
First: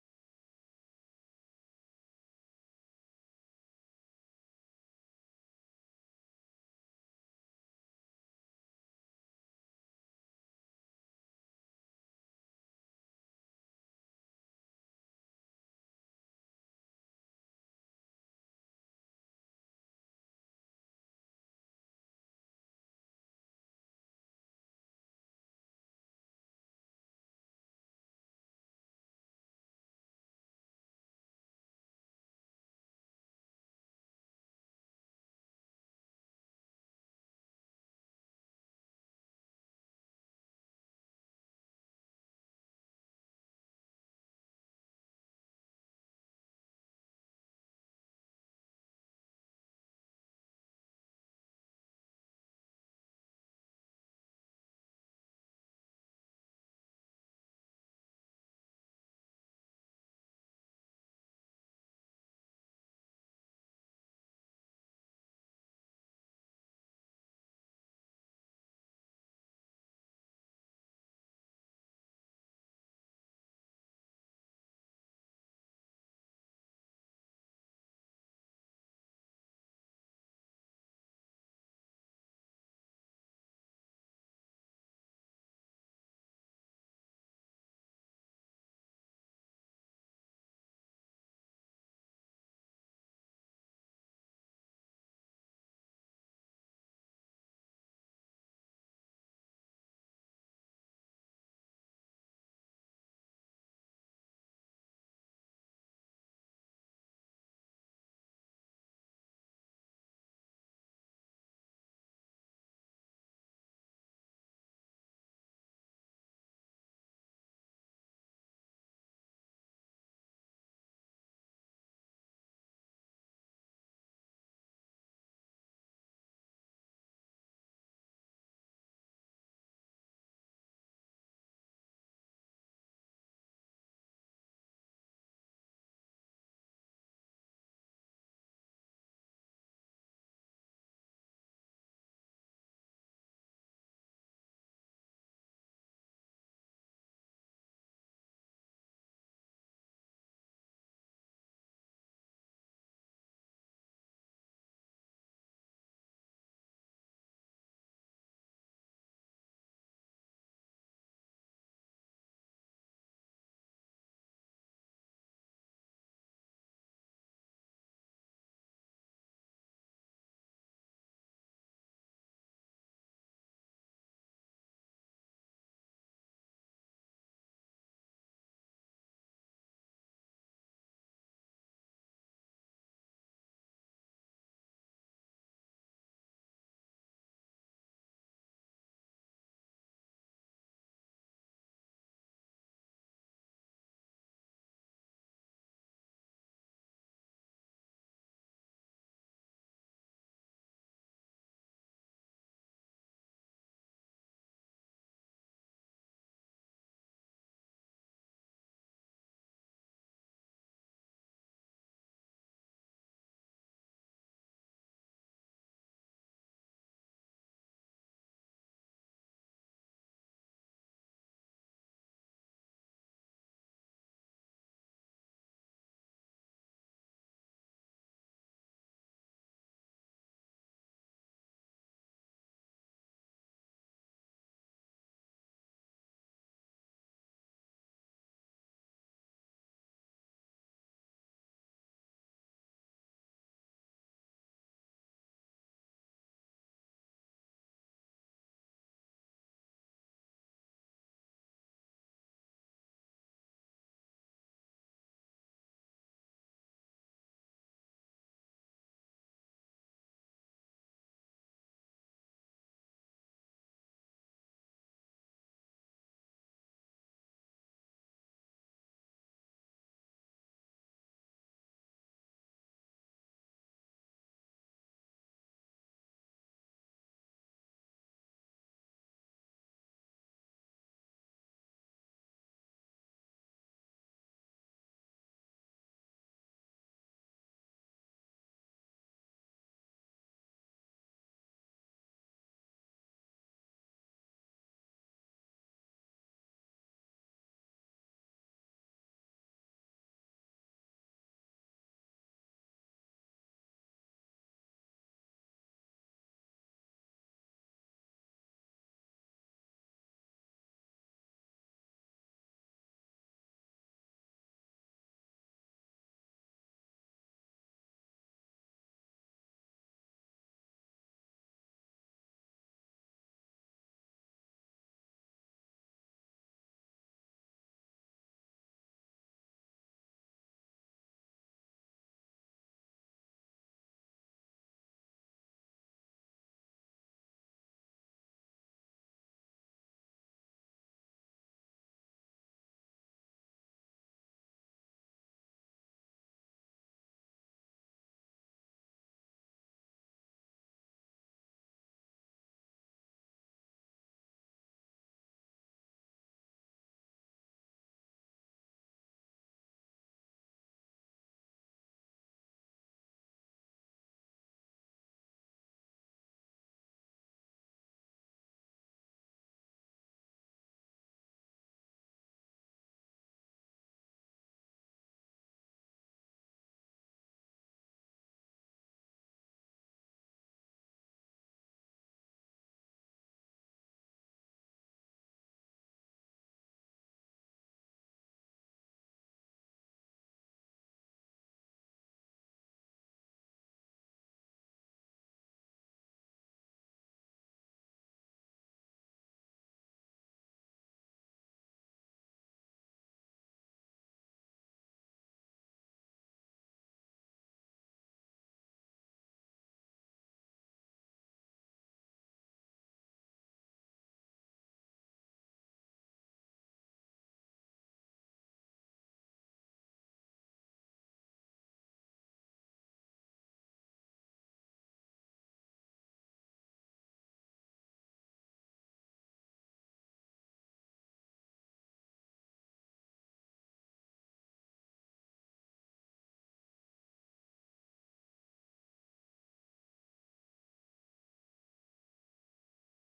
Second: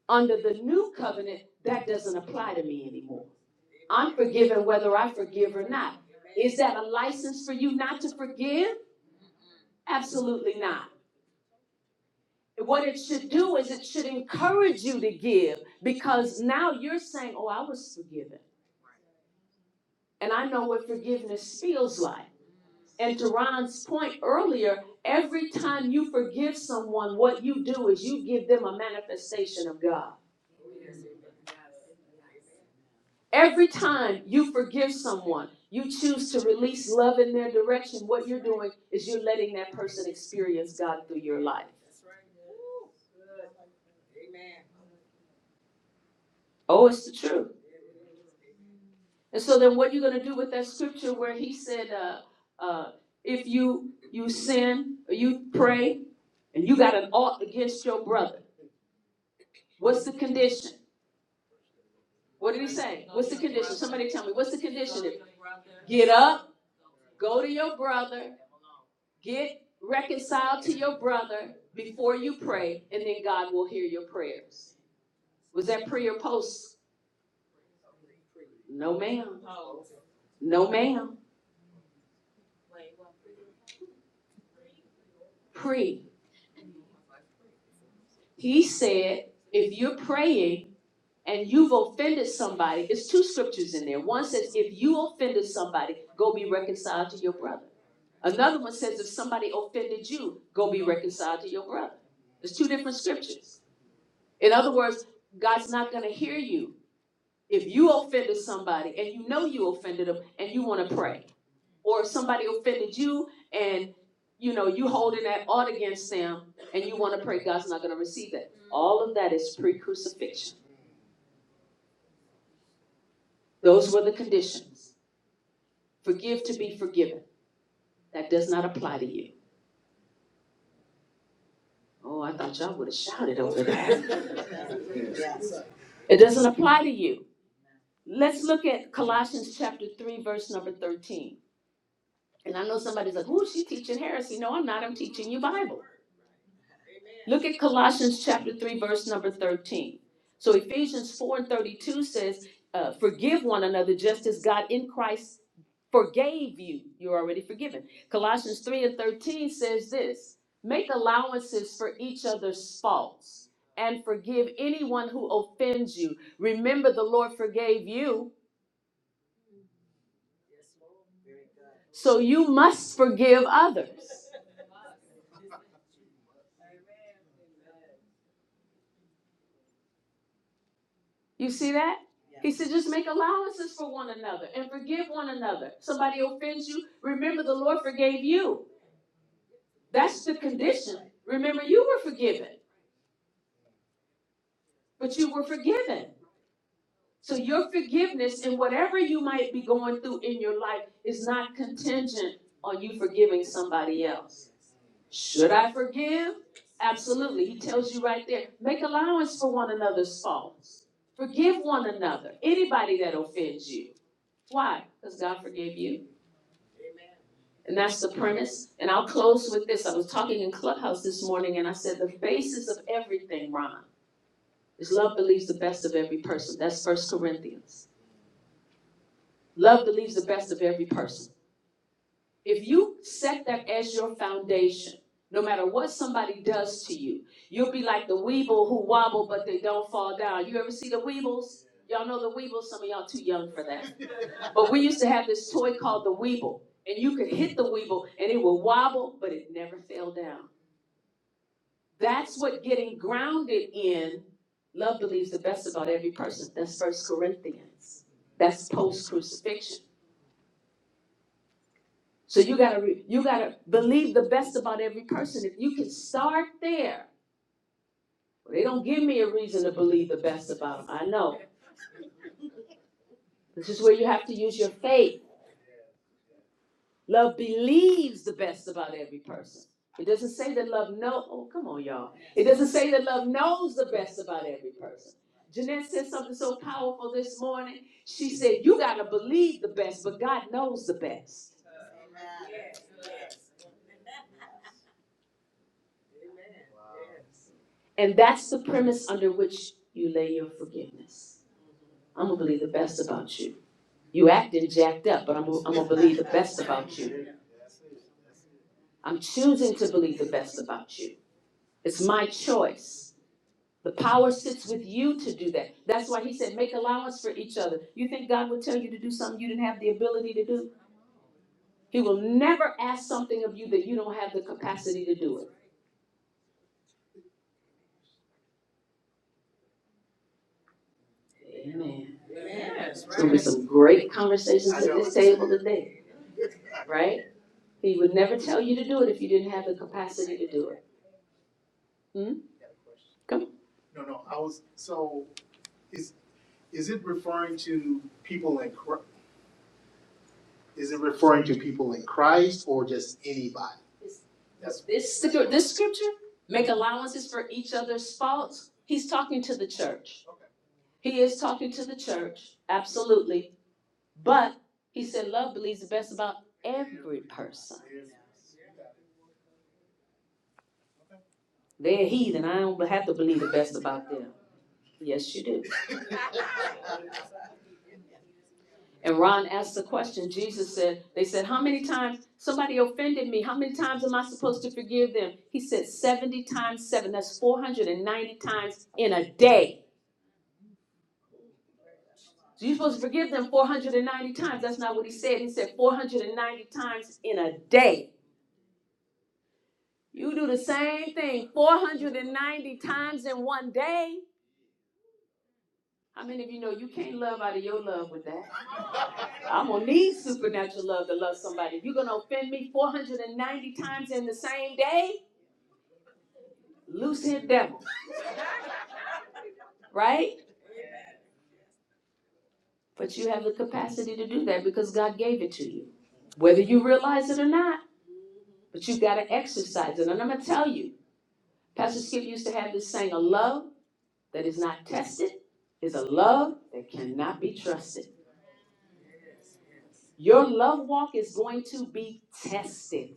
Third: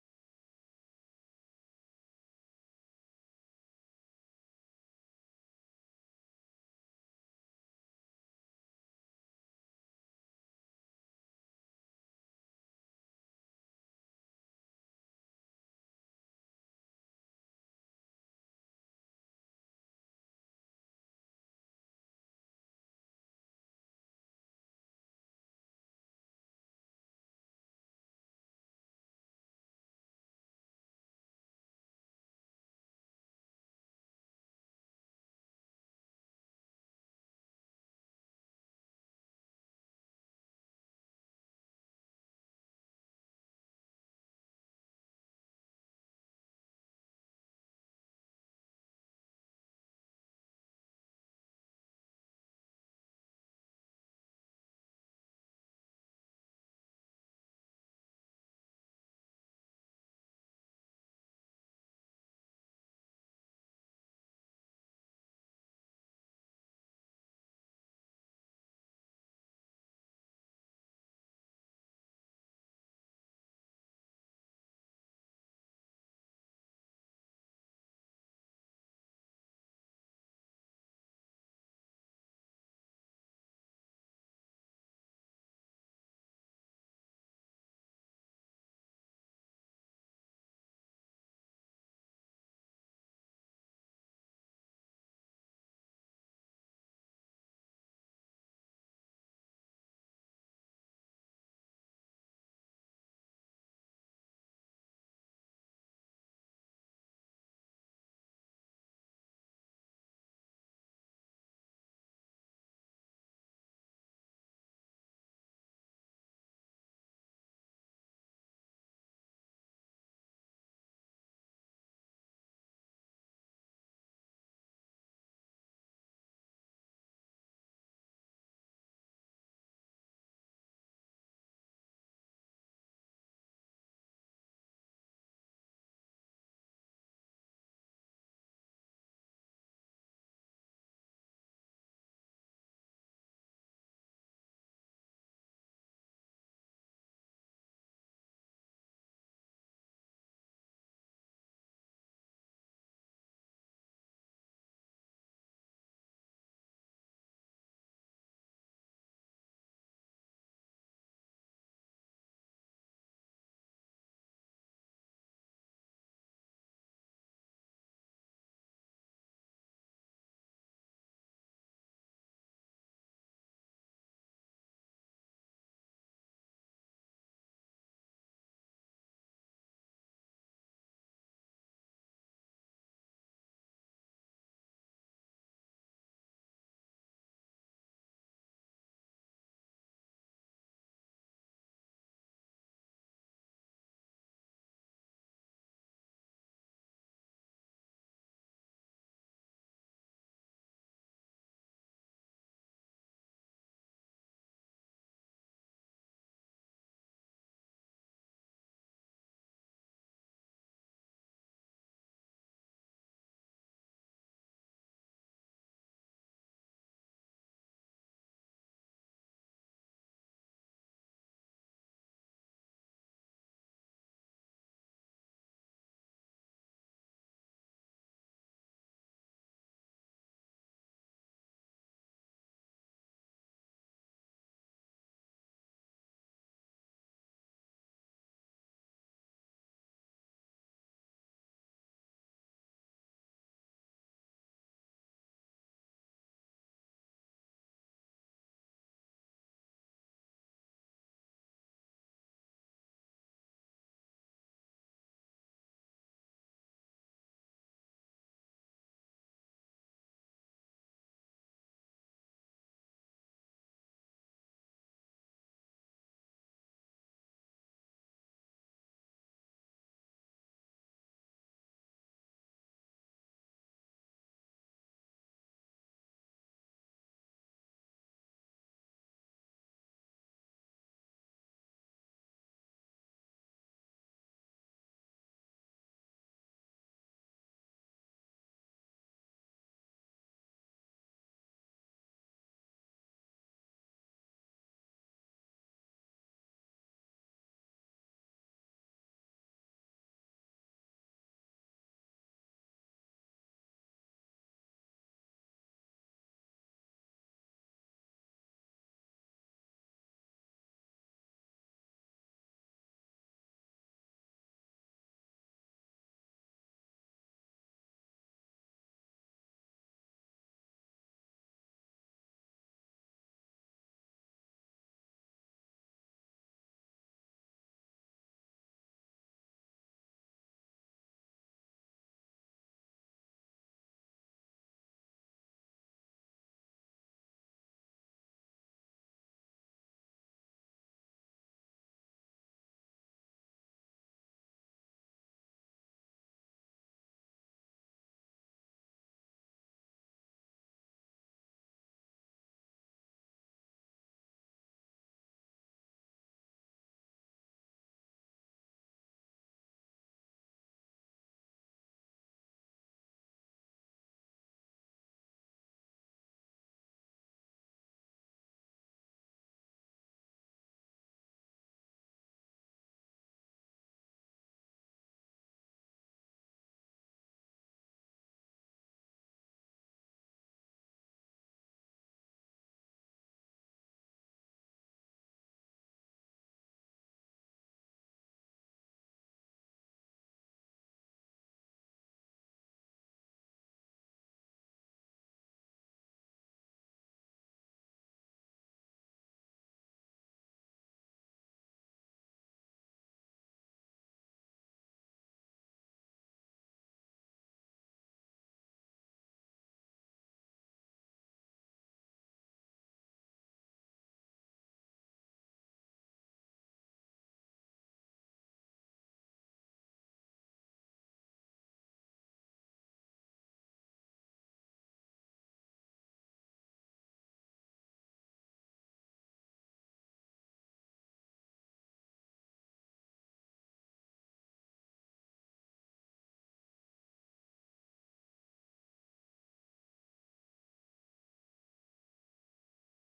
[SPEAKER 1] Under the new covenant, that doesn't apply to me anymore. I'm forgiven whether I forgive or not. Is that a license for you not to forgive? Absolutely not. What it should do is it should encourage you to give because now you're saying, Oh, I was forgiven. And I know what forgiveness feels like. And to Ron's point earlier, every time you forgive someone, what you do is you give them a manifestation of God. Every time you forgive someone, you choose to release love in their direction. What you're doing is you're letting that person experience God through your life. Oh, it's the truth. And so then, what you're going to do with that scripture where he said, uh, uh, "If you you sin or you pray and you got an ought against your brother, what's the condition?" What did he say? What's the condition? Somebody tell me, what's the condition? Get up, go to your brother, get reconciled to your brother before you pray, and then God will hear your prayers. Was that pre or post? No, ma'am. No, ma'am. Pre. He said, if you're praying and you've offended somebody, it's two scriptures in there. One says, if you offended somebody, go be reconciled to your brother. Another one says, if somebody offended you, go be reconciled to your brother. There's two different scriptures. In other words, God's not going to hear you if you offended somebody and you know you offended them and you want to pray, or if somebody offended you and you know you holding that ought against them and you want to pray. God's not going to receive that. All of that is pre-crucifixion. Those were the conditions. Forgive to be forgiven. That does not apply to you. Oh, I thought y'all would have shouted over that. It doesn't apply to you. Let's look at Colossians chapter 3, verse number 13. And I know somebody's like, "Ooh, she's teaching heresy." No, I'm not. I'm teaching you Bible. Look at Colossians chapter three, verse number thirteen. So Ephesians four and thirty-two says, uh, "Forgive one another, just as God in Christ forgave you. You're already forgiven." Colossians three and thirteen says this: "Make allowances for each other's faults." And forgive anyone who offends you. Remember, the Lord forgave you, so you must forgive others. You see that? He said, just make allowances for one another and forgive one another. Somebody offends you, remember the Lord forgave you. That's the condition. Remember, you were forgiven, but you were forgiven. So your forgiveness and whatever you might be going through in your life is not contingent on you forgiving somebody else. Should I forgive? Absolutely. He tells you right there, make allowance for one another's faults. Forgive one another, anybody that offends you. Why? Because God forgave you. And that's the premise. And I'll close with this. I was talking in Clubhouse this morning and I said, the basis of everything, Ron, is love believes the best of every person. That's First Corinthians. Love believes the best of every person. If you set that as your foundation, no matter what somebody does to you, you'll be like the weeble who wobble but they don't fall down. You ever see the weebles? Y'all know the weebles. Some of y'all too young for that. But we used to have this toy called the Weeble, and you could hit the Weeble and it would wobble, but it never fell down. That's what getting grounded in love believes the best about every person. That's First Corinthians. That's post crucifixion. So you gotta re- you gotta believe the best about every person. If you can start there, well, they don't give me a reason to believe the best about them. I know this is where you have to use your faith. Love believes the best about every person. It doesn't say that love know. Oh, come on, y'all. It doesn't say that love knows the best about every person. Jeanette said something so powerful this morning. She said, "You gotta believe the best, but God knows the best." And that's the premise under which you lay your forgiveness. I'm gonna believe the best about you. You acting jacked up, but I'm gonna believe the best about you. I'm choosing to believe the best about you. It's my choice. The power sits with you to do that. That's why he said, make allowance for each other. You think God would tell you to do something you didn't have the ability to do? He will never ask something of you that you don't have the capacity to do it. Amen. There's gonna be right. some great conversations at this table today, right? He would never tell you to do it if you didn't have the capacity to do it. Hmm? Come. on. No, no, I was, so is, is it referring to people in, Is it referring to people in Christ or just anybody? Does This this scripture, make allowances for each other's faults. He's talking to the church. Okay. He is talking to the church, absolutely. But he said, love believes the best about every person. They're heathen. I don't have to believe the best about them. Yes, you do. And Ron asked the question, Jesus said, they said, how many times somebody offended me? How many times am I supposed to forgive them? He said, 70 times 7. That's 490 times in a day. So you're supposed to forgive them 490 times. That's not what he said. He said 490 times in a day. You do the same thing 490 times in one day. How many of you know you can't love out of your love with that? I'm gonna need supernatural love to love somebody. You're gonna offend me 490 times in the same day? Lucid devil, right? But you have the capacity to do that because God gave it to you. Whether you realize it or not, but you've got to exercise it. And I'm going to tell you, Pastor Skip used to have this saying a love that is not tested is a love that cannot be trusted. Your love walk is going to be tested.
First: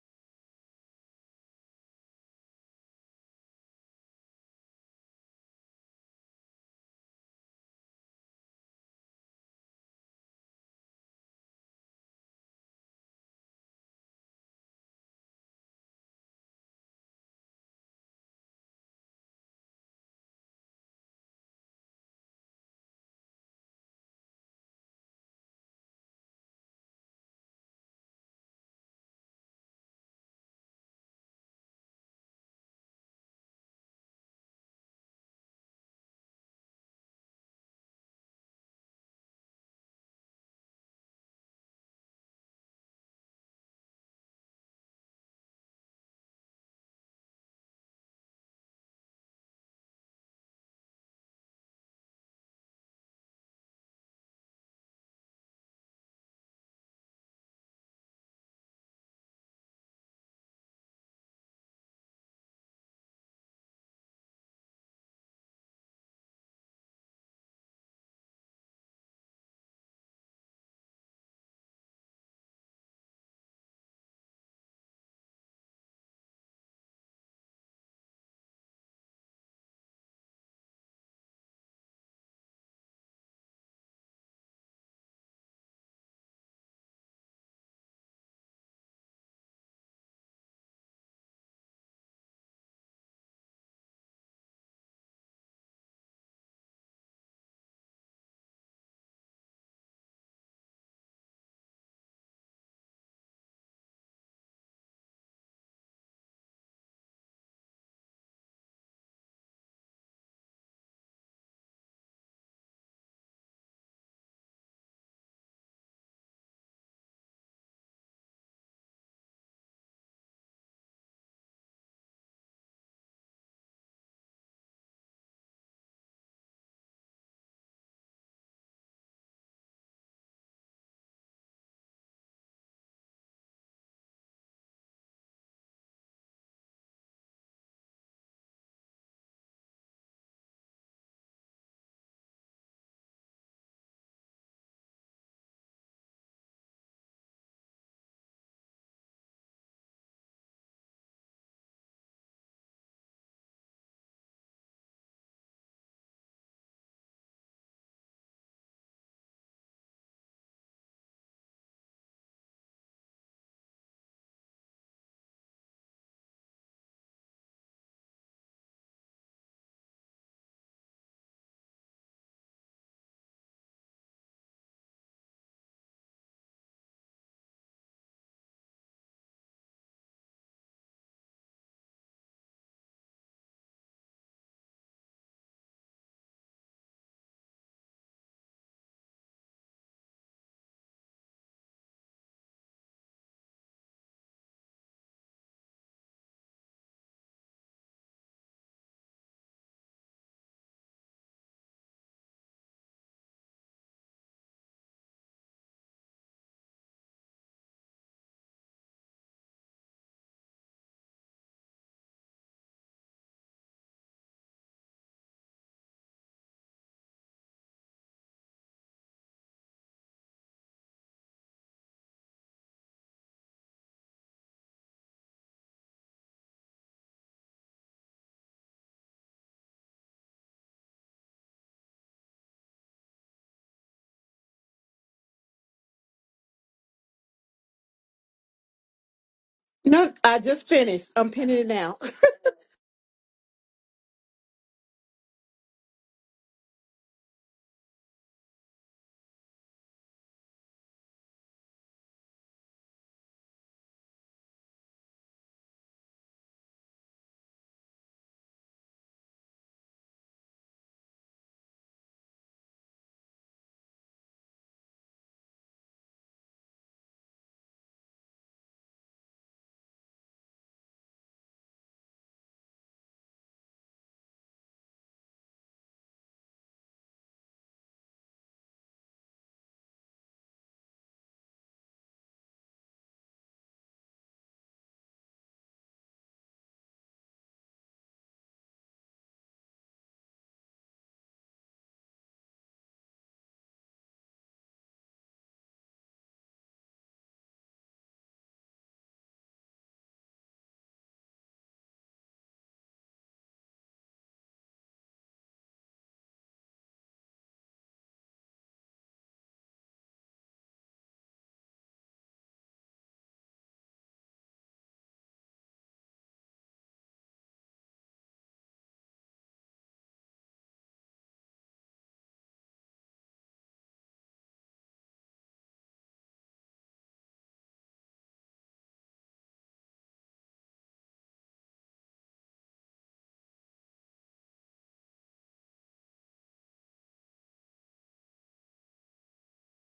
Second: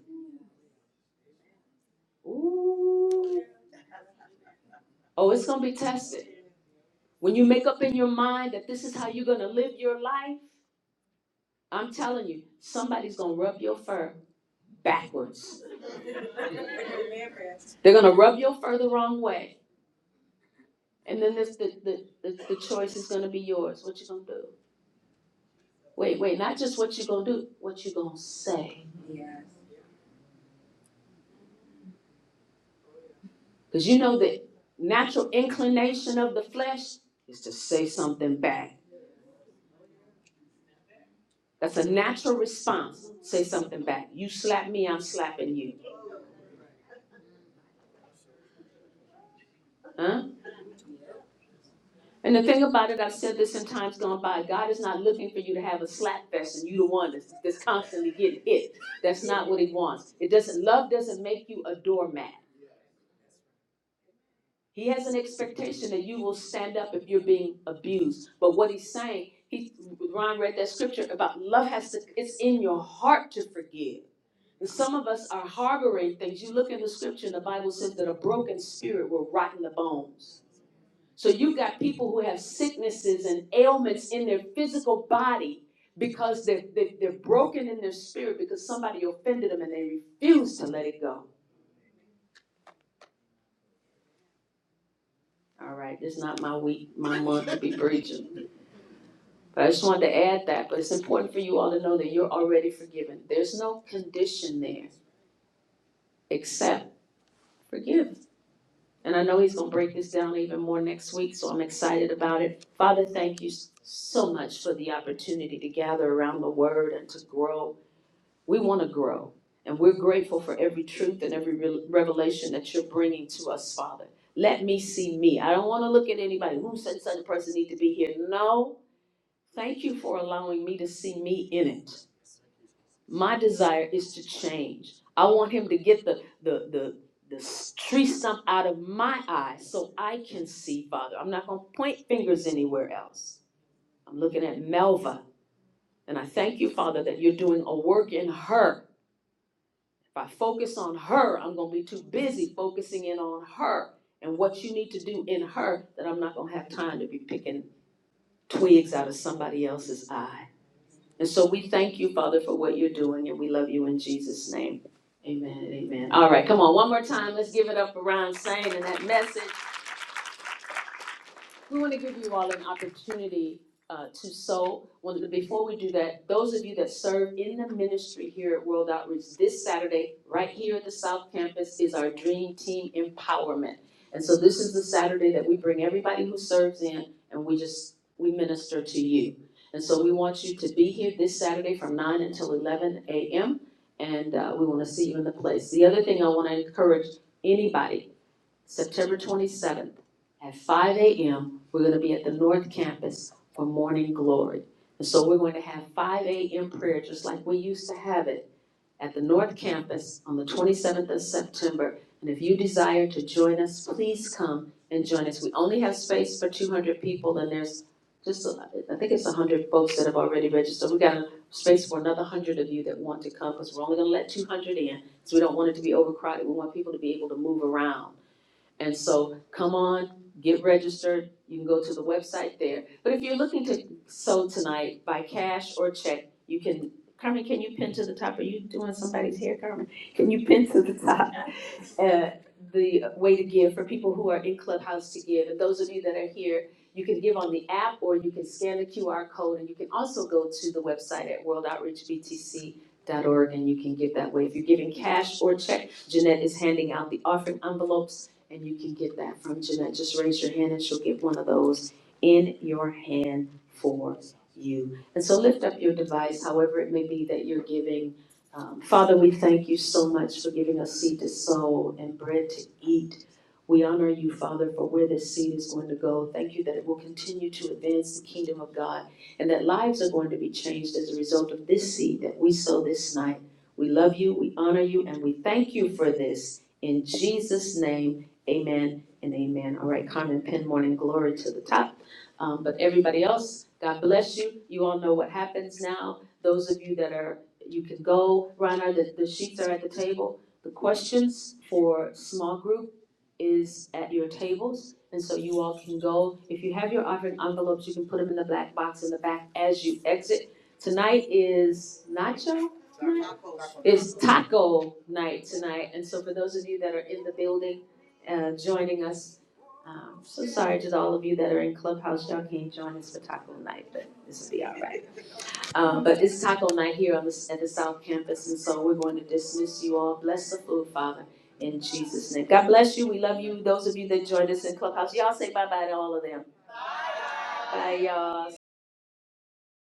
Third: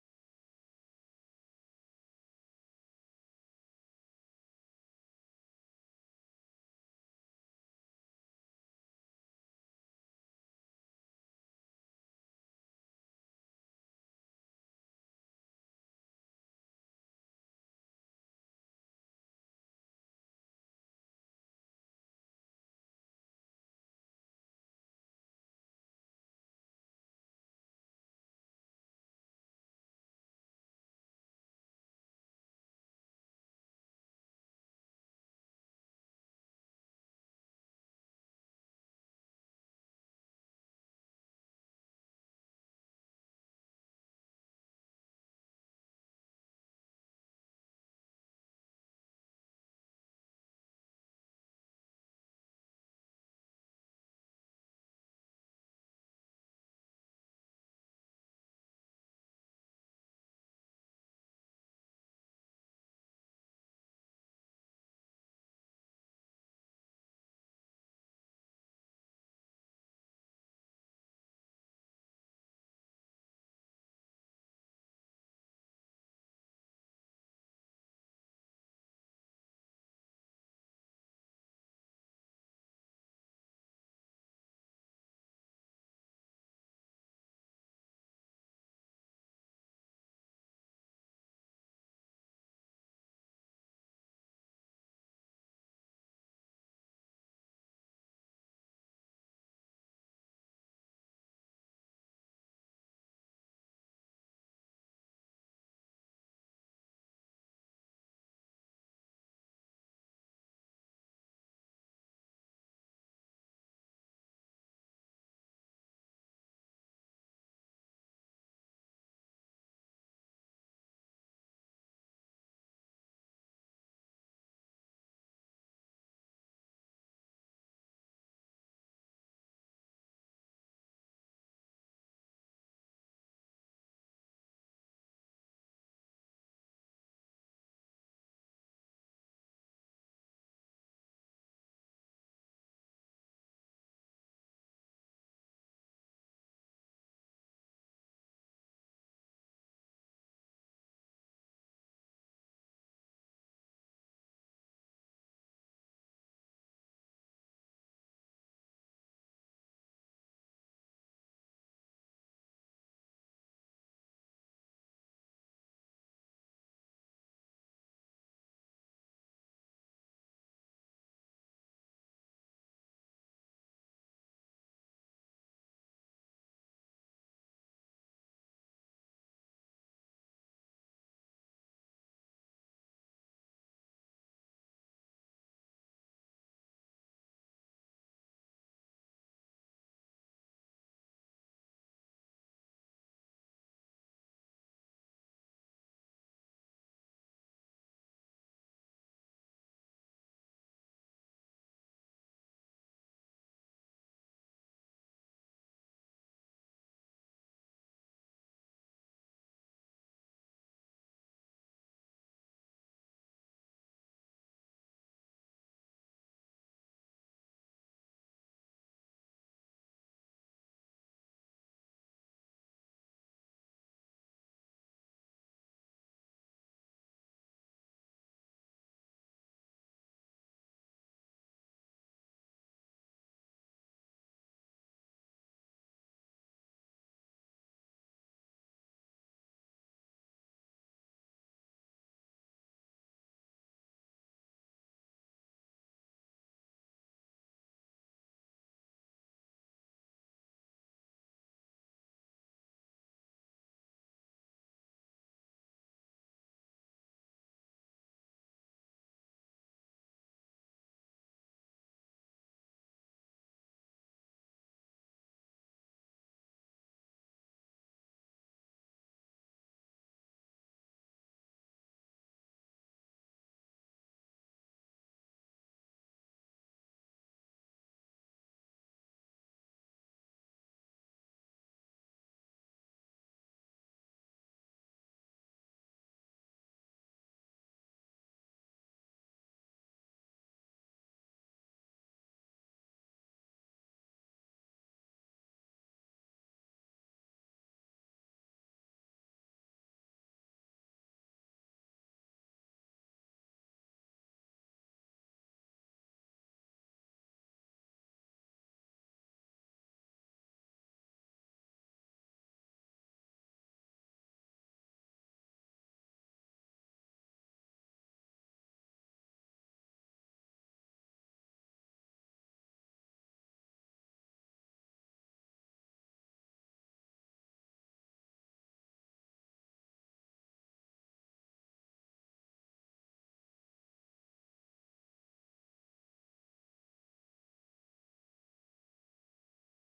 [SPEAKER 1] Ooh. Oh, it's going to be tested. When you make up in your mind that this is how you're going to live your life, I'm telling you, somebody's going to rub your fur backwards They're gonna rub your fur the wrong way, and then this the the, the, the choice is gonna be yours. What you gonna do? Wait, wait, not just what you gonna do, what you gonna say? Because you know the natural inclination of the flesh is to say something back. That's a natural response. Say something back. You slap me, I'm slapping you. Huh? And the thing about it, I've said this in times gone by. God is not looking for you to have a slap fest and you the one that's, that's constantly getting hit. That's not what He wants. It doesn't. Love doesn't make you a doormat. He has an expectation that you will stand up if you're being abused. But what he's saying, he Ron read that scripture about love has to it's in your heart to forgive. And some of us are harboring things. You look in the scripture and the Bible says that a broken spirit will rot in the bones. So you got people who have sicknesses and ailments in their physical body because they're, they're, they're broken in their spirit because somebody offended them and they refuse to let it go. All right, it's not my week, my month to be preaching. But I just wanted to add that, but it's important for you all to know that you're already forgiven. There's no condition there except forgive. And I know he's gonna break this down even more next week, so I'm excited about it. Father, thank you so much for the opportunity to gather around the word and to grow. We wanna grow, and we're grateful for every truth and every re- revelation that you're bringing to us, Father. Let me see me. I don't wanna look at anybody who said such a person need to be here. No, thank you for allowing me to see me in it My desire is to change. I want him to get the the the the tree stump out of my eye so I can see, Father. I'm not going to point fingers anywhere else. I'm looking at Melva, and I thank you, Father, that you're doing a work in her. If I focus on her, I'm going to be too busy focusing in on her and what you need to do in her that I'm not going to have time to be picking twigs out of somebody else's eye. And so we thank you, Father, for what you're doing, and we love you in Jesus' name. Amen and amen. All right, come on, one more time. Let's give it up for Ron Sane and that message we wanna give you all an opportunity uh to sow. Well, before we do that, those of you that serve in the ministry here at World Outreach this Saturday, right here at the South Campus, is our Dream Team Empowerment. And so this is the Saturday that we bring everybody who serves in and we just, we minister to you. And so we want you to be here this Saturday from nine until eleven AM. And uh we wanna see you in the place. The other thing I wanna encourage anybody September twenty-seventh, at five AM, we're gonna be at the North Campus for Morning Glory. And so we're going to have five AM prayer, just like we used to have it, at the North Campus on the twenty-seventh of September. And if you desire to join us, please come and join us. We only have space for two hundred people, and there's just, a- I think it's one hundred folks that have already registered. We have got a space for another one hundred of you that want to come, because we're only gonna let two hundred in, so we don't want it to be overcrowded. We want people to be able to move around. And so come on, get registered. You can go to the website there. But if you're looking to sow tonight by cash or check, you can, Carmen, can you pin to the top? Are you doing somebody's hair, Carmen?
[SPEAKER 3] No,
[SPEAKER 1] Can
[SPEAKER 3] I
[SPEAKER 1] you
[SPEAKER 3] just
[SPEAKER 1] pin to the
[SPEAKER 3] finished.
[SPEAKER 1] top?
[SPEAKER 3] I'm pinning it now.
[SPEAKER 1] uh, the way to give for people who are in Clubhouse to give. And those of you that are here, you can give on the app or you can scan the QR code and you can also go to the website at worldoutreachbtc.org and you can give that way. If you're giving cash or check, Jeanette is handing out the offering envelopes and you can get that from Jeanette. Just raise your hand and she'll get one of those in your hand for you. And so lift up your device, however it may be that you're giving um, Father, we thank you so much for giving us seed to sow and bread to eat. We honor you, Father, for where this seed is going to go. Thank you that it will continue to advance the kingdom of God and that lives are going to be changed as a result of this seed that we sow this night. We love you, we honor you, and we thank you for this. In Jesus' name, amen and amen. All right, Carmen Penn, morning glory to the top. Um, but everybody else, God bless you. You all know what happens now. Those of you that are you can go, Reiner, the, the sheets are at the table. The questions for small group is at your tables, and so you all can go. If you have your offering envelopes, you can put them in the black box in the back as you exit. Tonight is nacho night? It's taco night tonight, and so for those of you that are in the building, uh, joining us, um, so sorry to all of you that are in Clubhouse, y'all can't join us for taco night, but this will be all right. Um, but it's taco night here on the, at the South Campus, and so we're going to dismiss you all. Bless the food, Father, in Jesus' name. God bless you. We love you. Those of you that joined us in Clubhouse, y'all say bye bye to all of them. Bye, y'all.